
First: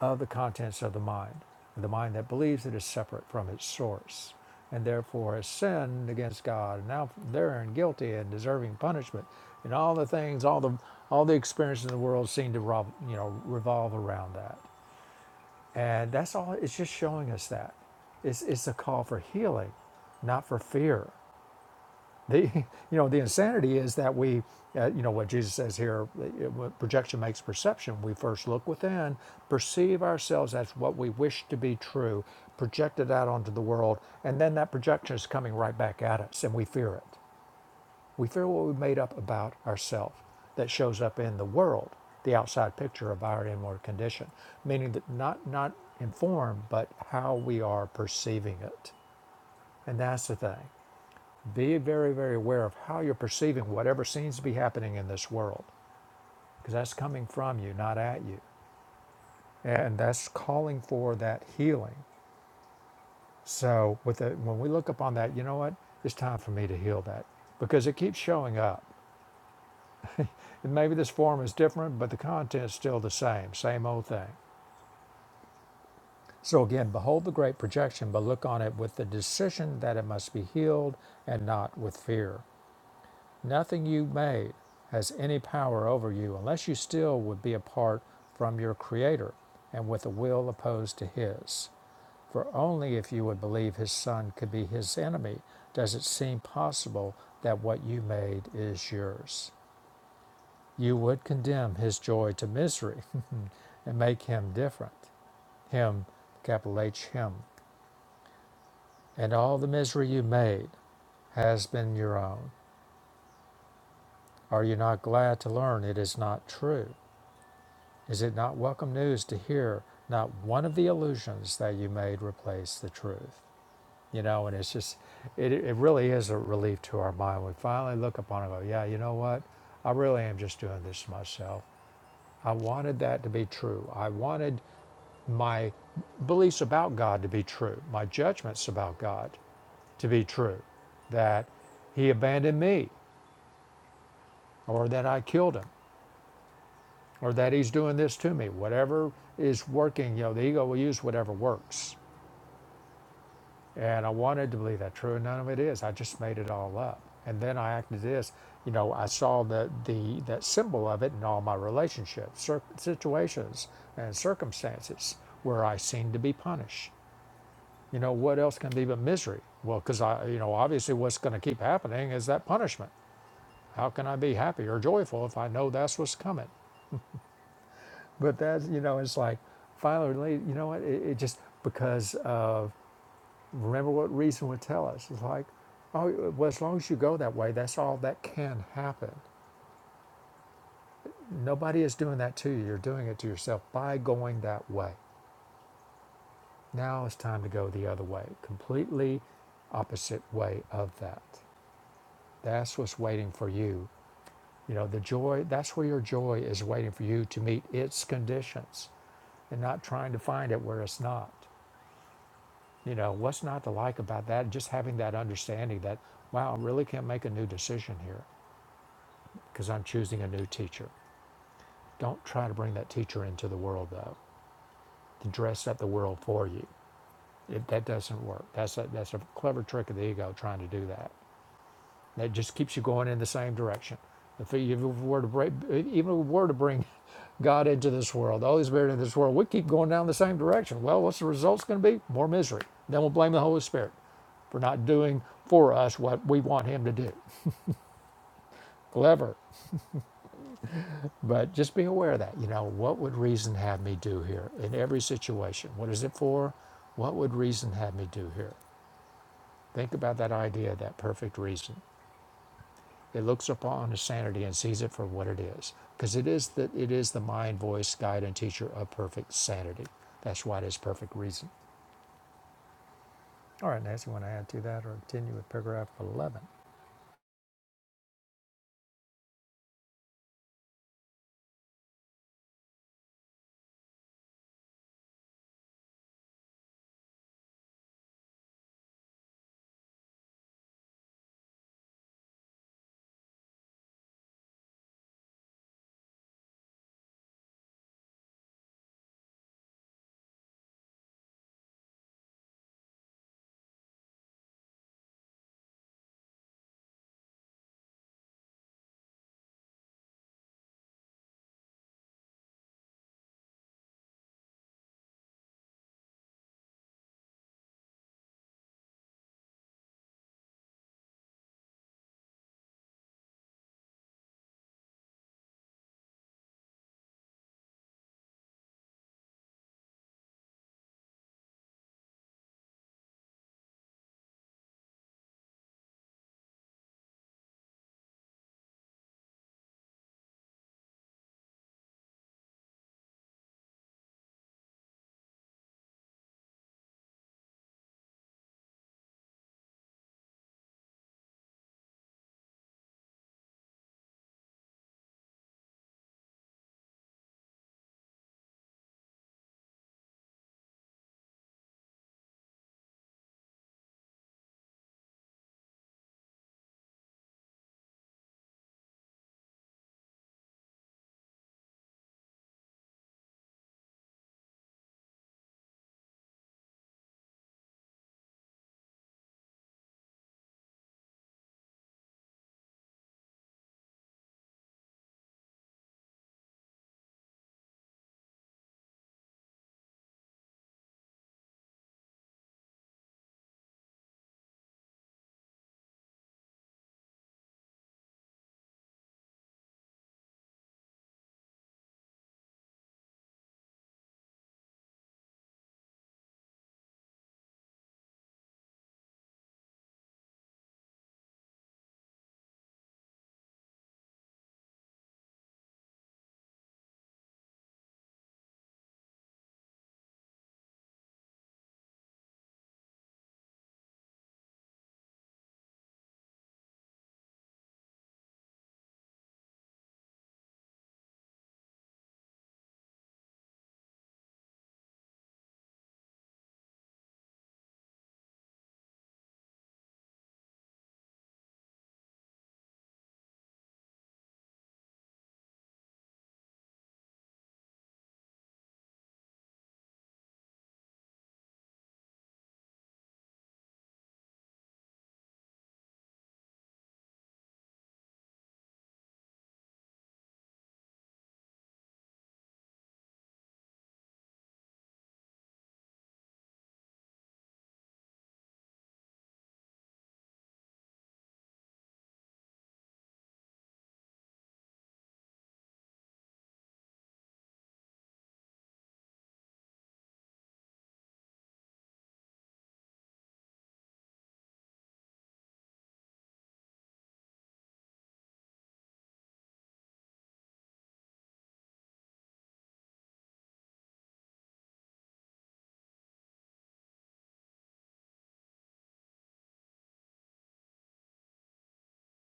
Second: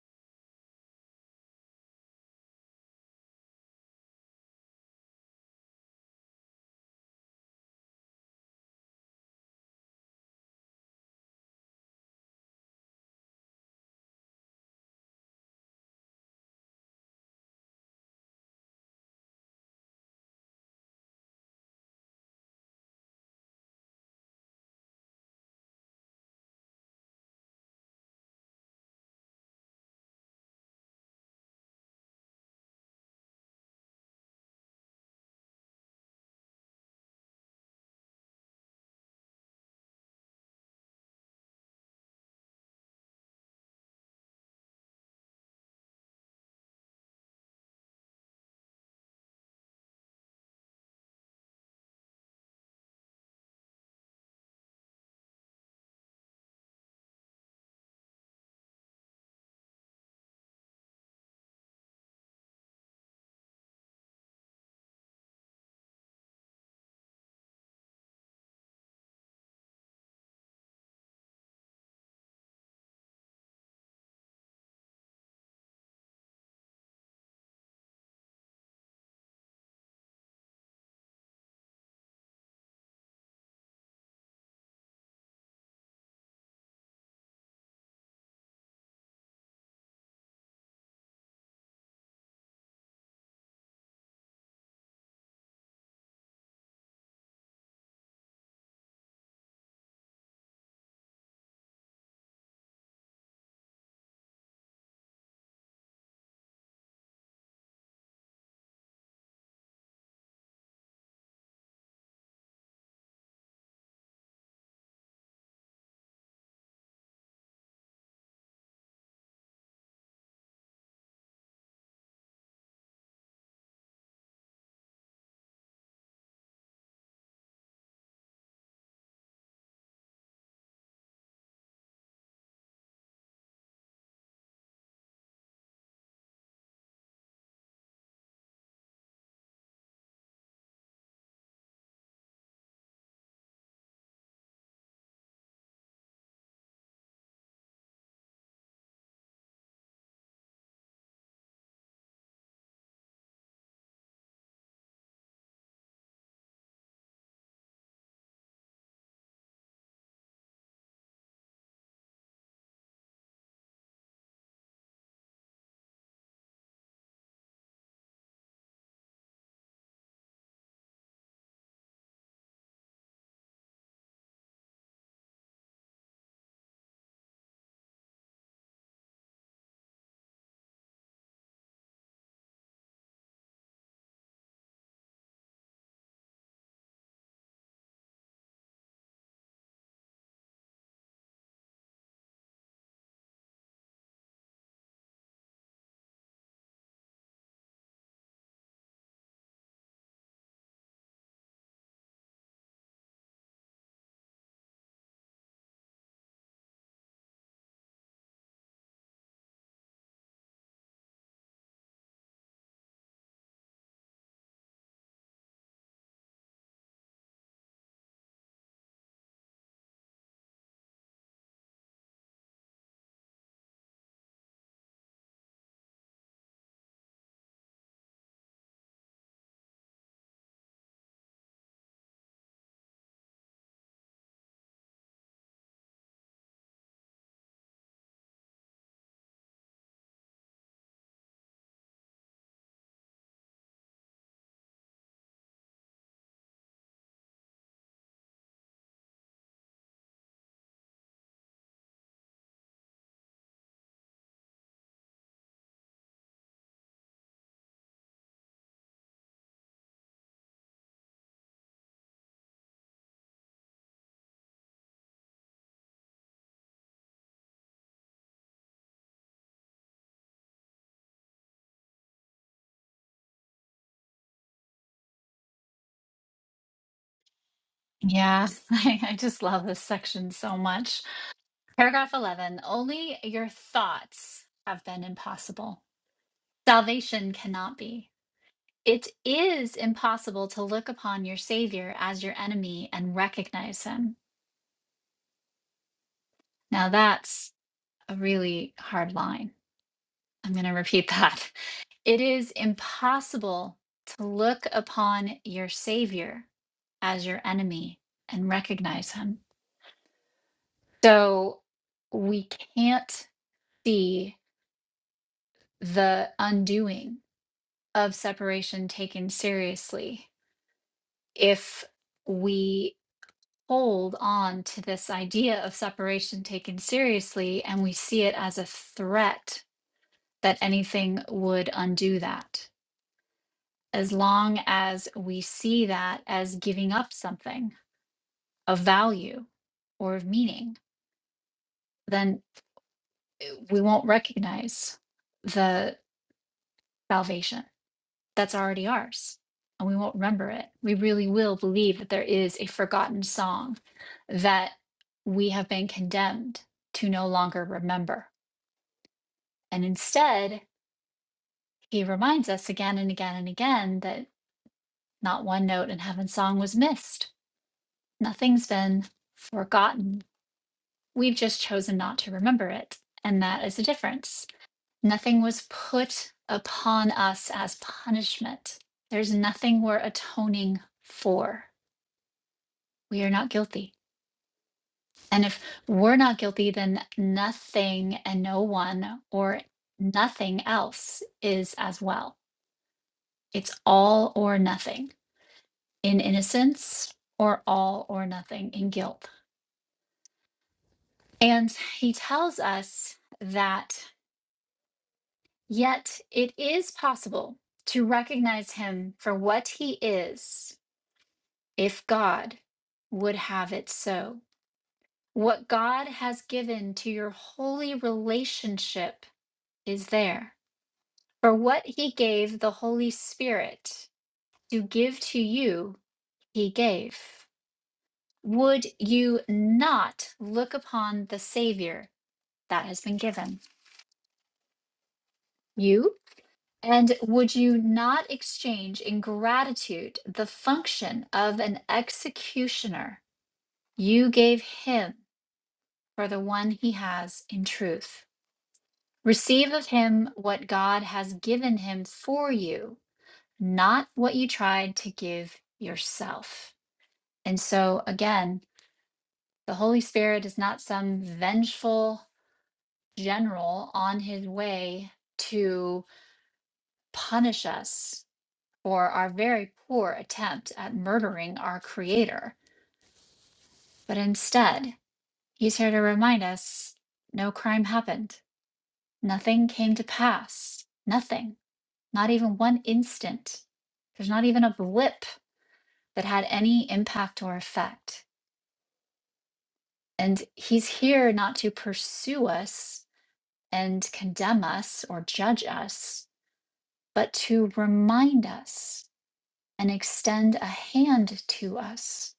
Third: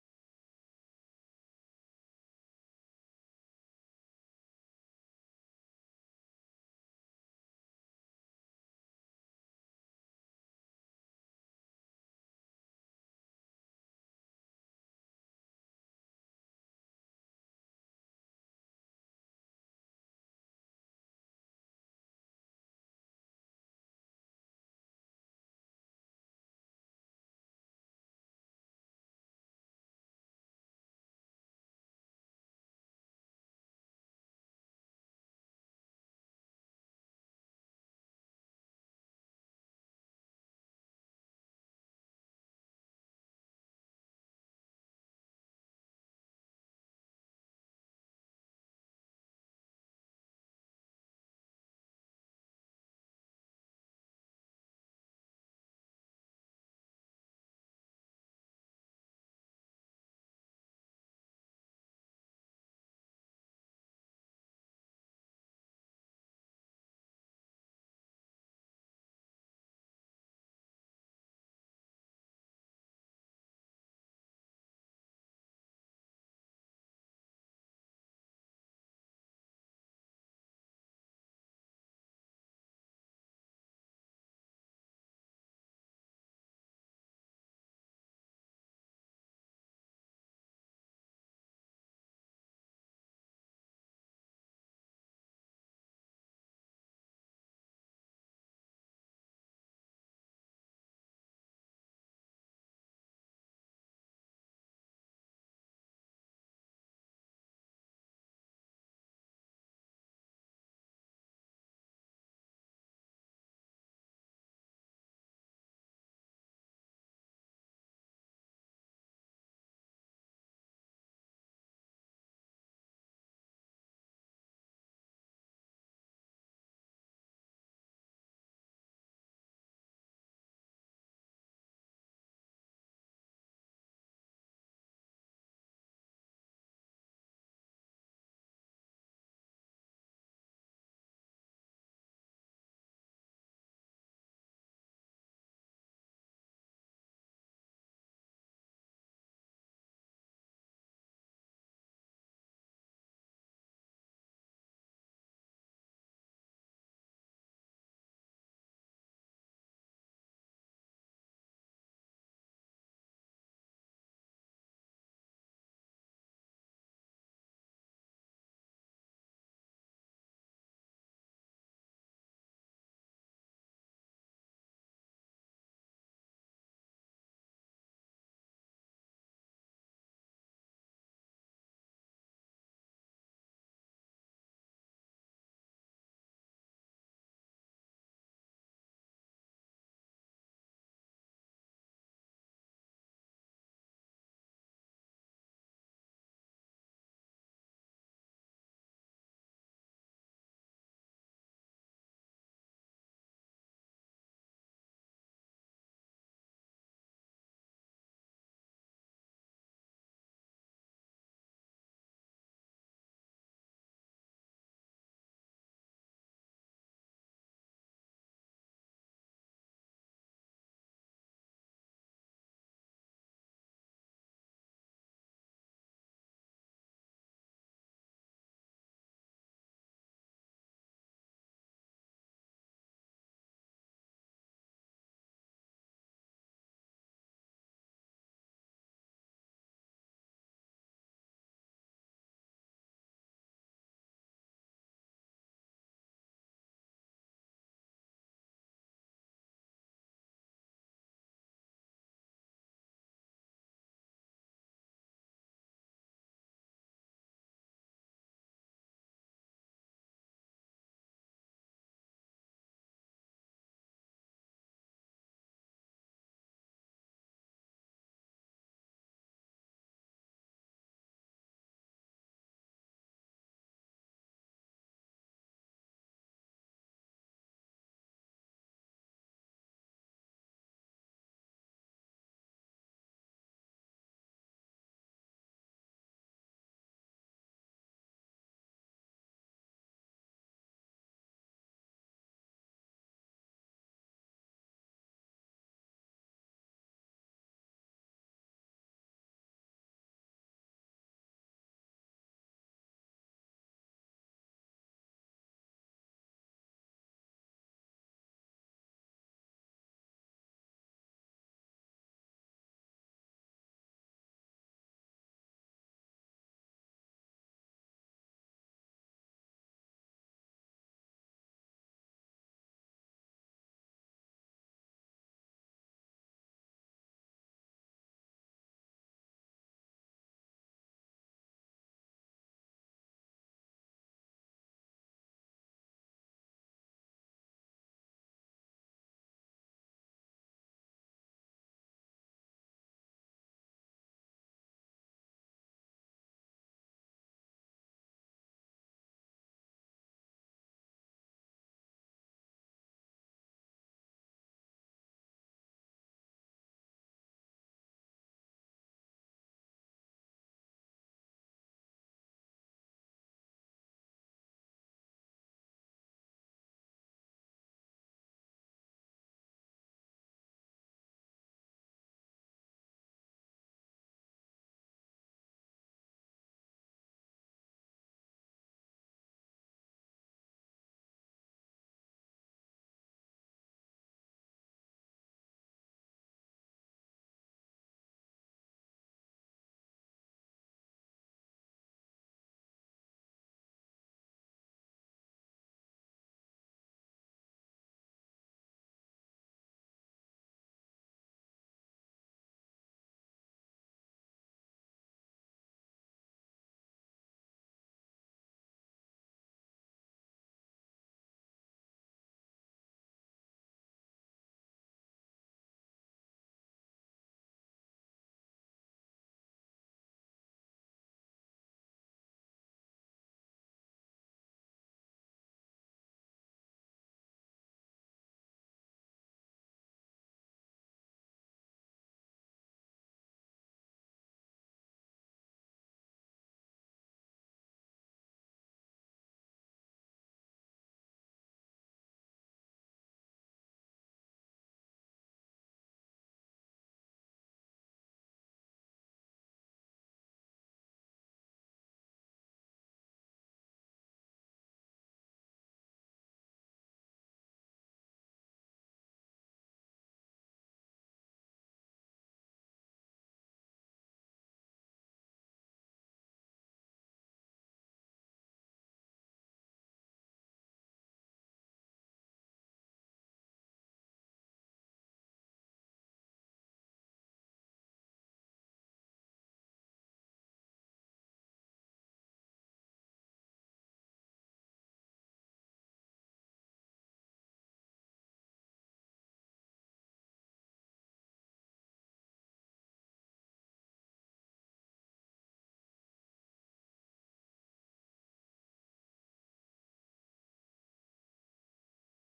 of the contents of the mind, the mind that believes it is separate from its source and therefore has sinned against God and now therein guilty and deserving punishment. And all the things, all the all the experiences in the world seem to rob, you know revolve around that. And that's all. It's just showing us that. It's, it's a call for healing, not for fear the you know the insanity is that we uh, you know what jesus says here it- projection makes perception we first look within perceive ourselves as what we wish to be true project it out onto the world and then that projection is coming right back at us and we fear it we fear what we made up about ourselves that shows up in the world the outside picture of our inward condition meaning that not not informed but how we are perceiving it and that's the thing be very, very aware of how you're perceiving whatever seems to be happening in this world, because that's coming from you, not at you. And that's calling for that healing. So with the, when we look upon that, you know what? It's time for me to heal that because it keeps showing up. And maybe this form is different, but the content's still the same, same old thing. So again, behold the great projection, but look on it with the decision that it must be healed and not with fear. Nothing you made has any power over you unless you still would be apart from your Creator and with a will opposed to His. For only if you would believe His Son could be His enemy does it seem possible that what you made is yours. You would condemn His joy to misery and make Him different. Him, capital H, Him. And all the misery you made has been your own. Are you not glad to learn it is not true? Is it not welcome news to hear not one of the illusions that you made replace the truth? You know, and it's just, it, it really is a relief to our mind. We finally look upon it and go, yeah, you know what? I really am just doing this to myself. I wanted that to be true. I wanted my beliefs about God to be true, my judgments about God to be true, that he abandoned me or that I killed him or that he's doing this to me. Whatever is working, you know, the ego will use whatever works And I wanted to believe that true, and none of it is. I just made it all up. And then I acted this. You know, I saw the, the that symbol of it in all my relationships, cir- situations, and circumstances where I seemed to be punished. You know, what else can be but misery? Well, because I, you know, obviously what's going to keep happening is that punishment. How can I be happy or joyful if I know that's what's coming? But that's, you know, it's like finally, you know what? It, it just because of. remember what reason would tell us. It's like, oh, well, as long as you go that way, that's all that can happen. Nobody is doing that to you. You're doing it to yourself by going that way. Now it's time to go the other way, completely opposite way of that. That's what's waiting for you. You know, the joy, that's where your joy is waiting for you to meet its conditions and not trying to find it where it's not. You know, what's not to like about that? Just having that understanding that, wow, I really can't make a new decision here. because I'm choosing a new teacher. Don't try to bring that teacher into the world, though, to dress up the world for you. It, that doesn't work. That's a, that's a clever trick of the ego trying to do that. That just keeps you going in the same direction. If you were to bring, even if we were to bring God into this world, the Holy Spirit into this world, we keep going down the same direction. Well, what's the results going to be? More misery. Then we'll blame the Holy Spirit for not doing for us what we want Him to do. Clever. But just be aware of that. You know, what would reason have me do here in every situation? What is it for? What would reason have me do here? Think about that idea, that perfect reason. It looks upon his sanity and sees it for what it is, because it is the it is the mind, voice, guide, and teacher of perfect sanity. That's why it is perfect reason. All right, Nancy, want to add to that or continue with paragraph eleven?
Yeah, I, I just love this section so much. Paragraph 11 Only your thoughts have been impossible. Salvation cannot be. It is impossible to look upon your Savior as your enemy and recognize him. Now, that's a really hard line. I'm going to repeat that. It is impossible to look upon your Savior as your enemy and recognize him. So, we can't see the undoing of separation taken seriously if we hold on to this idea of separation taken seriously and we see it as a threat that anything would undo that. As long as we see that as giving up something of value or of meaning, then eh, we won't recognize the salvation that's already ours and we won't remember it. We really will believe that there is a forgotten song that we have been condemned to no longer remember And instead, he reminds us again and again and again that not one note in Heaven's song was missed. Nothing's been forgotten. We've just chosen not to remember it. And that is the difference. Nothing was put upon us as punishment. There's nothing we're atoning for. We are not guilty. And if we're not guilty, then nothing and no one or nothing else is as well. It's all or nothing. in innocence or all or nothing in guilt. And he tells us that yet it is possible to recognize him for what he is if God would have it so. What God has given to your holy relationship is there. For what he gave the Holy Spirit to give to you, he gave. Would you not look upon the Savior that has been given you? And would you not exchange in gratitude the function of an executioner you gave him for the one he has in truth? Receive of him what God has given him for you, not what you tried to give yourself. And so, again, the Holy Spirit is not some vengeful general on his way to punish us Or our very poor attempt at murdering our Creator. But instead, He's here to remind us no crime happened, nothing came to pass, nothing, not even one instant. There's not even a blip that had any impact or effect. And He's here not to pursue us and condemn us or judge us, but to remind us and extend a hand to us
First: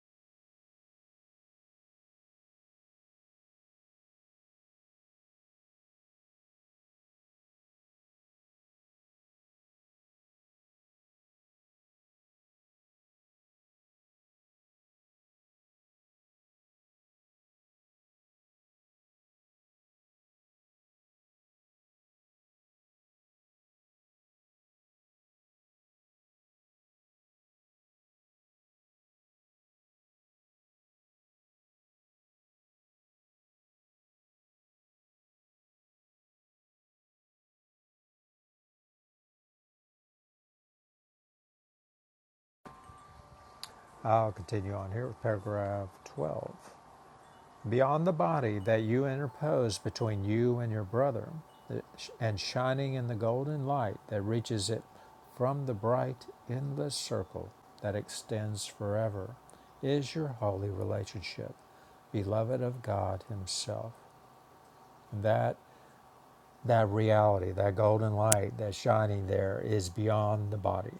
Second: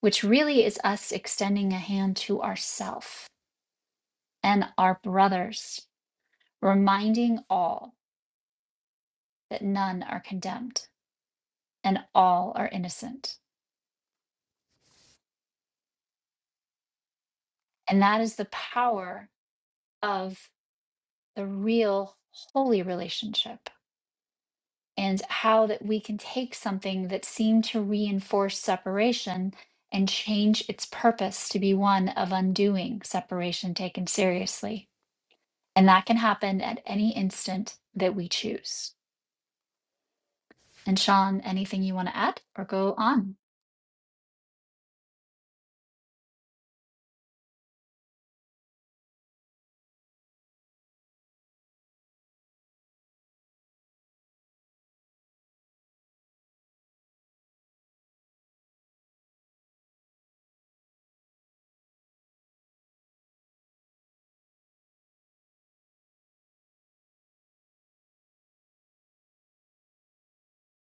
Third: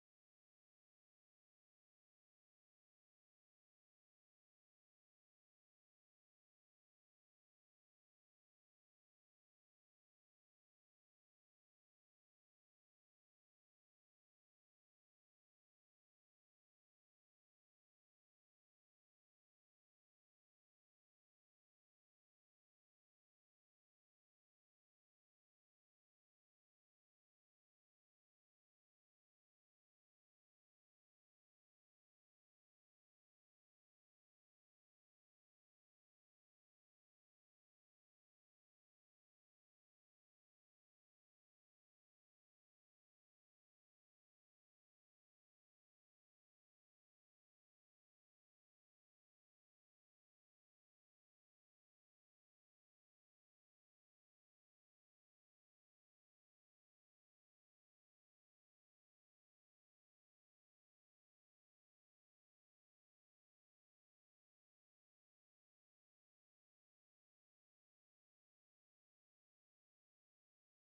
which really is us extending a hand to ourself and our brothers, reminding all that none are condemned and all are innocent. And that is the power of the real holy relationship and how that we can take something that seemed to reinforce separation and change its purpose to be one of undoing separation taken seriously. And that can happen at any instant that we choose. And Sean, anything you want to add or go on?
I'll continue on here with paragraph twelve. beyond the body that you interpose between you and your brother, and shining in the golden light that reaches it from the bright, endless circle that extends forever, is your holy relationship, beloved of God Himself. That that reality, that golden light that's shining there, is beyond the body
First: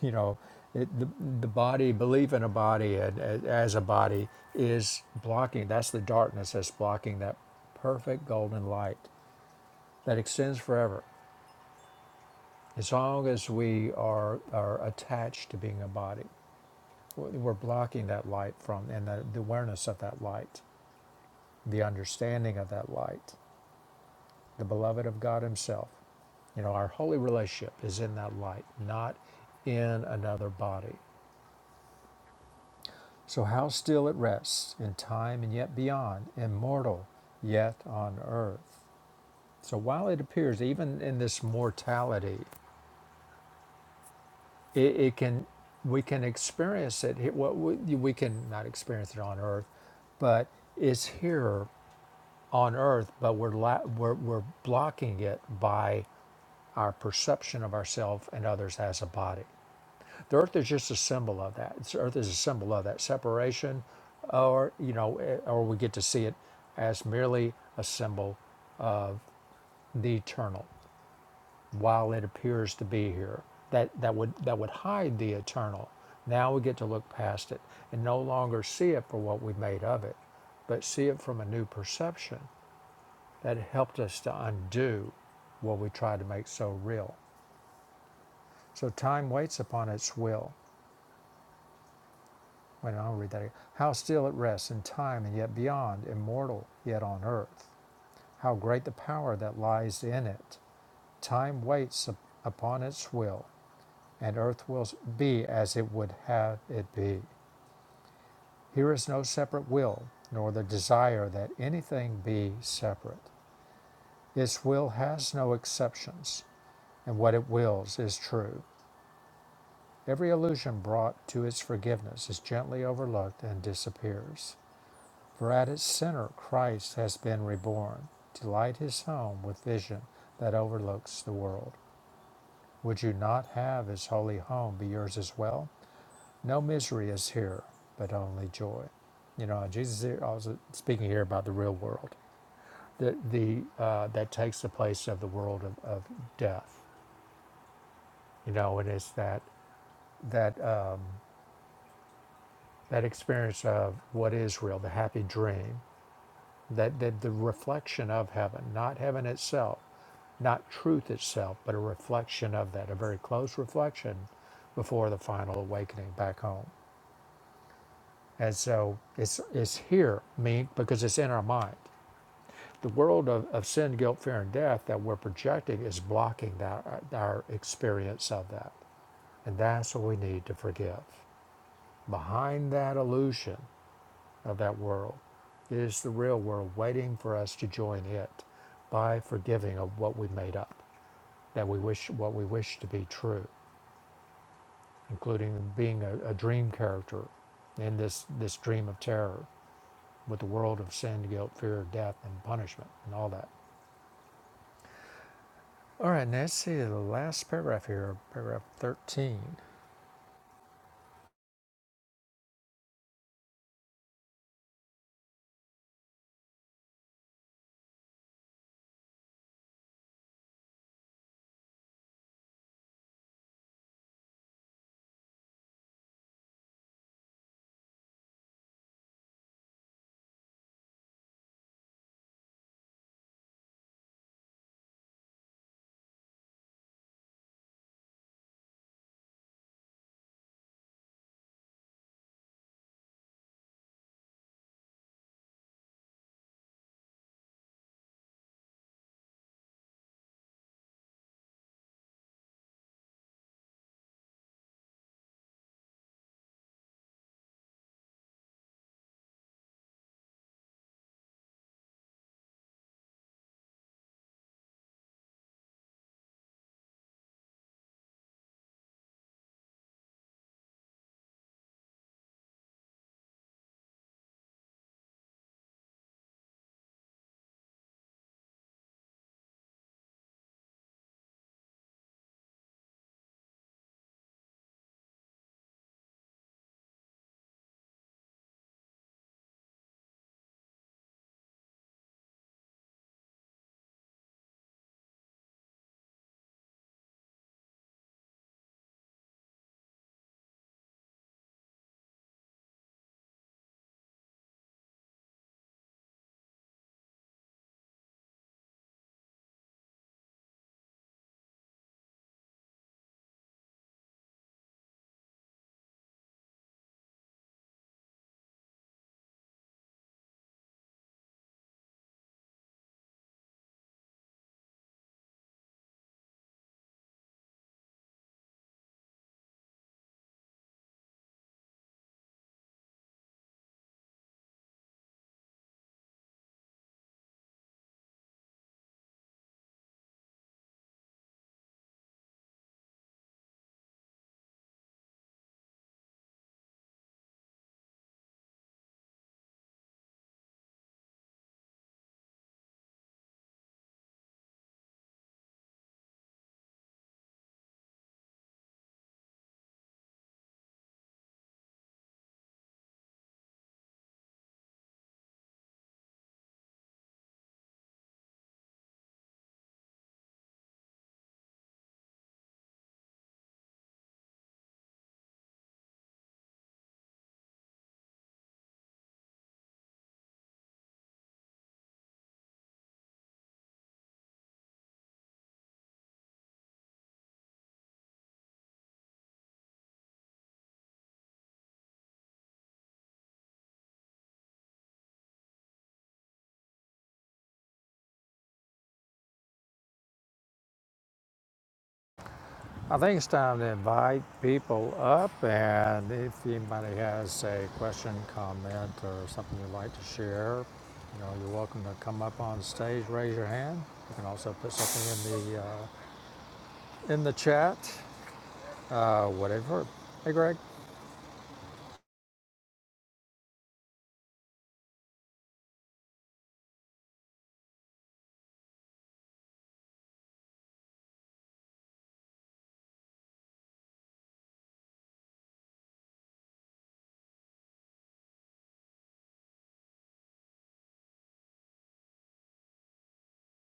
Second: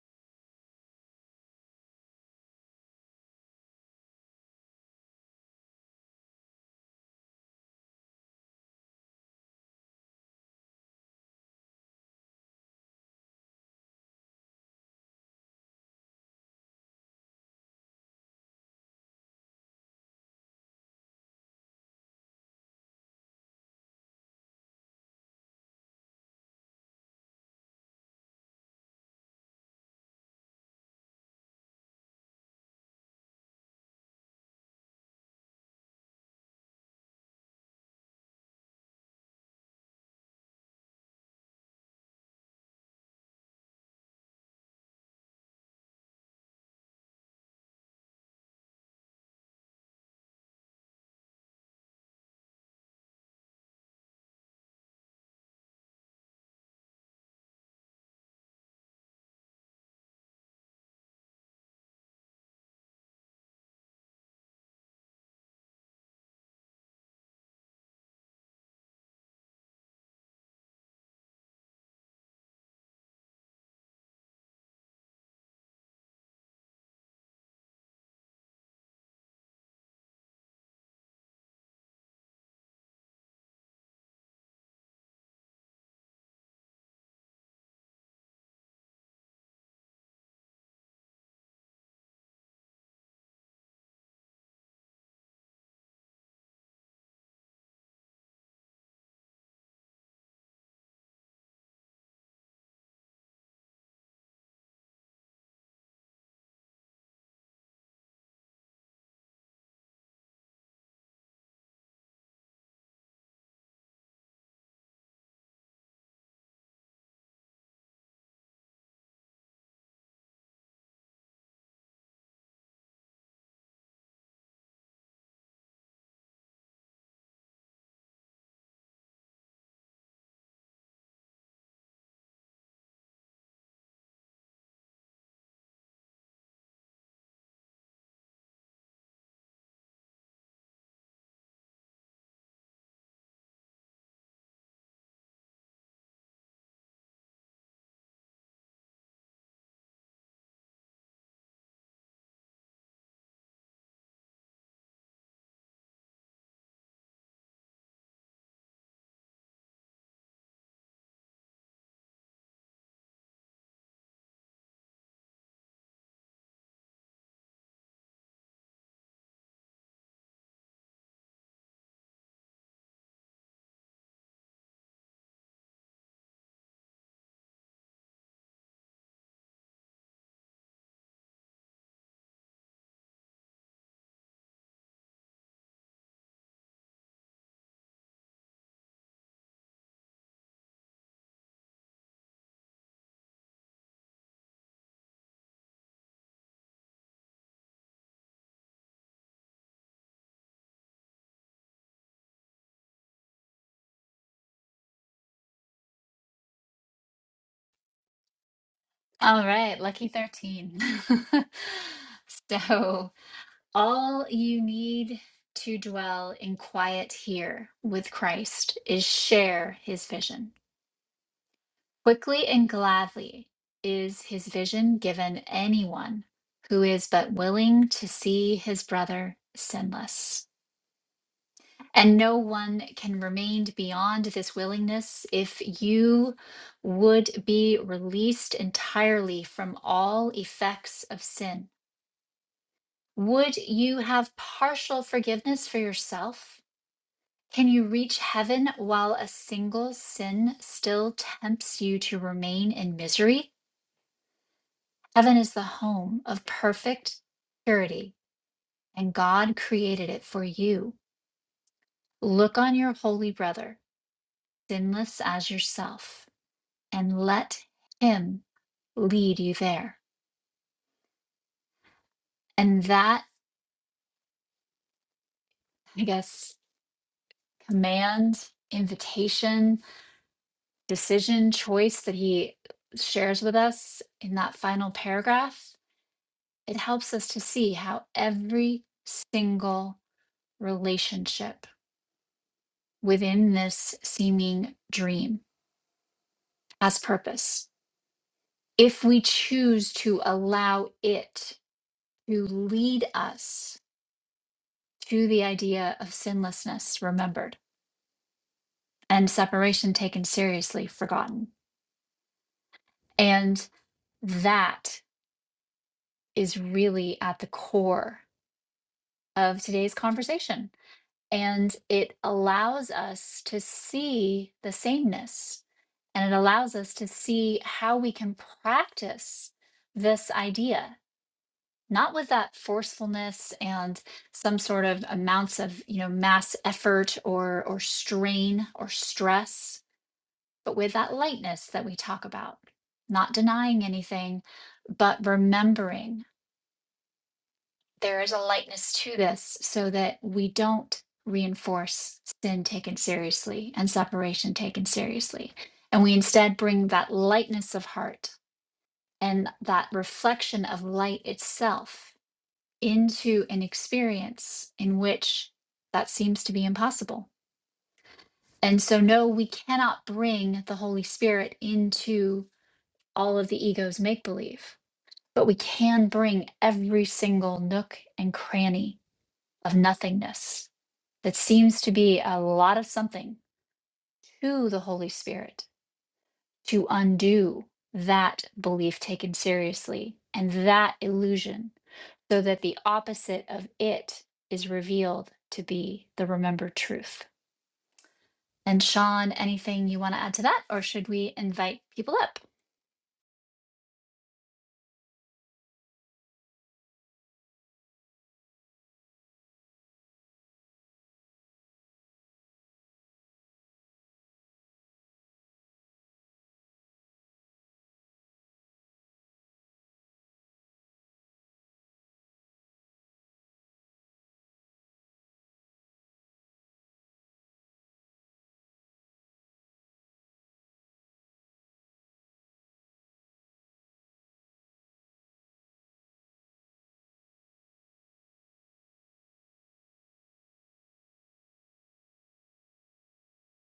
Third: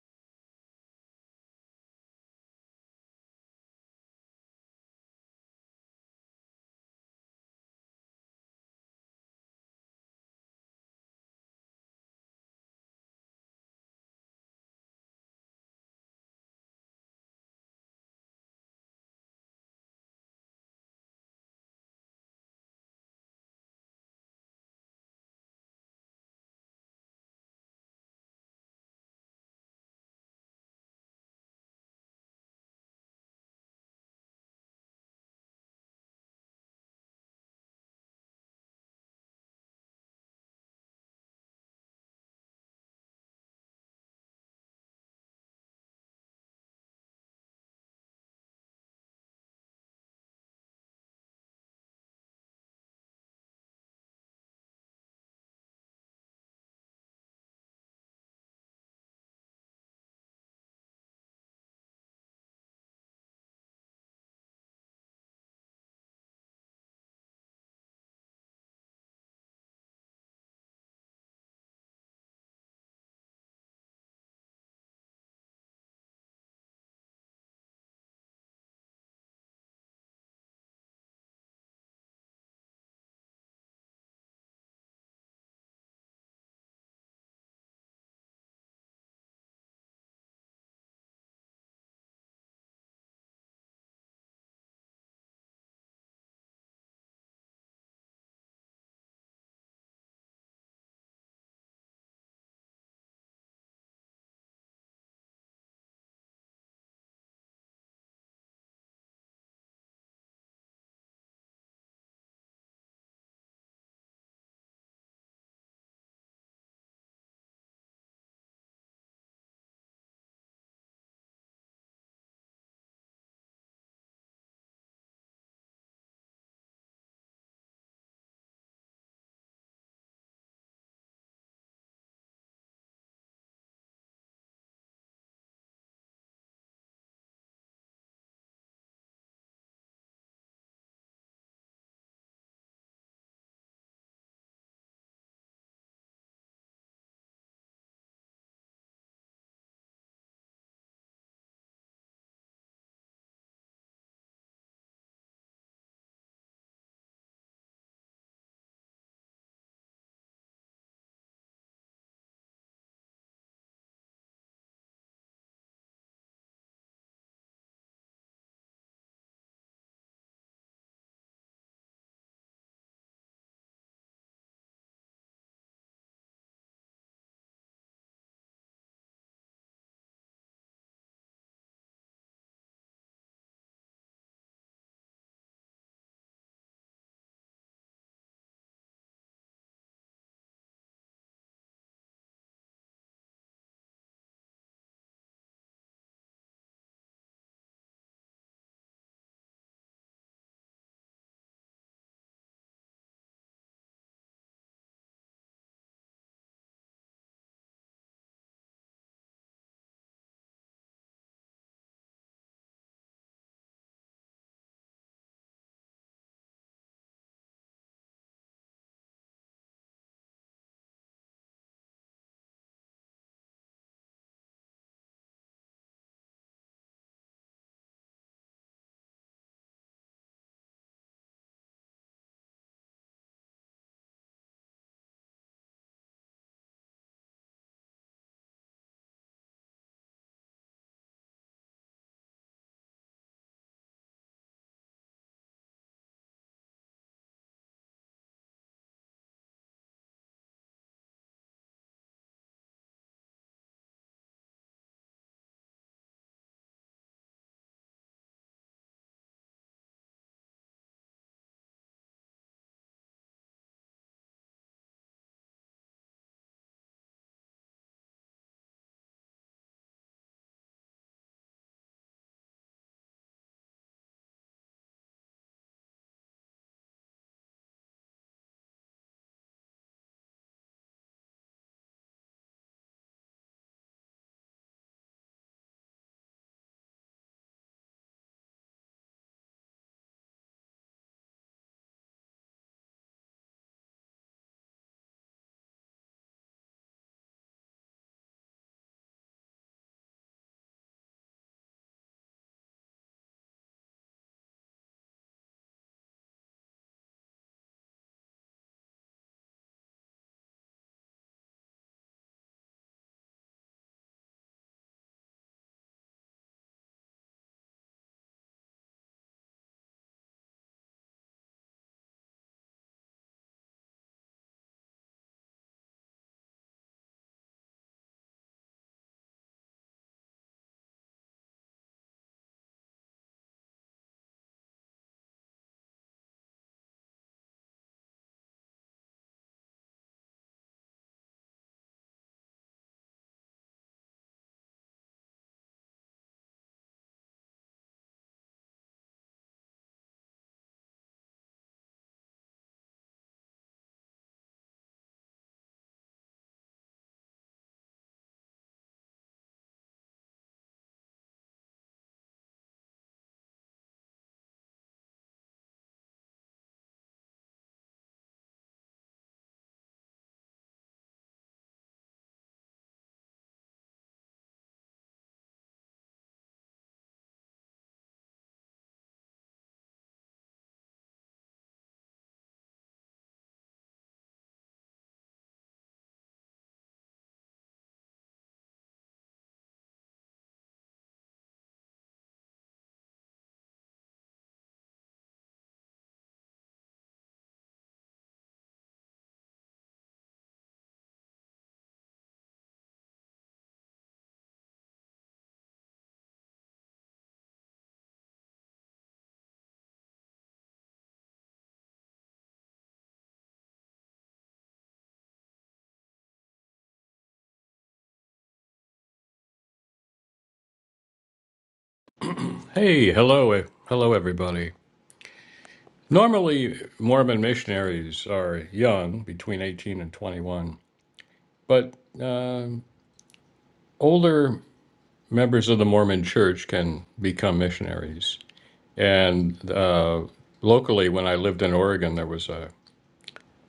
you know it, the, the body belief in a body and, a- as a body is blocking that's the darkness that's blocking that perfect golden light that extends forever as long as we are are attached to being a body we're we're blocking that light from and the, the awareness of that light the understanding of that light the beloved of god himself you know our holy relationship is in that light not in another body So how still it rests, in time and yet beyond, immortal yet on earth. So while it appears, even in this mortality, it, it can we can experience it. here- What we, we can not experience it on earth, but it's here on earth. But we're la- we're, we're blocking it by our perception of ourselves and others as a body. The earth is just a symbol of that. It's, earth is a symbol of that separation, or you know, eh, or we get to see it as merely a symbol, the eternal, while it appears to be here. That that would that would hide the eternal. Now we get to look past it and no longer see it for what we made of it, but see it from a new perception that helped us to undo what we tried to make so real. So time waits upon its will Wait, I'll read that again. How still it rests in time and yet beyond, immortal yet on earth. How great the power that lies in it. Time waits upon its will, and earth will be as it would have it be. Here is no separate will, nor the desire that anything be separate. Its will has no exceptions, and what it wills is true. Every illusion brought to its forgiveness is gently overlooked and disappears. For at its center Christ has been reborn to light his home with vision that overlooks the world. Would you not have his holy home be yours as well? No misery is here, but only joy. You know, Jesus is also speaking here about the real world, the, the, uh, that takes the place of the world of, of death. You know, and it's that, that, uh, that experience of what is real, the happy dream, that, that the reflection of heaven, not heaven itself not truth itself, but a reflection of that, a very close reflection before the final awakening back home. And so it's, it's here, mean, because it's in our mind. The world of, of sin, guilt, fear, and death that we're projecting is blocking that, uh, our experience of that. And that's what we need to forgive. Behind that illusion of that world is the real world waiting for us to join it by forgiving of what we made up, that we wish what we wish to be true including being a, a dream character in this, this dream of terror with the world of sin, guilt, fear, death, and punishment, and all that. All right, now let's see the last paragraph here, paragraph 13.
All right, lucky 13. so, all you need to dwell in quiet here with Christ is share his vision. Quickly and gladly is his vision given anyone who is but willing to see his brother sinless. And no one can remain beyond this willingness if you would be released entirely from all effects of sin. Would you have partial forgiveness for yourself? Can you reach heaven while a single sin still tempts you to remain in misery? Heaven is the home of perfect purity, and God created it for you. Look on your holy brother, sinless as yourself and let Him lead you there. And that, I guess, command, invitation, decision, choice that He shares with us in that final paragraph, it helps us to see how every single relationship within this seeming dream has purpose. If we choose to allow it to lead us to the idea of sinlessness remembered and separation taken seriously forgotten. And that is really at the core of today's conversation. And it allows us to see the sameness and it allows us to see how we can practice this idea not with that forcefulness and some sort of amounts of you know mass effort or or strain or stress but with that lightness that we talk about, not denying anything, but remembering there is a lightness to this so that we don't reinforce sin taken seriously and separation taken seriously. And we instead bring that lightness of heart and that reflection of light itself into an experience in which that seems to be impossible. And so, no, we cannot bring the Holy Spirit into all of the ego's make believe, but we can bring every single nook and cranny of nothingness that seems to be a lot of something to the Holy Spirit to undo that belief taken seriously and that illusion so that the opposite of it is revealed to be the remembered truth. And Sean, anything you want to add to that, or should we invite people up?
I think it's time to invite people up, and if anybody has a question, comment, or something you'd like to share, you know, you're welcome to come up on stage, raise your hand. You can also put something in the uh, in the chat, uh, whatever. Hey, Greg.
Hey, hello, e- hello, everybody. Normally, Mormon missionaries are young, between 18 and 21, but um older members of the Mormon church can become missionaries. And uh, locally, when I lived in Oregon, there was a,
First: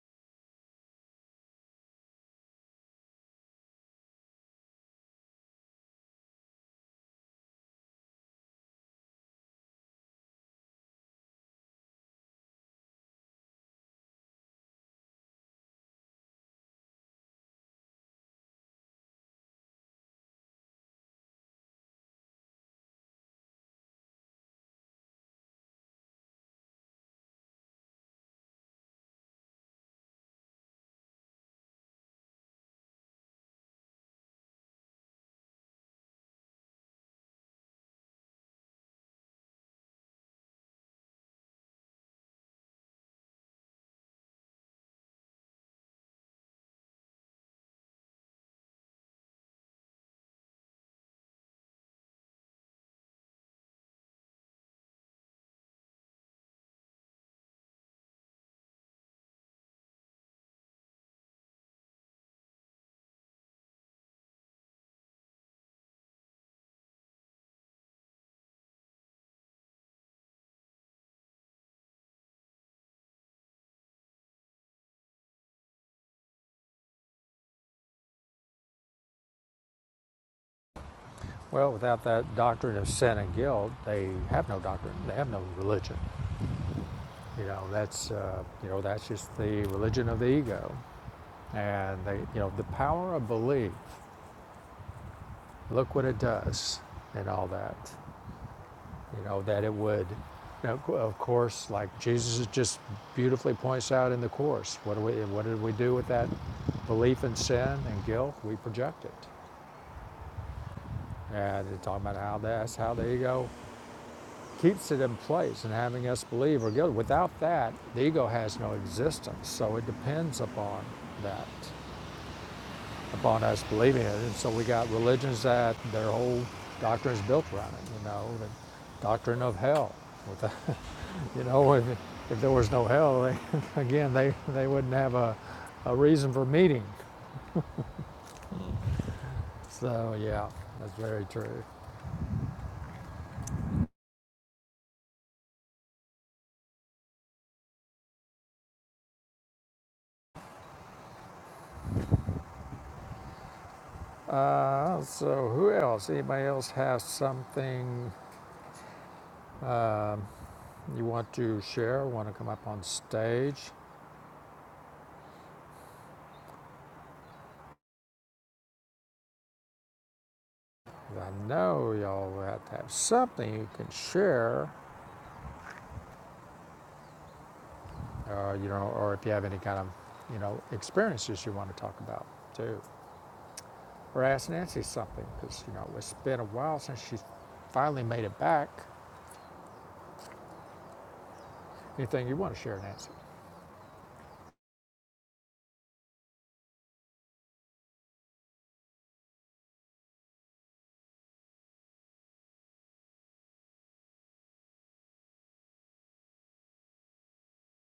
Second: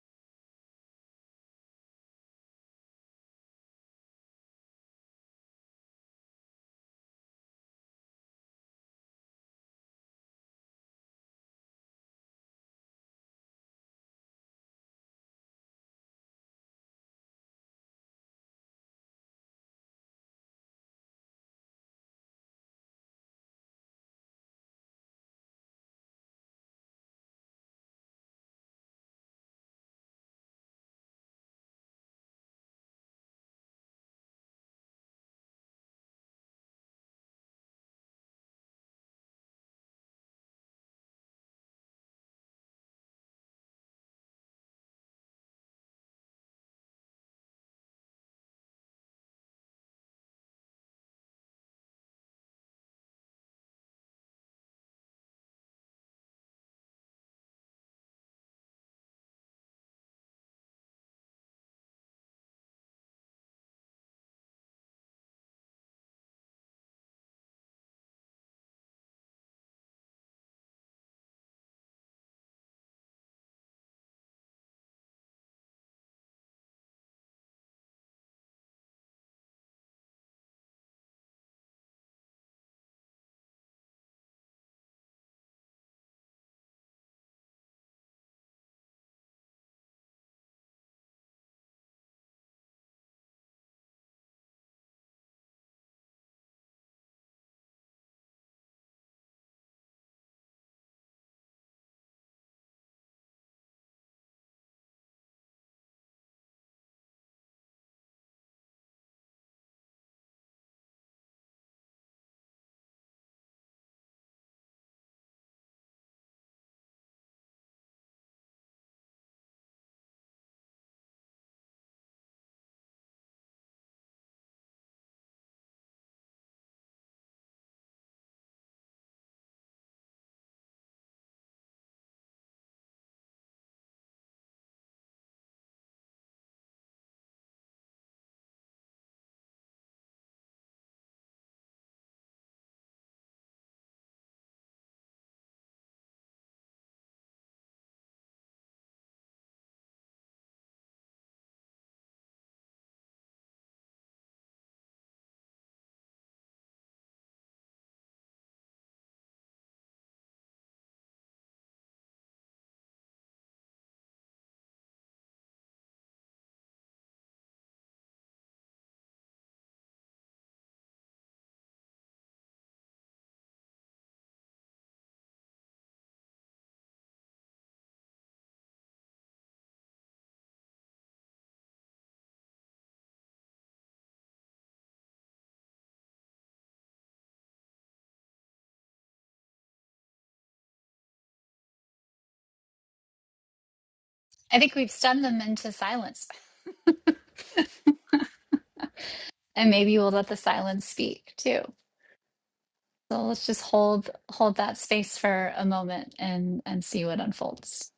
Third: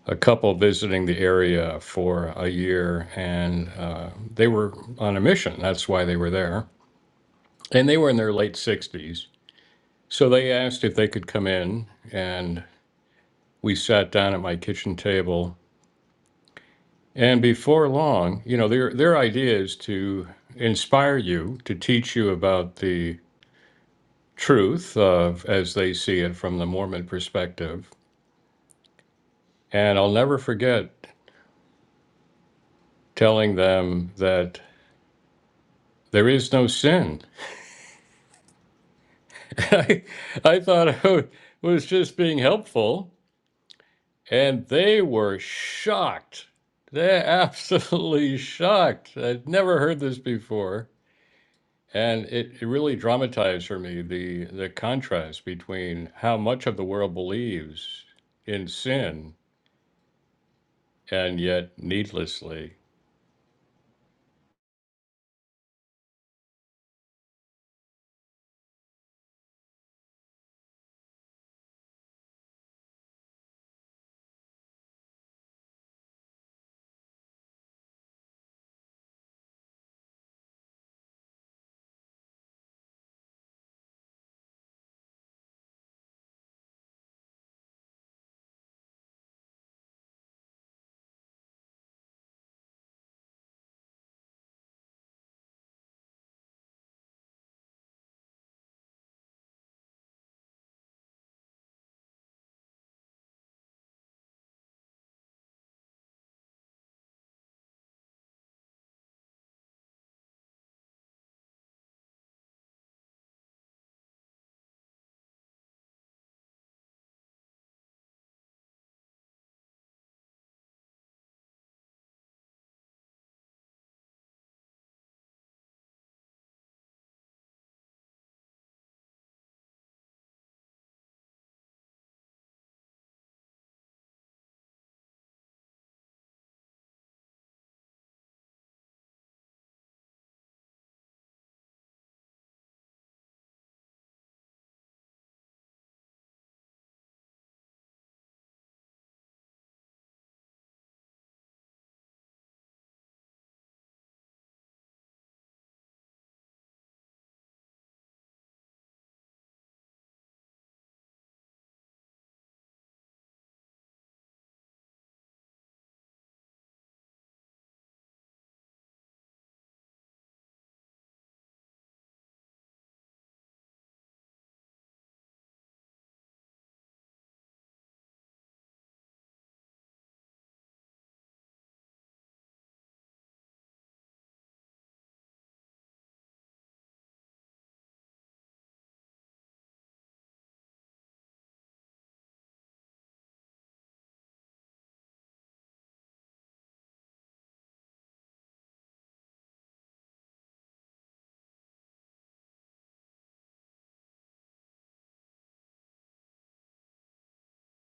a couple visiting the area for a year, and uh, they were on a mission. That's why they were there. And they were in their late 60s. So they asked if they could come in, and. we sat down at my kitchen table and before long you know their their idea is to inspire you to teach you about the truth of as they see it from the mormon perspective and i'll never forget telling them that there is no sin i, I thought i was just being helpful and they were shocked they're absolutely shocked i'd never heard this before And it, it really dramatized for me the the contrast between how much of the world believes in sin and yet needlessly.
Well, without that doctrine of sin and guilt, they have no doctrine. They have no religion. You know, that's uh, you know that's just the religion of the ego, and they you know the power of belief. Look what it does, and all that. You know that it would. You know, of course, like Jesus just beautifully points out in the course. What do we what did we do with that belief in sin and guilt? We project it, and it's talking about how that's how the ego keeps it in place and having us believe we're guilty. Without that, the ego has no existence. So it depends upon that, upon us believing it. And so we got religions that their whole doctrine is built around it, you know, the doctrine of hell. Without, you know, if, if there was no hell, they, again, they, they wouldn't have a, a reason for meeting. So, yeah, that's very true. Uh, so, who else? Anybody else has something? You want to share, want to come up on stage? I know y'all have to have something you can share, uh, you know, or if you have any kind of, you know, experiences you want to talk about too. Or ask Nancy something, because, you know, it's been a while since she finally made it back. Anything you want to share, Nancy?
I think we've stunned them into silence. And maybe we'll let the silence speak too. So let's just hold hold that space for a moment and and see what unfolds.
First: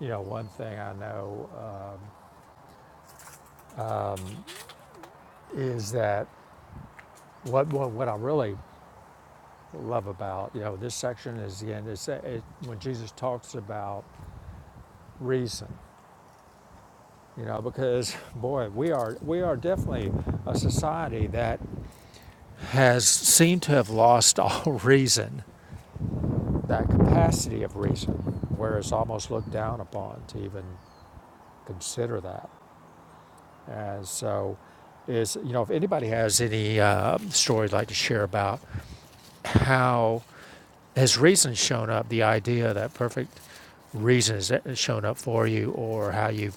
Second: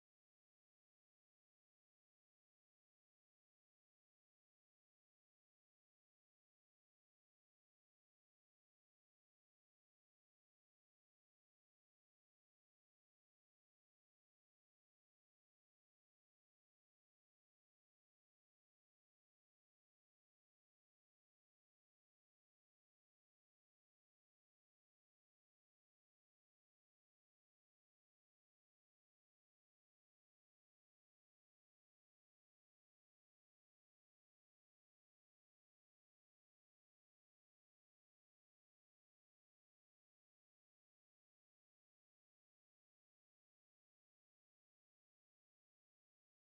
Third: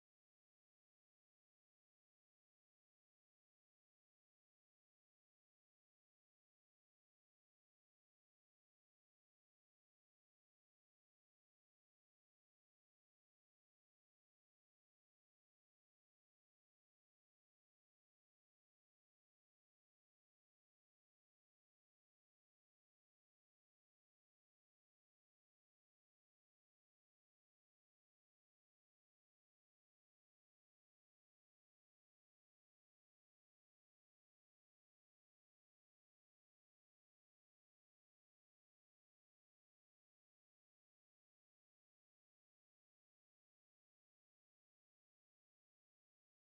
You know, one thing I know um, is that what, what, what I really love about, you know, this section is again, it's, it, when Jesus talks about reason you know because boy we are we are definitely a society that has seemed to have lost all reason that capacity of reason where it's almost looked down upon to even consider that and so is you know if anybody has any uh, story they'd like to share about how has reason shown up the idea that perfect reason has shown up for you or how you've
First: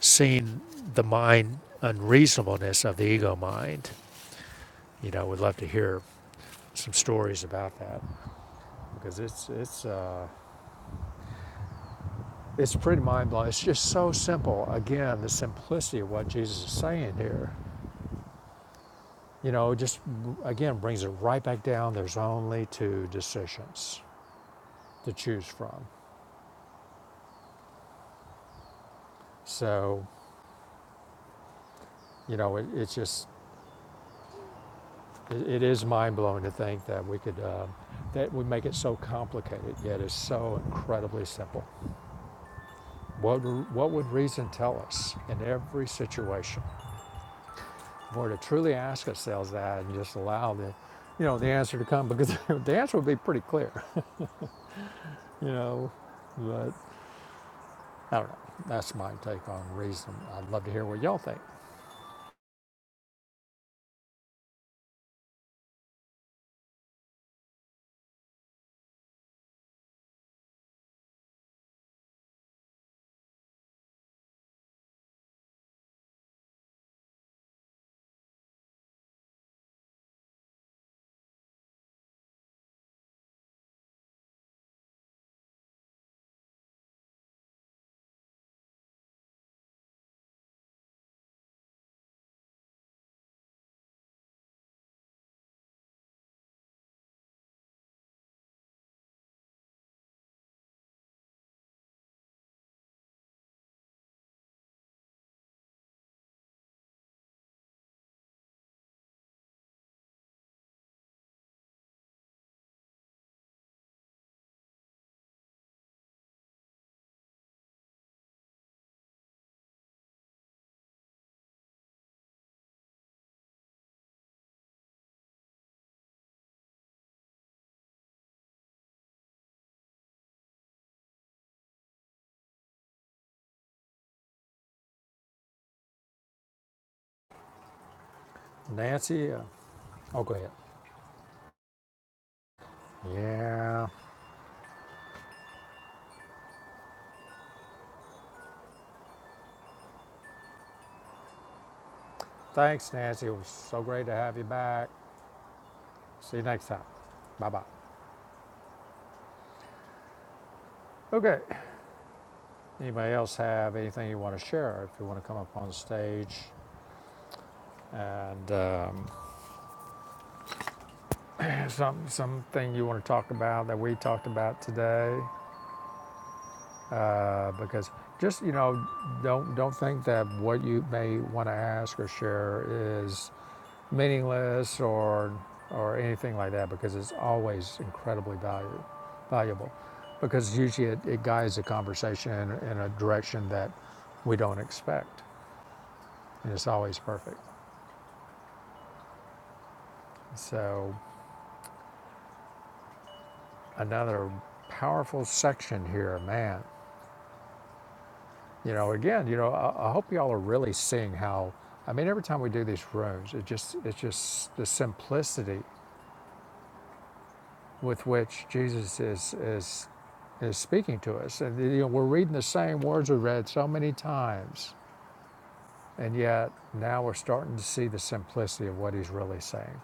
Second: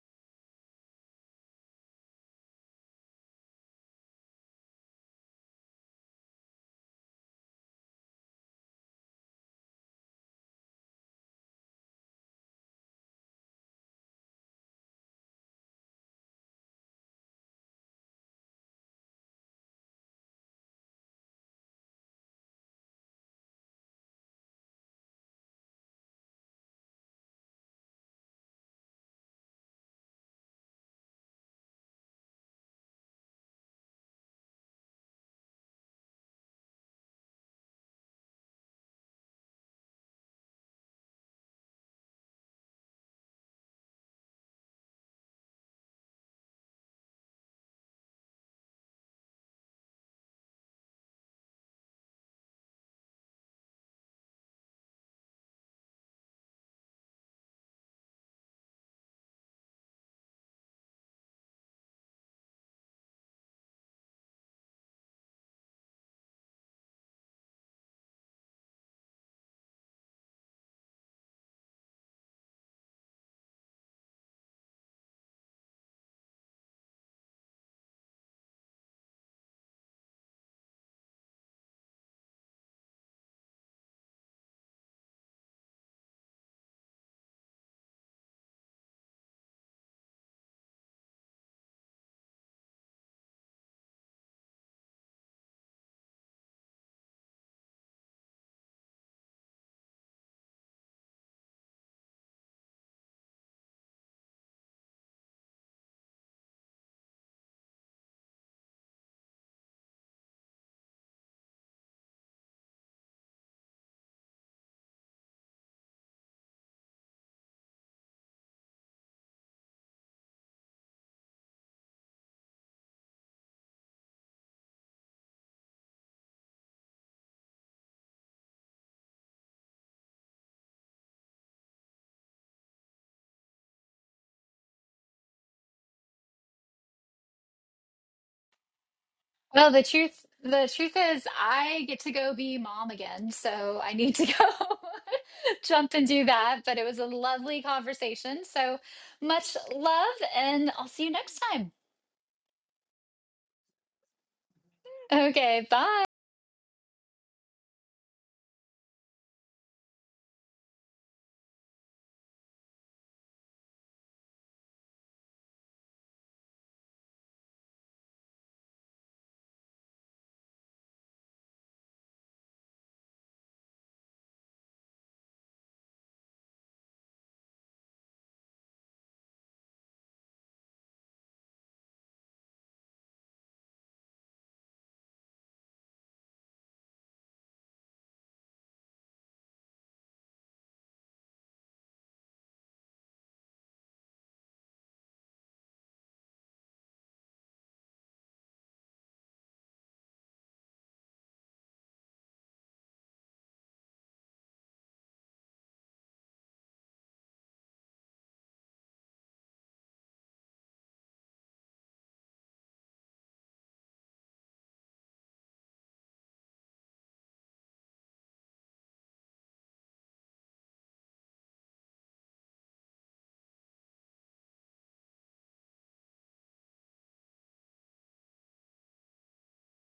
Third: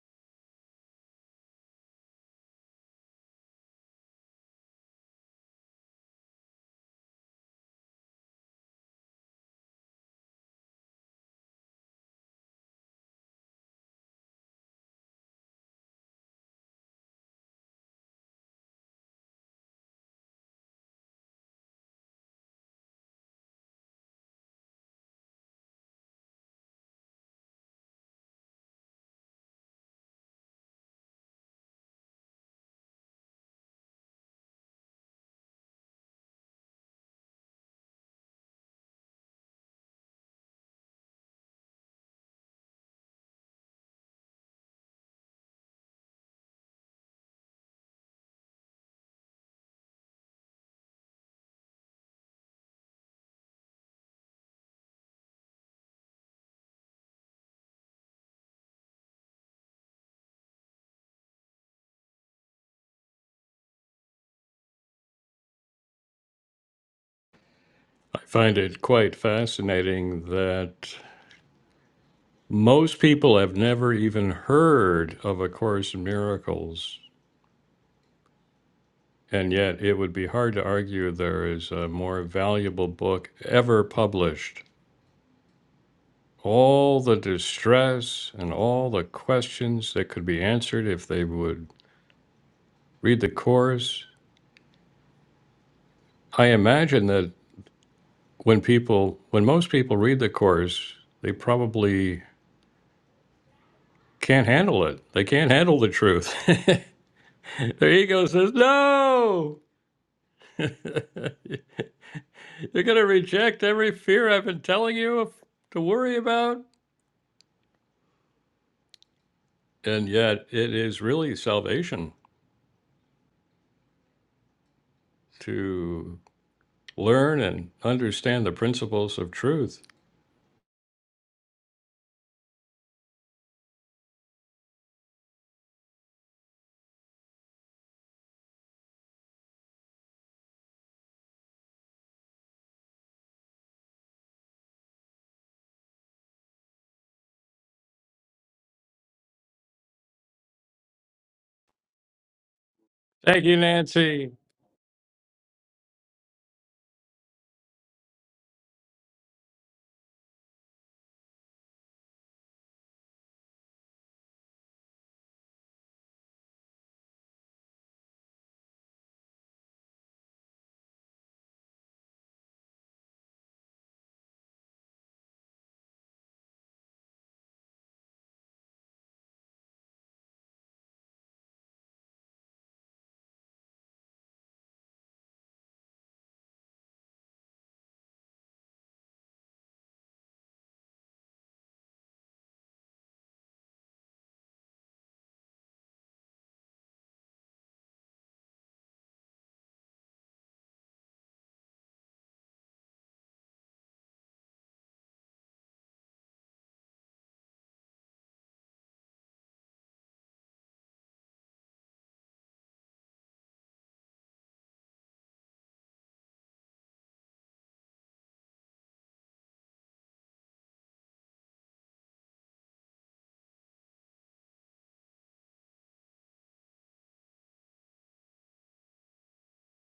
seen the mind unreasonableness of the ego mind you know, would love to hear some stories about that because it's it's uh, it's pretty mind blowing. It's just so simple. Again, the simplicity of what Jesus is saying here, you know, just again brings it right back down. There's only two decisions to choose from. So, you know, it, it's just it, it is mind blowing to think that we could uh, that we make it so complicated, yet it's so incredibly simple. What what would reason tell us in every situation? Or to truly ask ourselves that and just allow the, you know, the answer to come because the answer would be pretty clear, you know. But I don't know. That's my take on reason. I'd love to hear what y'all think.
I find it quite fascinating that most people have never even heard of A Course in Miracles, and yet it would be hard to argue there is a more valuable book ever published. All the distress and all the questions that could be answered if they would read the Course I imagine that when people, when most people read the course, they probably can't handle it. They can't handle the truth. Their ego says, no! You're going to reject every fear I've been telling you of- to worry about. And yet, it is really salvation to learn and understand the principles of truth.
Nancy, uh,
Well, the
oh,
truth
go ahead.
the truth is I get to go be mom again, so
Yeah.
I need to go jump and do that, but it was a lovely conversation. So much love and I'll see you next time.
Thanks, Nancy. It
Thank
was
you,
so great to
Nancy.
have you back.
Okay, bye.
See you next time. Bye bye. Okay. Anybody else have anything you want to share? If you want to come up on stage and um, some something you want to talk about that we talked about today, uh, because just you know don't don't think that what you may want to ask or share is meaningless or or anything like that because it's always incredibly valuable valuable because usually it, it guides the conversation in, in a direction that we don't expect and it's always perfect so another powerful section here man You know, again, you know, I, I hope y'all are really seeing how. I mean, every time we do these rooms, it just it's just the simplicity with which Jesus is is is speaking to us, and you know, we're reading the same words we read so many times, and yet now we're starting to see the simplicity of what he's really saying.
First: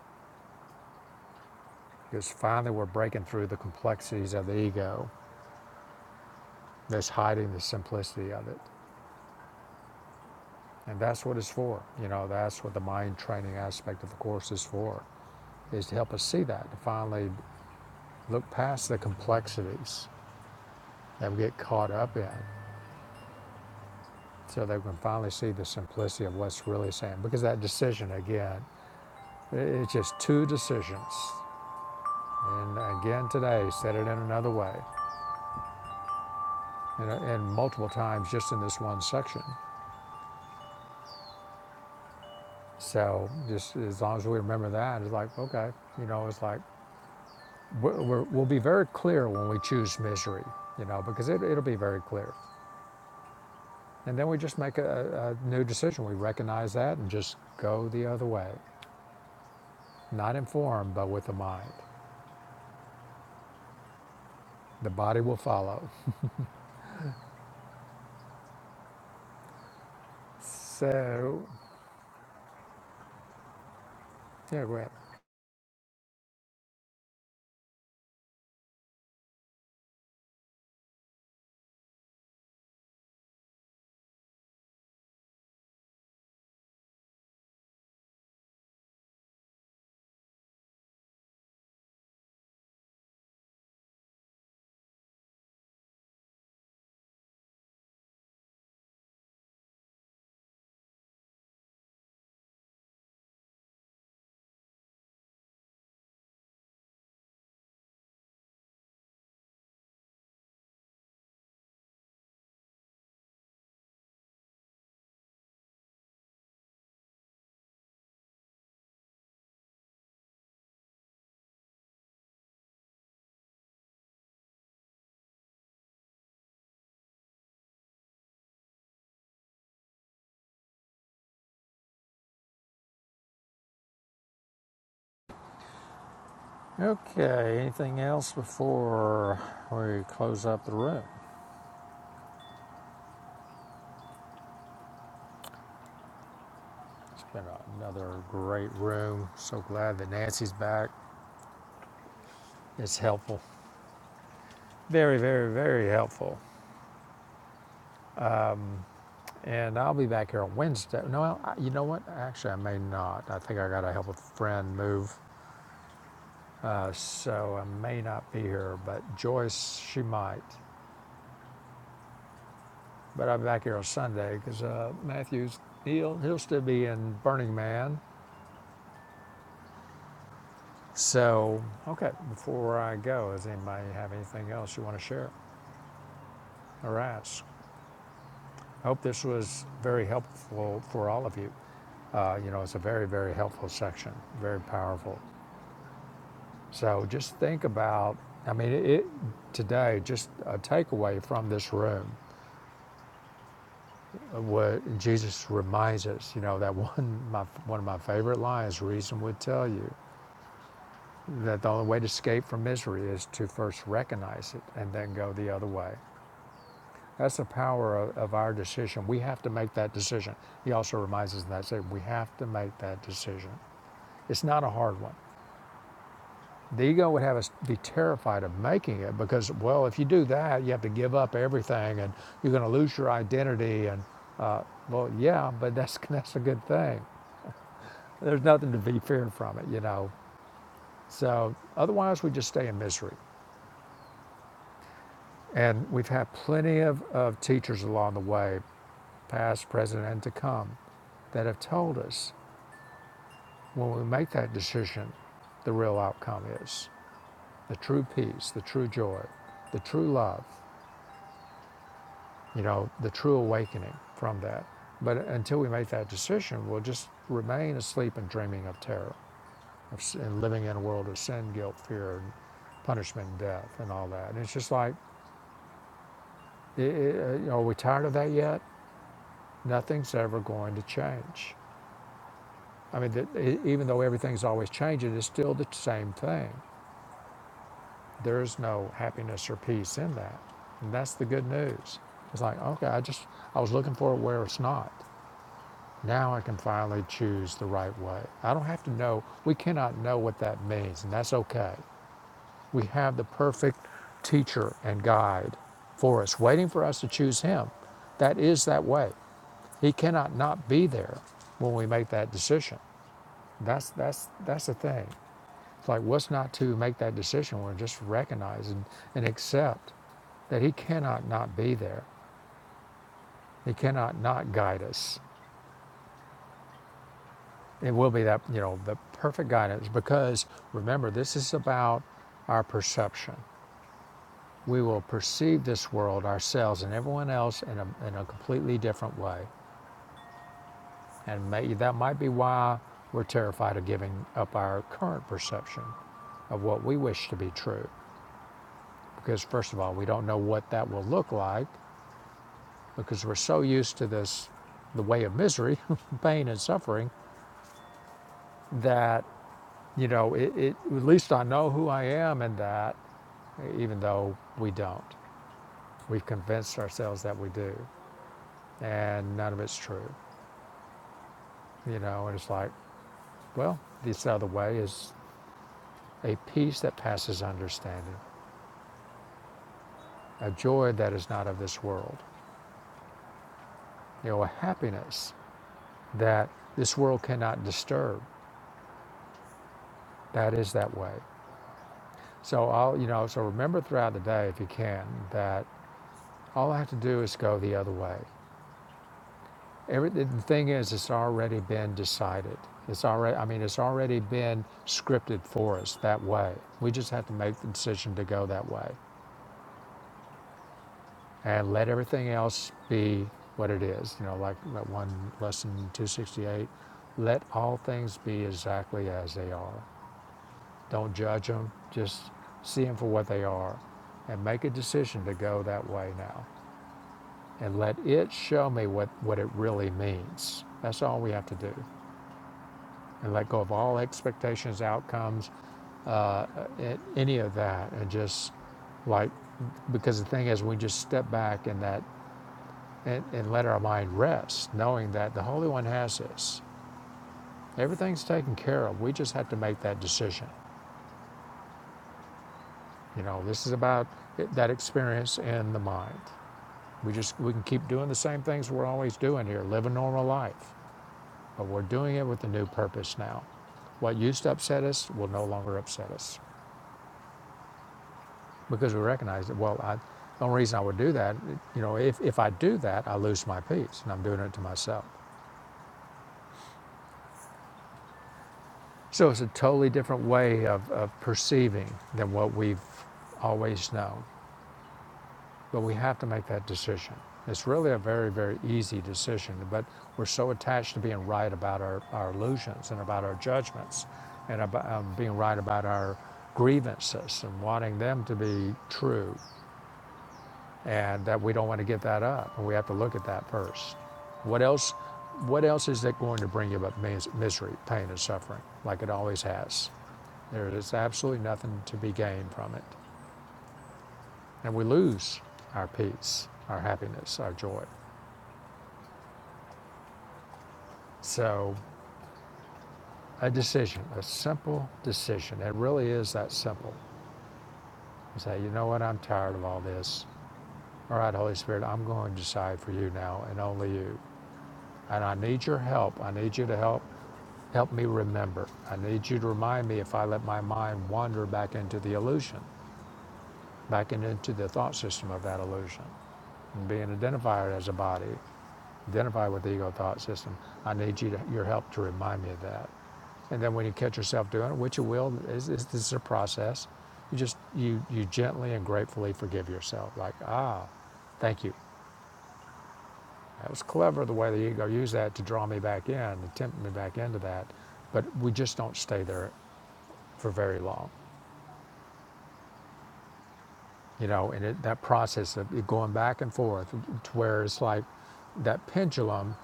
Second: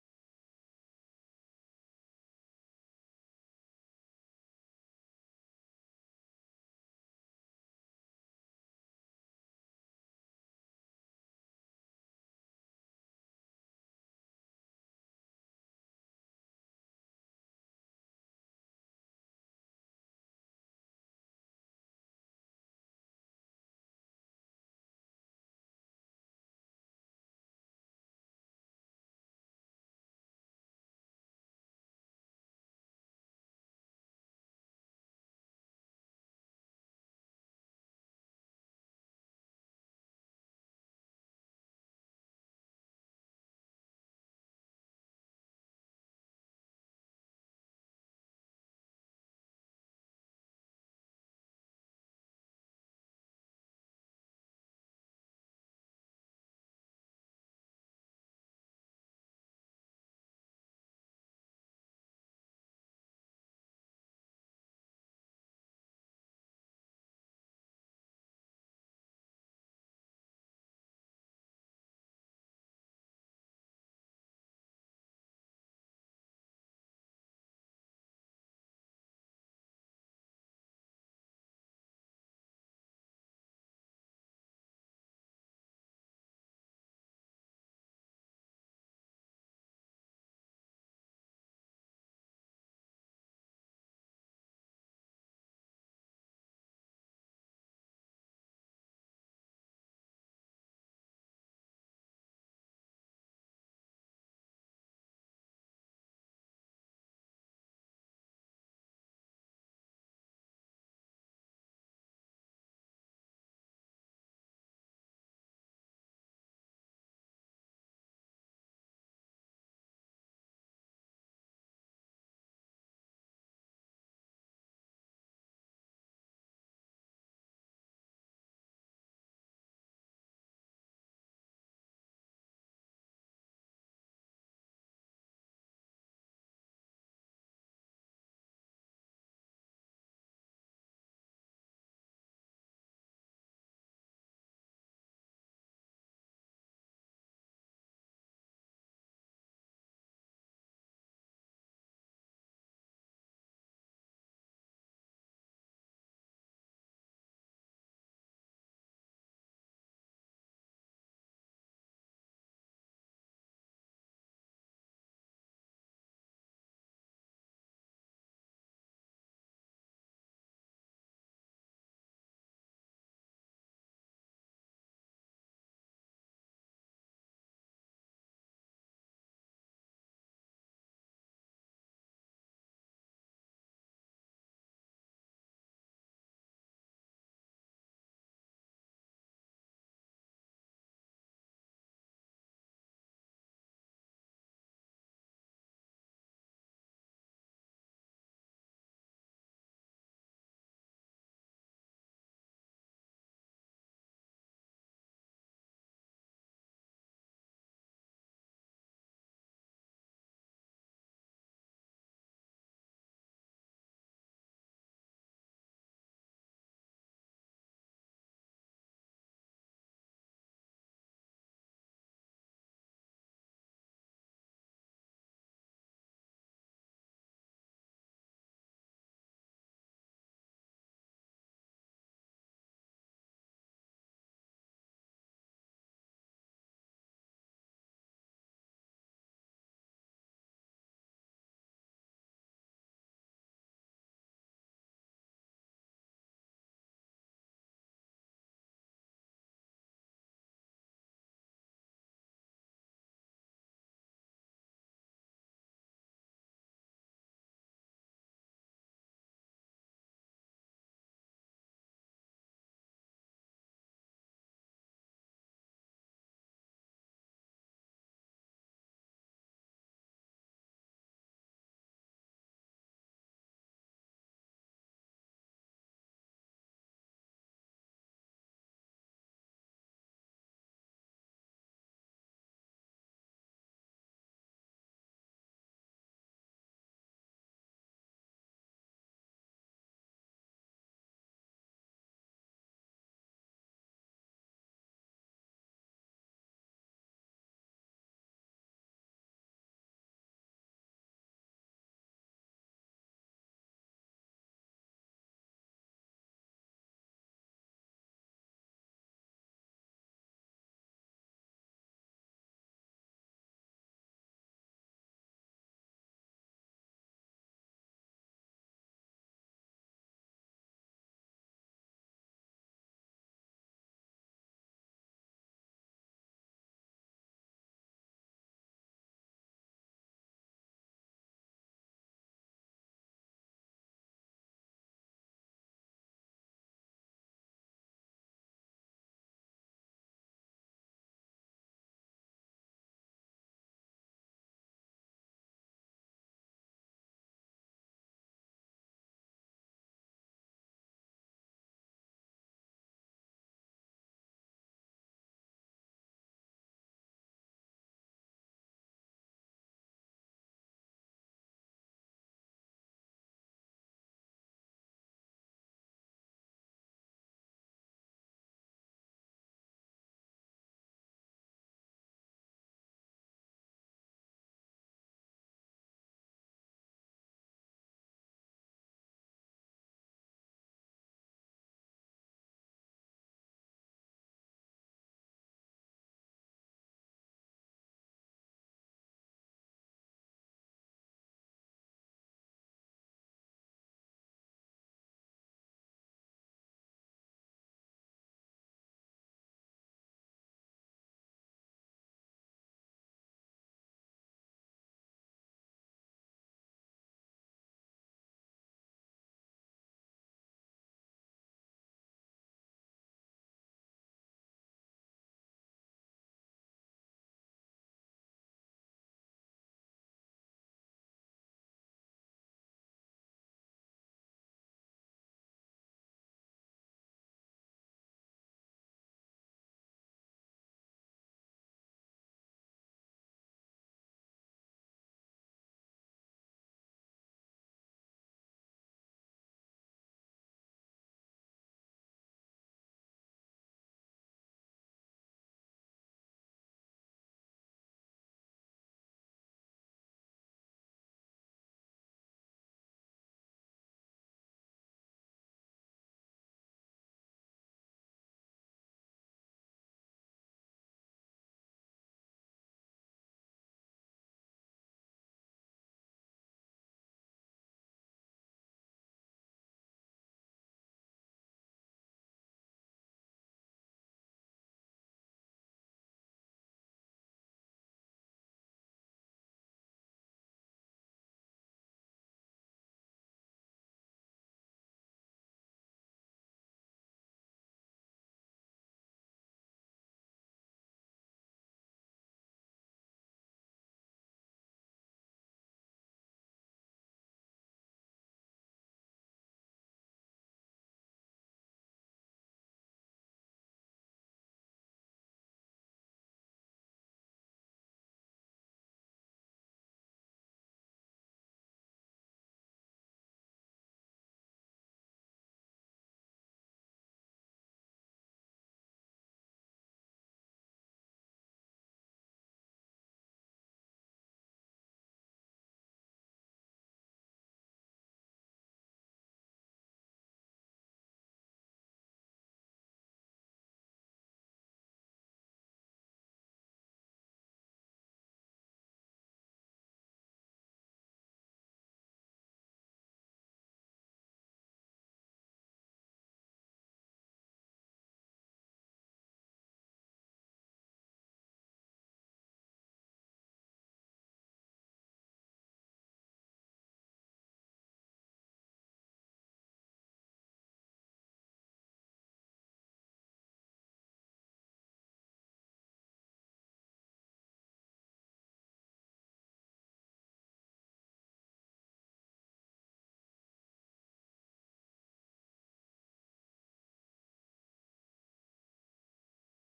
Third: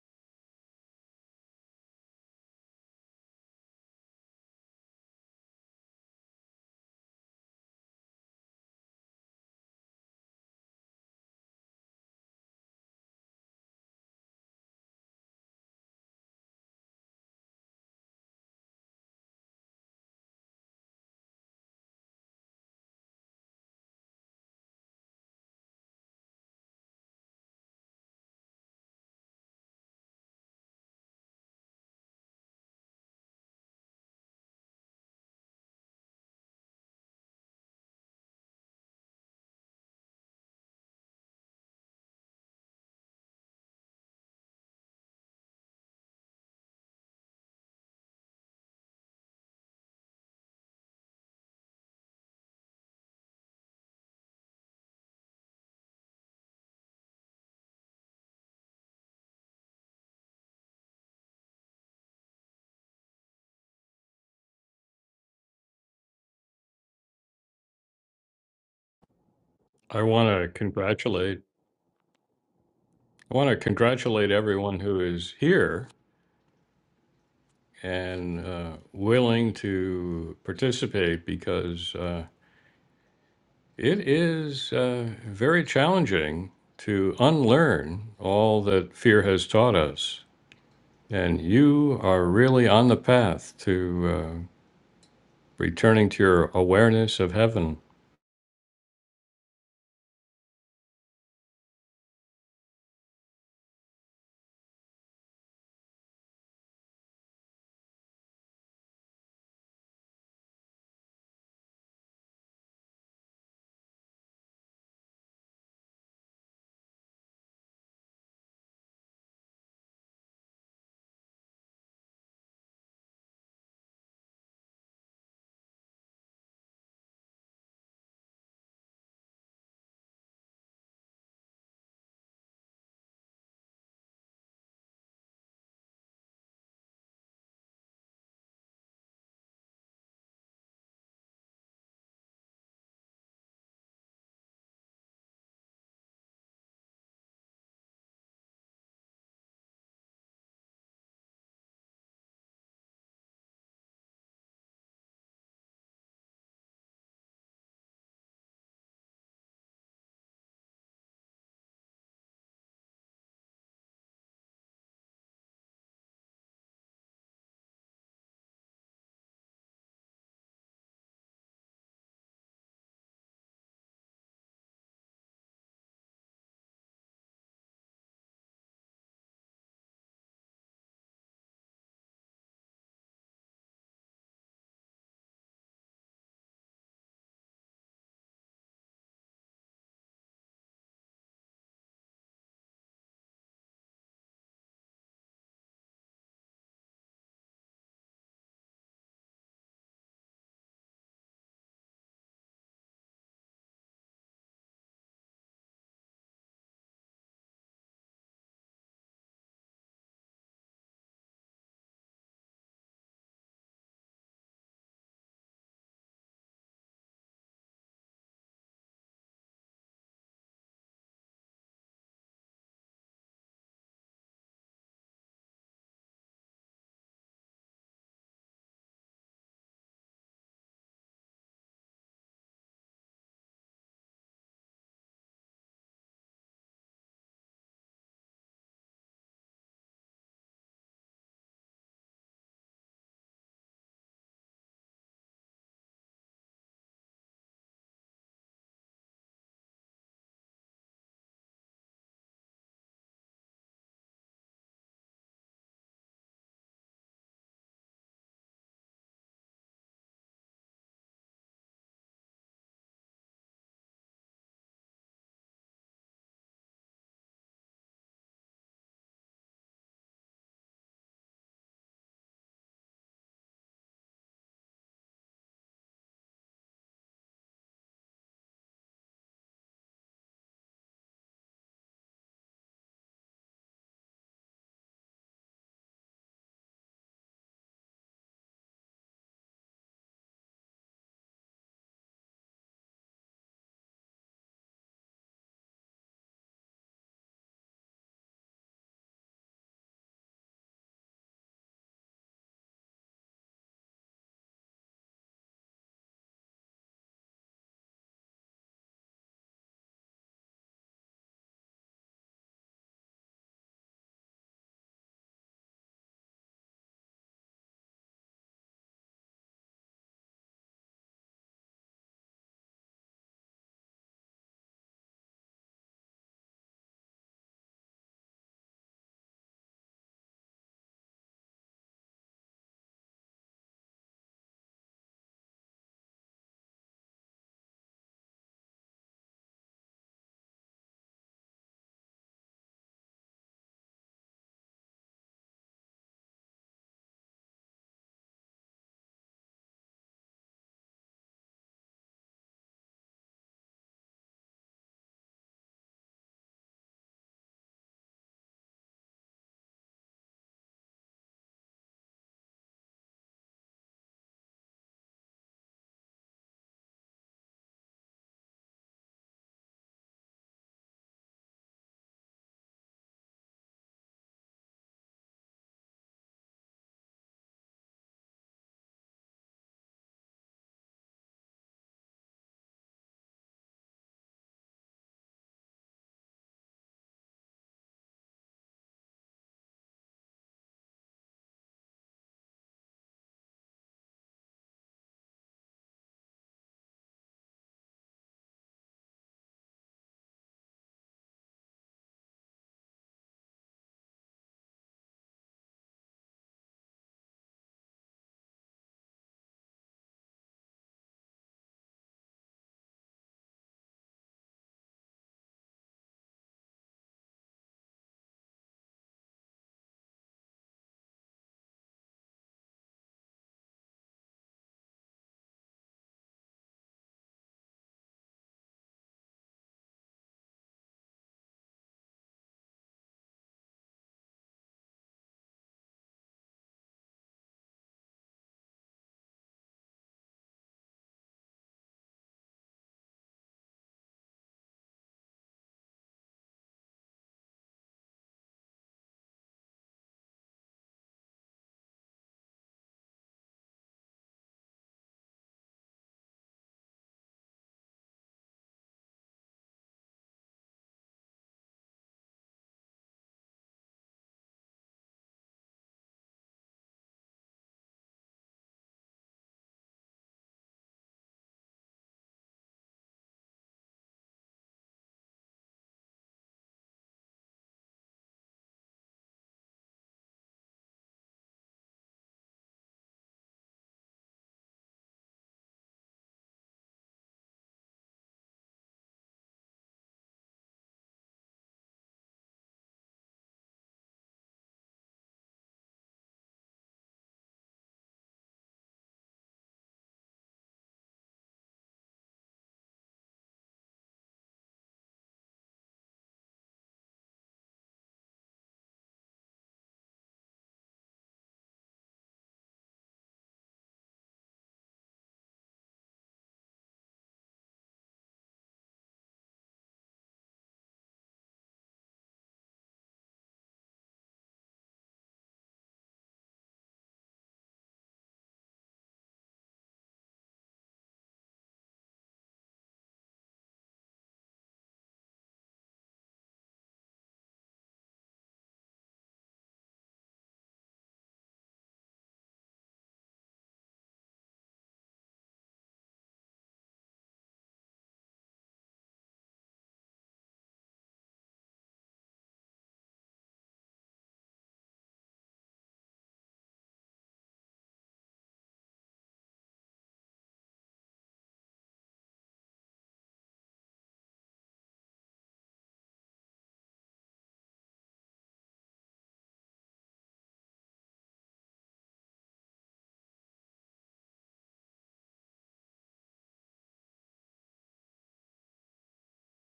Because finally, we're breaking through the complexities of the ego that's hiding the simplicity of it, and that's what it's for. You know, that's what the mind training aspect of the course is for. is to help us see that, to finally look past the complexities that we get caught up in so that we can finally see the simplicity of what's really saying. Because that decision, again, it's just two decisions. And again, today, said it in another way, and, and multiple times just in this one section. So, just as long as we remember that, it's like, okay, you know, it's like we're, we're, we'll be very clear when we choose misery, you know, because it, it'll be very clear. And then we just make a, a new decision. We recognize that and just go the other way. Not informed, but with the mind. The body will follow.
I want to congratulate.
So,
I want to congratulate
yeah, go
everyone
ahead.
who is here and uh, willing to participate because uh, it is uh, very challenging to unlearn all that fear has taught us. And you are really on the path to uh, returning to your awareness of heaven.
Okay, anything else before we close up the room? It's been another great room. So glad that Nancy's back. It's helpful. Very, very, very helpful. And I'll be back here on Wednesday. No, I- you know what? Actually, I may not. I think I got to help a friend move Uh, so I may not be here, but Joyce, she might. But I'll be back here on Sunday because uh, Matthews, he'll, he'll still be in Burning Man. So, okay, before I go, does anybody have anything else you want to share or ask? I hope this was very helpful for all of you. Uh, you know, it's a very, very helpful section, very powerful. So just think about, I mean, it, it, today, just a takeaway from this room what Jesus reminds us, you know, that one, my, one of my favorite lines, reason would tell you that the only way to escape from misery is to first recognize it and then go the other way. That's the power of, of our decision. We have to make that decision. He also reminds us in that statement, we have to make that decision. It's not a hard one. The ego would have us be terrified of making it because, well, if you do that, you have to give up everything and you're going to lose your identity. And, uh, well, yeah, but that's, that's a good thing There's nothing to be feared from it, you know. So otherwise, we just stay in misery. And we've had plenty of, of teachers along the way, past, present, and to come, that have told us when we make that decision, the real outcome is the true peace, the true joy, the true love, you know, the true awakening from that. But until we make that decision, we'll just remain asleep and dreaming of terror. of, s- and living in a world of sin, guilt, fear, and punishment, and death, and all that. And it's just like, i i uh, are we tired of that yet? Nothing's ever going to change. I mean, that, e- even though everything's always changing, it's still the same thing. There's no happiness or peace in that. And that's the good news. It's like, okay, I just, I was looking for it where it's not. Now I can finally choose the right way. I don't have to know, we cannot know what that means, and that's okay. We have the perfect teacher and guide for us, waiting for us to choose him. That is that way. He cannot not be there when we make that decision. That's that's that's the thing. It's like what's not to make that decision We're just recognize and accept that he cannot not be there. He cannot not guide us. It will be that, you know, the perfect guidance because remember this is about our perception. we will perceive this world, ourselves, and everyone else in a, in a completely different way. And may, that might be why we're terrified of giving up our current perception of what we wish to be true. Because, first of all, we don't know what that will look like because we're so used to this, the way of misery, pain, and suffering, that, you know, it, it, at least I know who I am in that, even though we don't. We've convinced ourselves that we do, and none of it's true. You know, and it's like, well, this other way is a peace that passes understanding, a joy that is not of this world, you know, a happiness that this world cannot disturb. That is that way. So I'll, you know, so remember throughout the day, if you can, that all I have to do is go the other way. Every, the thing is, it's already been decided. It's already, I mean, it's already been scripted for us that way. We just have to make the decision to go that way. and let everything else be what it is. You know, like that one lesson 268 let all things be exactly as they are. Don't judge them, just see them for what they are and make a decision to go that way now. And let it show me what, what it really means. That's all we have to do. And let go of all expectations, outcomes, uh, uh, any of that, and just like because the thing is, we just step back in that and, and let our mind rest, knowing that the Holy One has this. Everything's taken care of. We just have to make that decision. You know, this is about that experience in the mind. We just we can keep doing the same things we're always doing here, live a normal life, but we're doing it with a new purpose now. What used to upset us will no longer upset us because we recognize that. Well, I, the only reason I would do that, you know, if if I do that, I lose my peace, and I'm doing it to myself. So it's a totally different way of, of perceiving than what we've always known. But we have to make that decision. It's really a very, very easy decision, but we're so attached to being right about our, our illusions and about our judgments and about um, being right about our grievances and wanting them to be true and uh, we don't want to give that up, and we have to look at that first. What else? What else is it going to bring you but misery, pain, and suffering, like it always has? There is absolutely nothing to be gained from it, and we lose our peace, our happiness, our joy. So, a decision, a simple decision. It really is that simple. You say, you know what? I'm tired of all this. All right, Holy Spirit, I'm going to decide for you now and only you. And I need your help. I need you to help Help me remember. I need you to remind me if I let my mind wander back into the illusion, back into the thought system of that illusion. And being identified as a body, identified with the ego thought system, I need you to, your help to remind me of that. And then when you catch yourself doing it, which you will, is, is this is a process. You just you you gently and gratefully forgive yourself. Like ah, thank you. That was clever the way the ego used that to draw me back in, to tempt me back into that. But we just don't stay there for very long, you know, and it, that process of it going back and forth to where it's like that pendulum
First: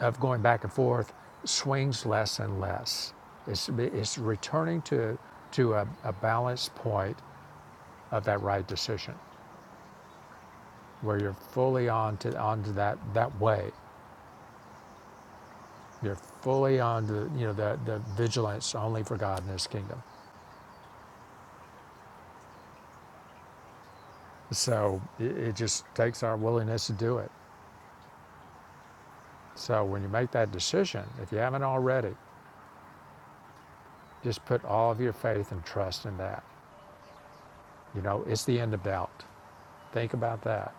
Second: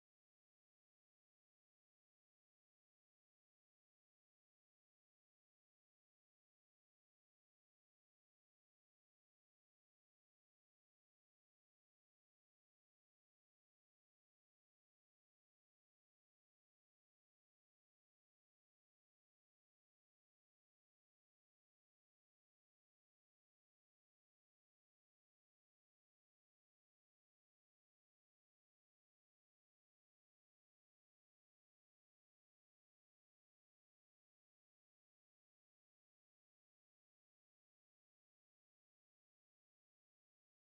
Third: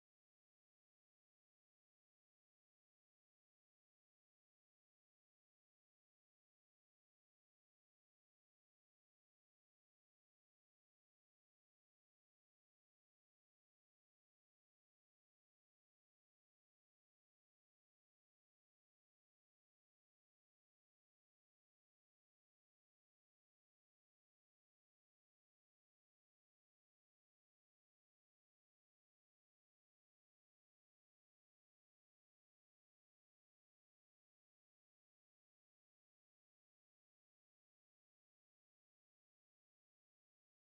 of going back and forth swings less and less. It's, it's returning to, to a, a balanced point of that right decision where you're fully on to, onto that, that way. You're fully on the, you know, the, the vigilance only for God and his kingdom. So it, it just takes our willingness to do it. So when you make that decision, if you haven't already, Just put all of your faith and trust in that. You know, it's the end of doubt. Think about that.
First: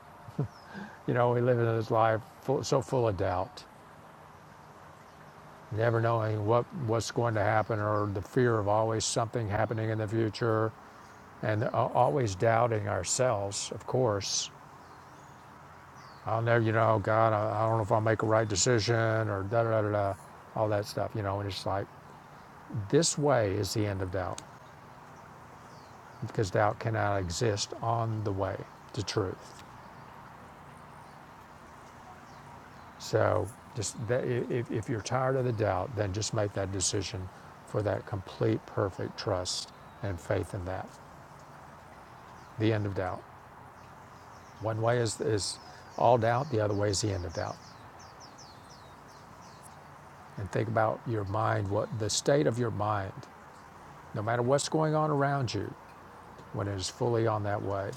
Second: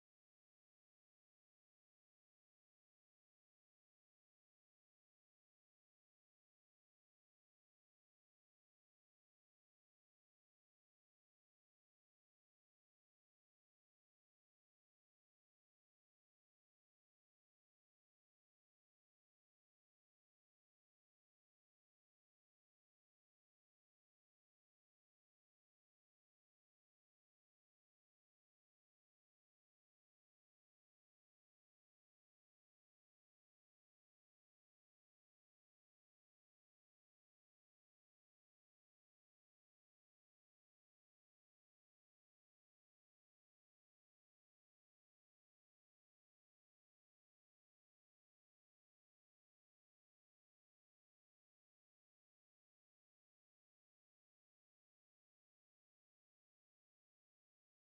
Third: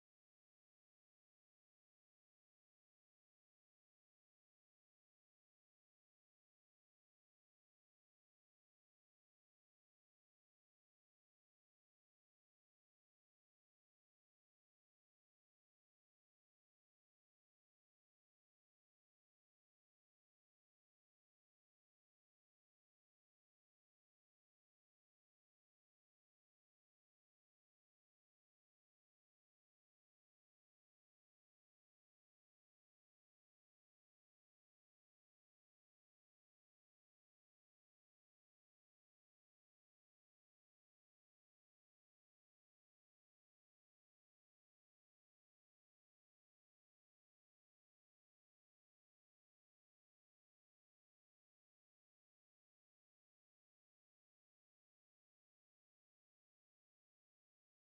You know, we live in this life full, so full of doubt, never knowing what what's going to happen, or the fear of always something happening in the future, and uh, always doubting ourselves. Of course, I'll never, you know, God, I, I don't know if I'll make a right decision, or da da da da, da, all that stuff. You know, and it's like this way is the end of doubt, because doubt cannot exist on the way to truth. So just that, if, if you're tired of the doubt, then just make that decision for that complete, perfect trust and faith in that. The end of doubt. One way is, is all doubt, the other way is the end of doubt. And think about your mind, what the state of your mind, no matter what's going on around you, when it is fully on that way.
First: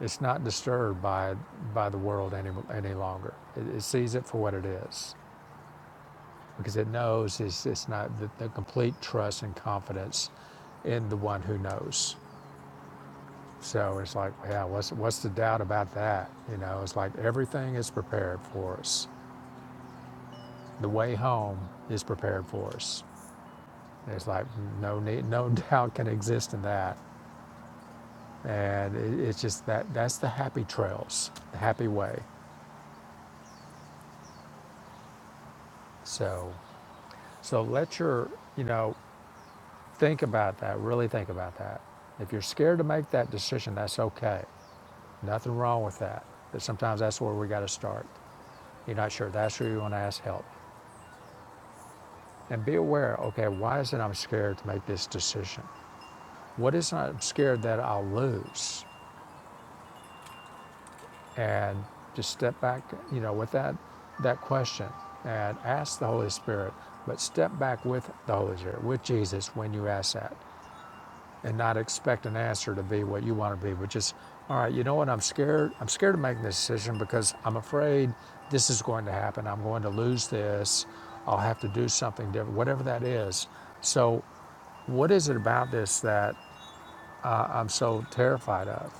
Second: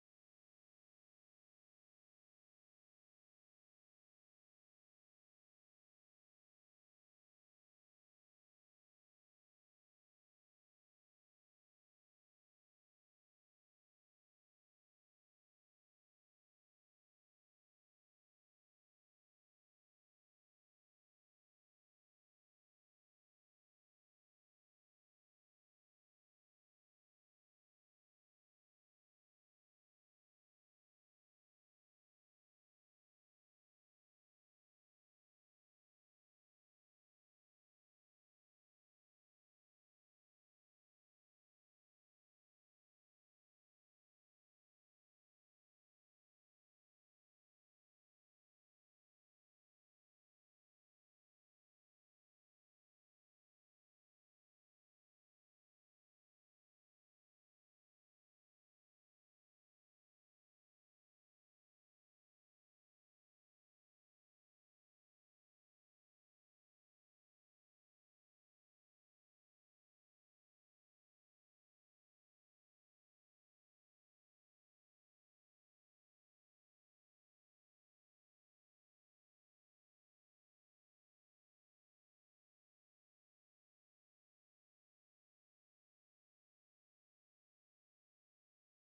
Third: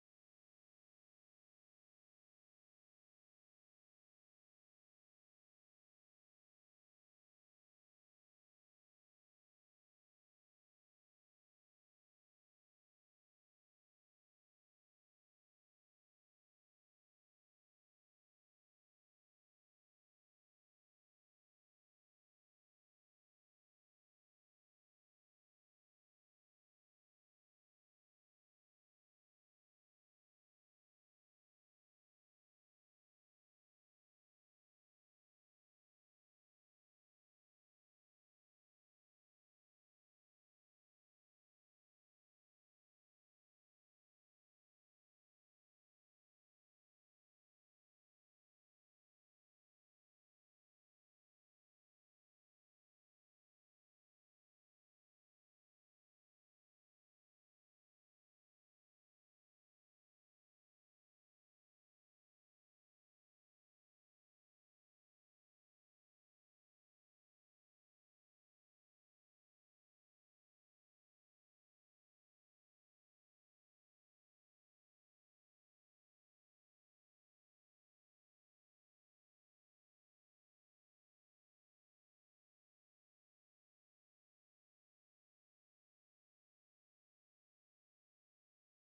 It's not disturbed by, by the world any, any longer. It, it sees it for what it is. because it knows it's, it's not the, the complete trust and confidence in the one who knows. So it's like, yeah, what's, what's the doubt about that? You know, it's like everything is prepared for us. The way home is prepared for us. It's like no need, no doubt can exist in that. And it, it's just that that's the happy trails, the happy way. So, so let your, you know, think about that. Really think about that. If you're scared to make that decision, that's okay. Nothing wrong with that, but sometimes that's where we got to start. You're not sure, that's where you want to ask help. And be aware okay, why is it I'm scared to make this decision? What is it I'm scared that I'll lose? And just step back, you know, with that, that question and ask the Holy Spirit, but step back with the Holy Spirit, with Jesus when you ask that. and not expect an answer to be what you want to be, but just, all right, you know what? I'm scared. I'm scared of making this decision because I'm afraid this is going to happen. I'm going to lose this. I'll have to do something different, whatever that is. So, what is it about this that uh, I'm so terrified of?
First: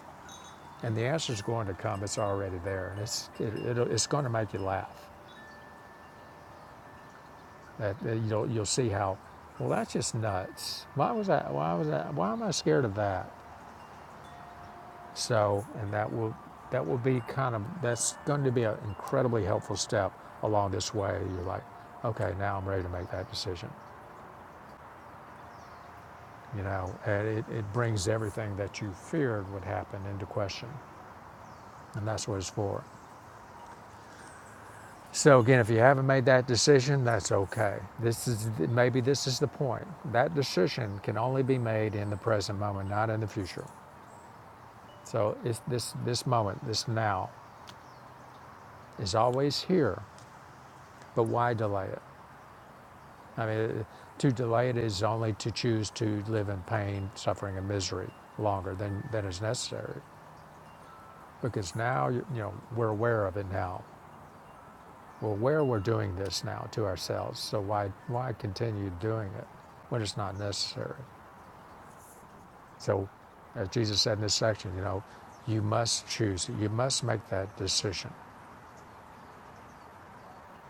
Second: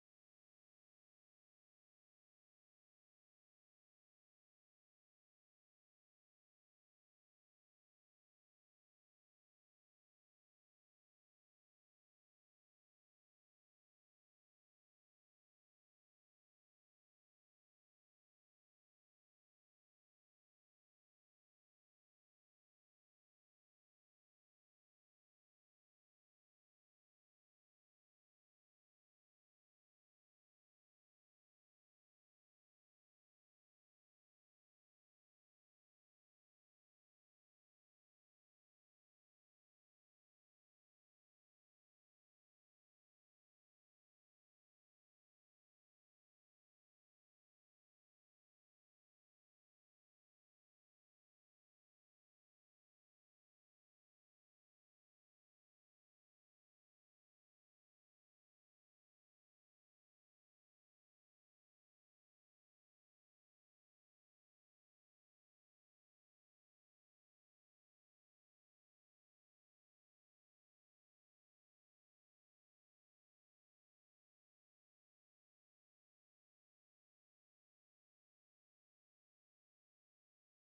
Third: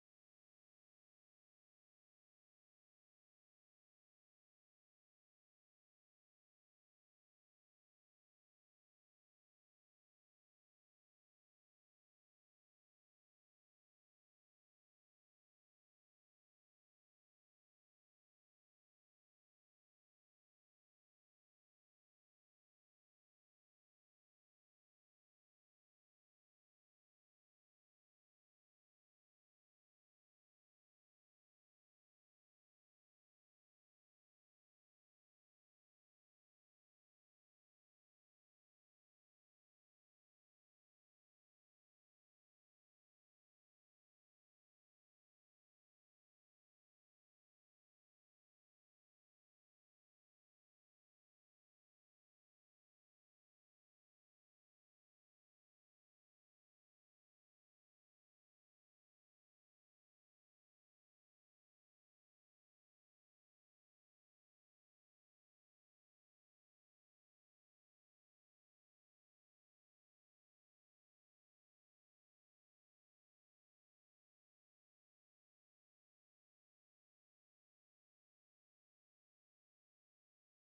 And the answer is going to come. It's already there, and it's it, it'll, it's going to make you laugh. that you'll you'll see how. Well, that's just nuts. Why was that? Why was that? Why am I scared of that? So, and that will, that will be kind of, that's going to be an incredibly helpful step along this way. You're like, okay, now I'm ready to make that decision. You know, and it, it brings everything that you feared would happen into question, and that's what it's for. So again, if you haven't made that decision, that's okay. This is maybe this is the point. That decision can only be made in the present moment, not in the future. So it's this this moment, this now, is always here. But why delay it? I mean, to delay it is only to choose to live in pain, suffering, and misery longer than, than is necessary. Because now, you know, we're aware of it now. We're aware we're doing this now to ourselves. So why, why continue doing it when it's not necessary? So, as Jesus said in this section, you know, you must choose. it. You must make that decision.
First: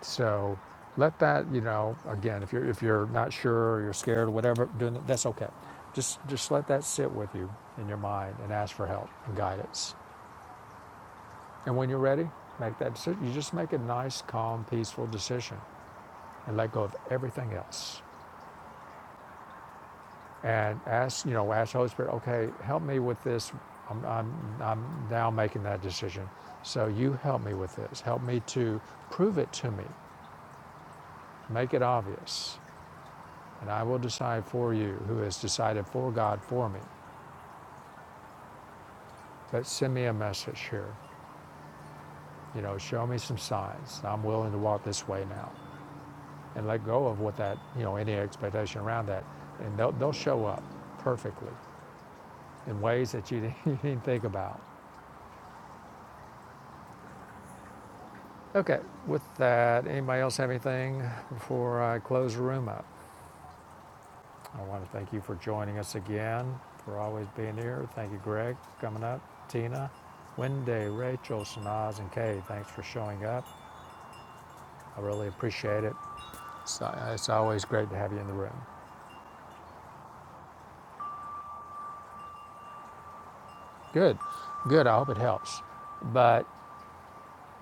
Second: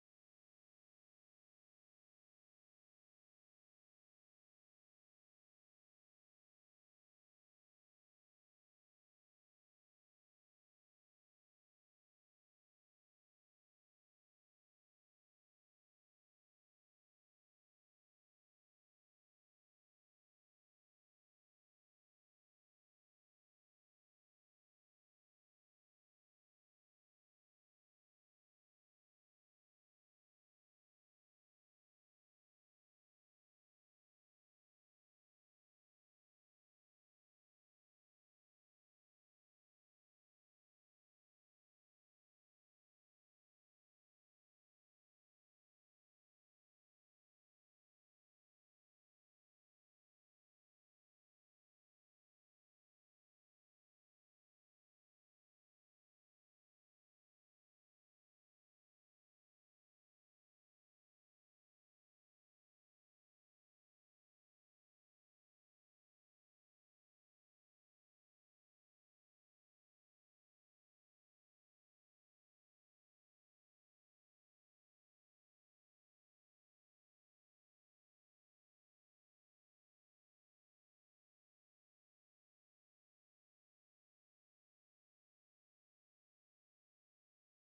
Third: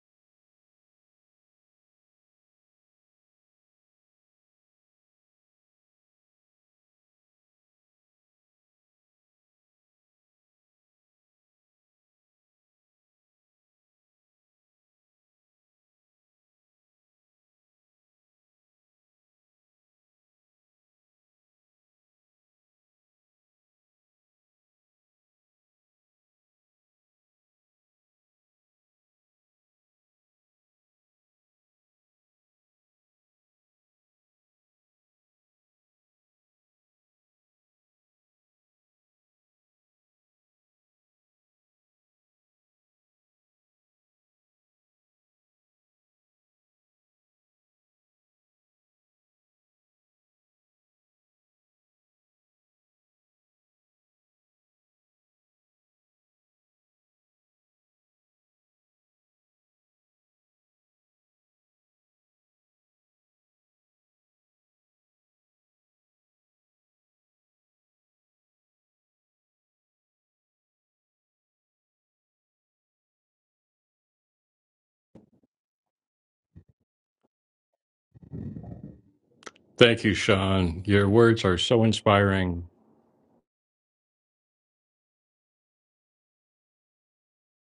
So let that, you know, again, if you're if you're not sure or you're scared or whatever, doing that, that's okay. Just just let that sit with you in your mind and ask for help and guidance. And when you're ready, make that decision. You just make a nice, calm, peaceful decision and let go of everything else. And ask, you know, ask the Holy Spirit, okay, help me with this. I'm, I'm, I'm now making that decision. So you help me with this. Help me to prove it to me. Make it obvious and I will decide for you who has decided for God for me. But send me a message here. You know, show me some signs. I'm willing to walk this way now and let go of what that, you know, any expectation around that. And they'll, they'll show up perfectly in ways that you didn't, you didn't think about. Okay, with that, anybody else have anything before I close the room up? I want to thank you for joining us again, for always being here. Thank you, Greg, for coming up, Tina, Wendy, Rachel, Sanaz, and Kay. Thanks for showing up. I really appreciate it. It's, uh, it's always great to have you in the room.
Thank you, Sean. Your words are so inspiring.
Good, good. I hope it helps. But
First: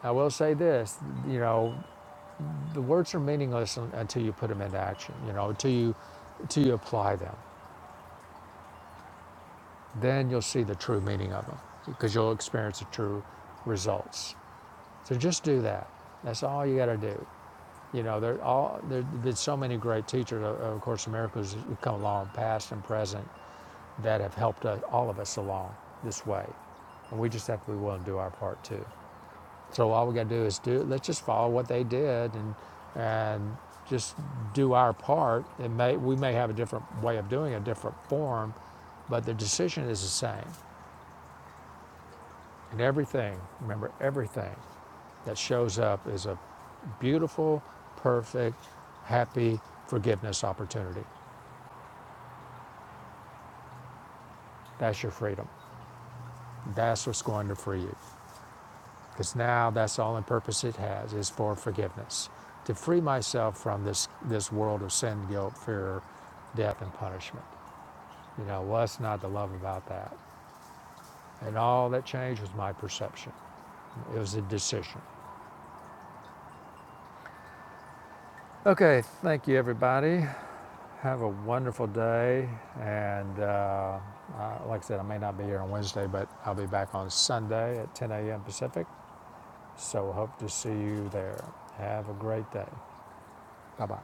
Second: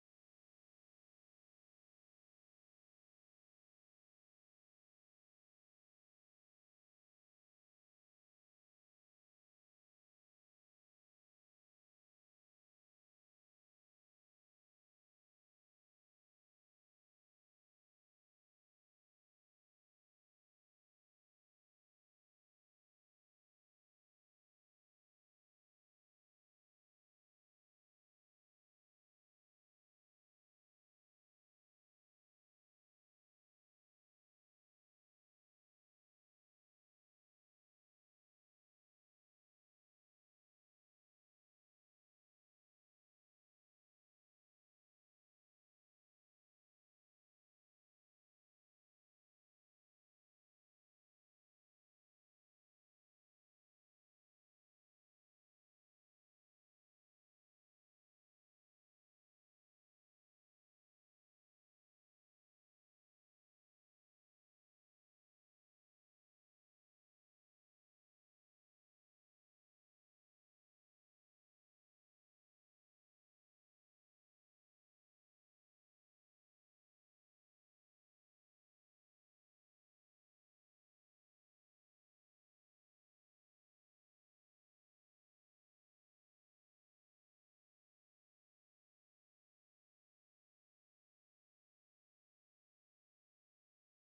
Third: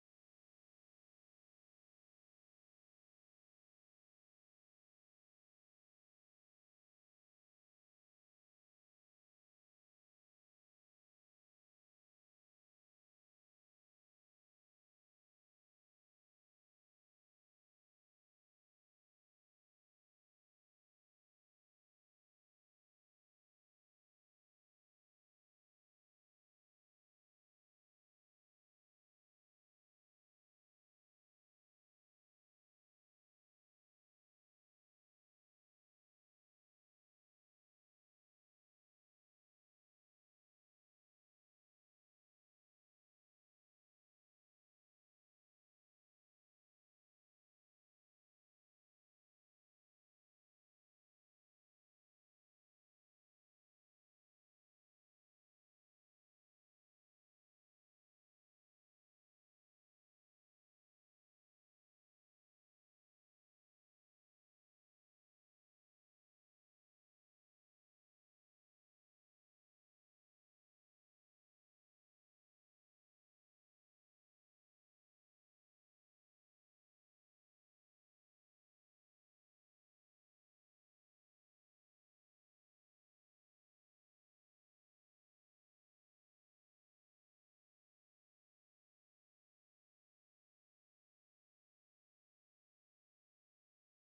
I will say this: you know, the words are meaningless until you put them into action. You know, until you, until you apply them, then you'll see the true meaning of them because you'll experience the true results. So just do that. That's all you got to do. You know, there all there have been so many great teachers. Of- course, America's come along, past and present, that have helped us, all of us along this way, and we just have to be willing to do our part too. So all we got to do is do. Let's just follow what they did and and just do our part. It may we may have a different way of doing it, a different form, but the decision is the same. And everything, remember everything that shows up is a beautiful, perfect, happy forgiveness opportunity. That's your freedom. That's what's going to free you. Because now that's the only purpose it has is for forgiveness. To free myself from this, this world of sin, guilt, fear, death, and punishment. You know, what's not to love about that? And all that changed was my perception. It was a decision. Okay, thank you, everybody. Have a wonderful day. And uh, uh, like I said, I may not be here on Wednesday, but I'll be back on Sunday at 10 a.m. Pacific. So hope to see you there. Have a great day. Bye bye.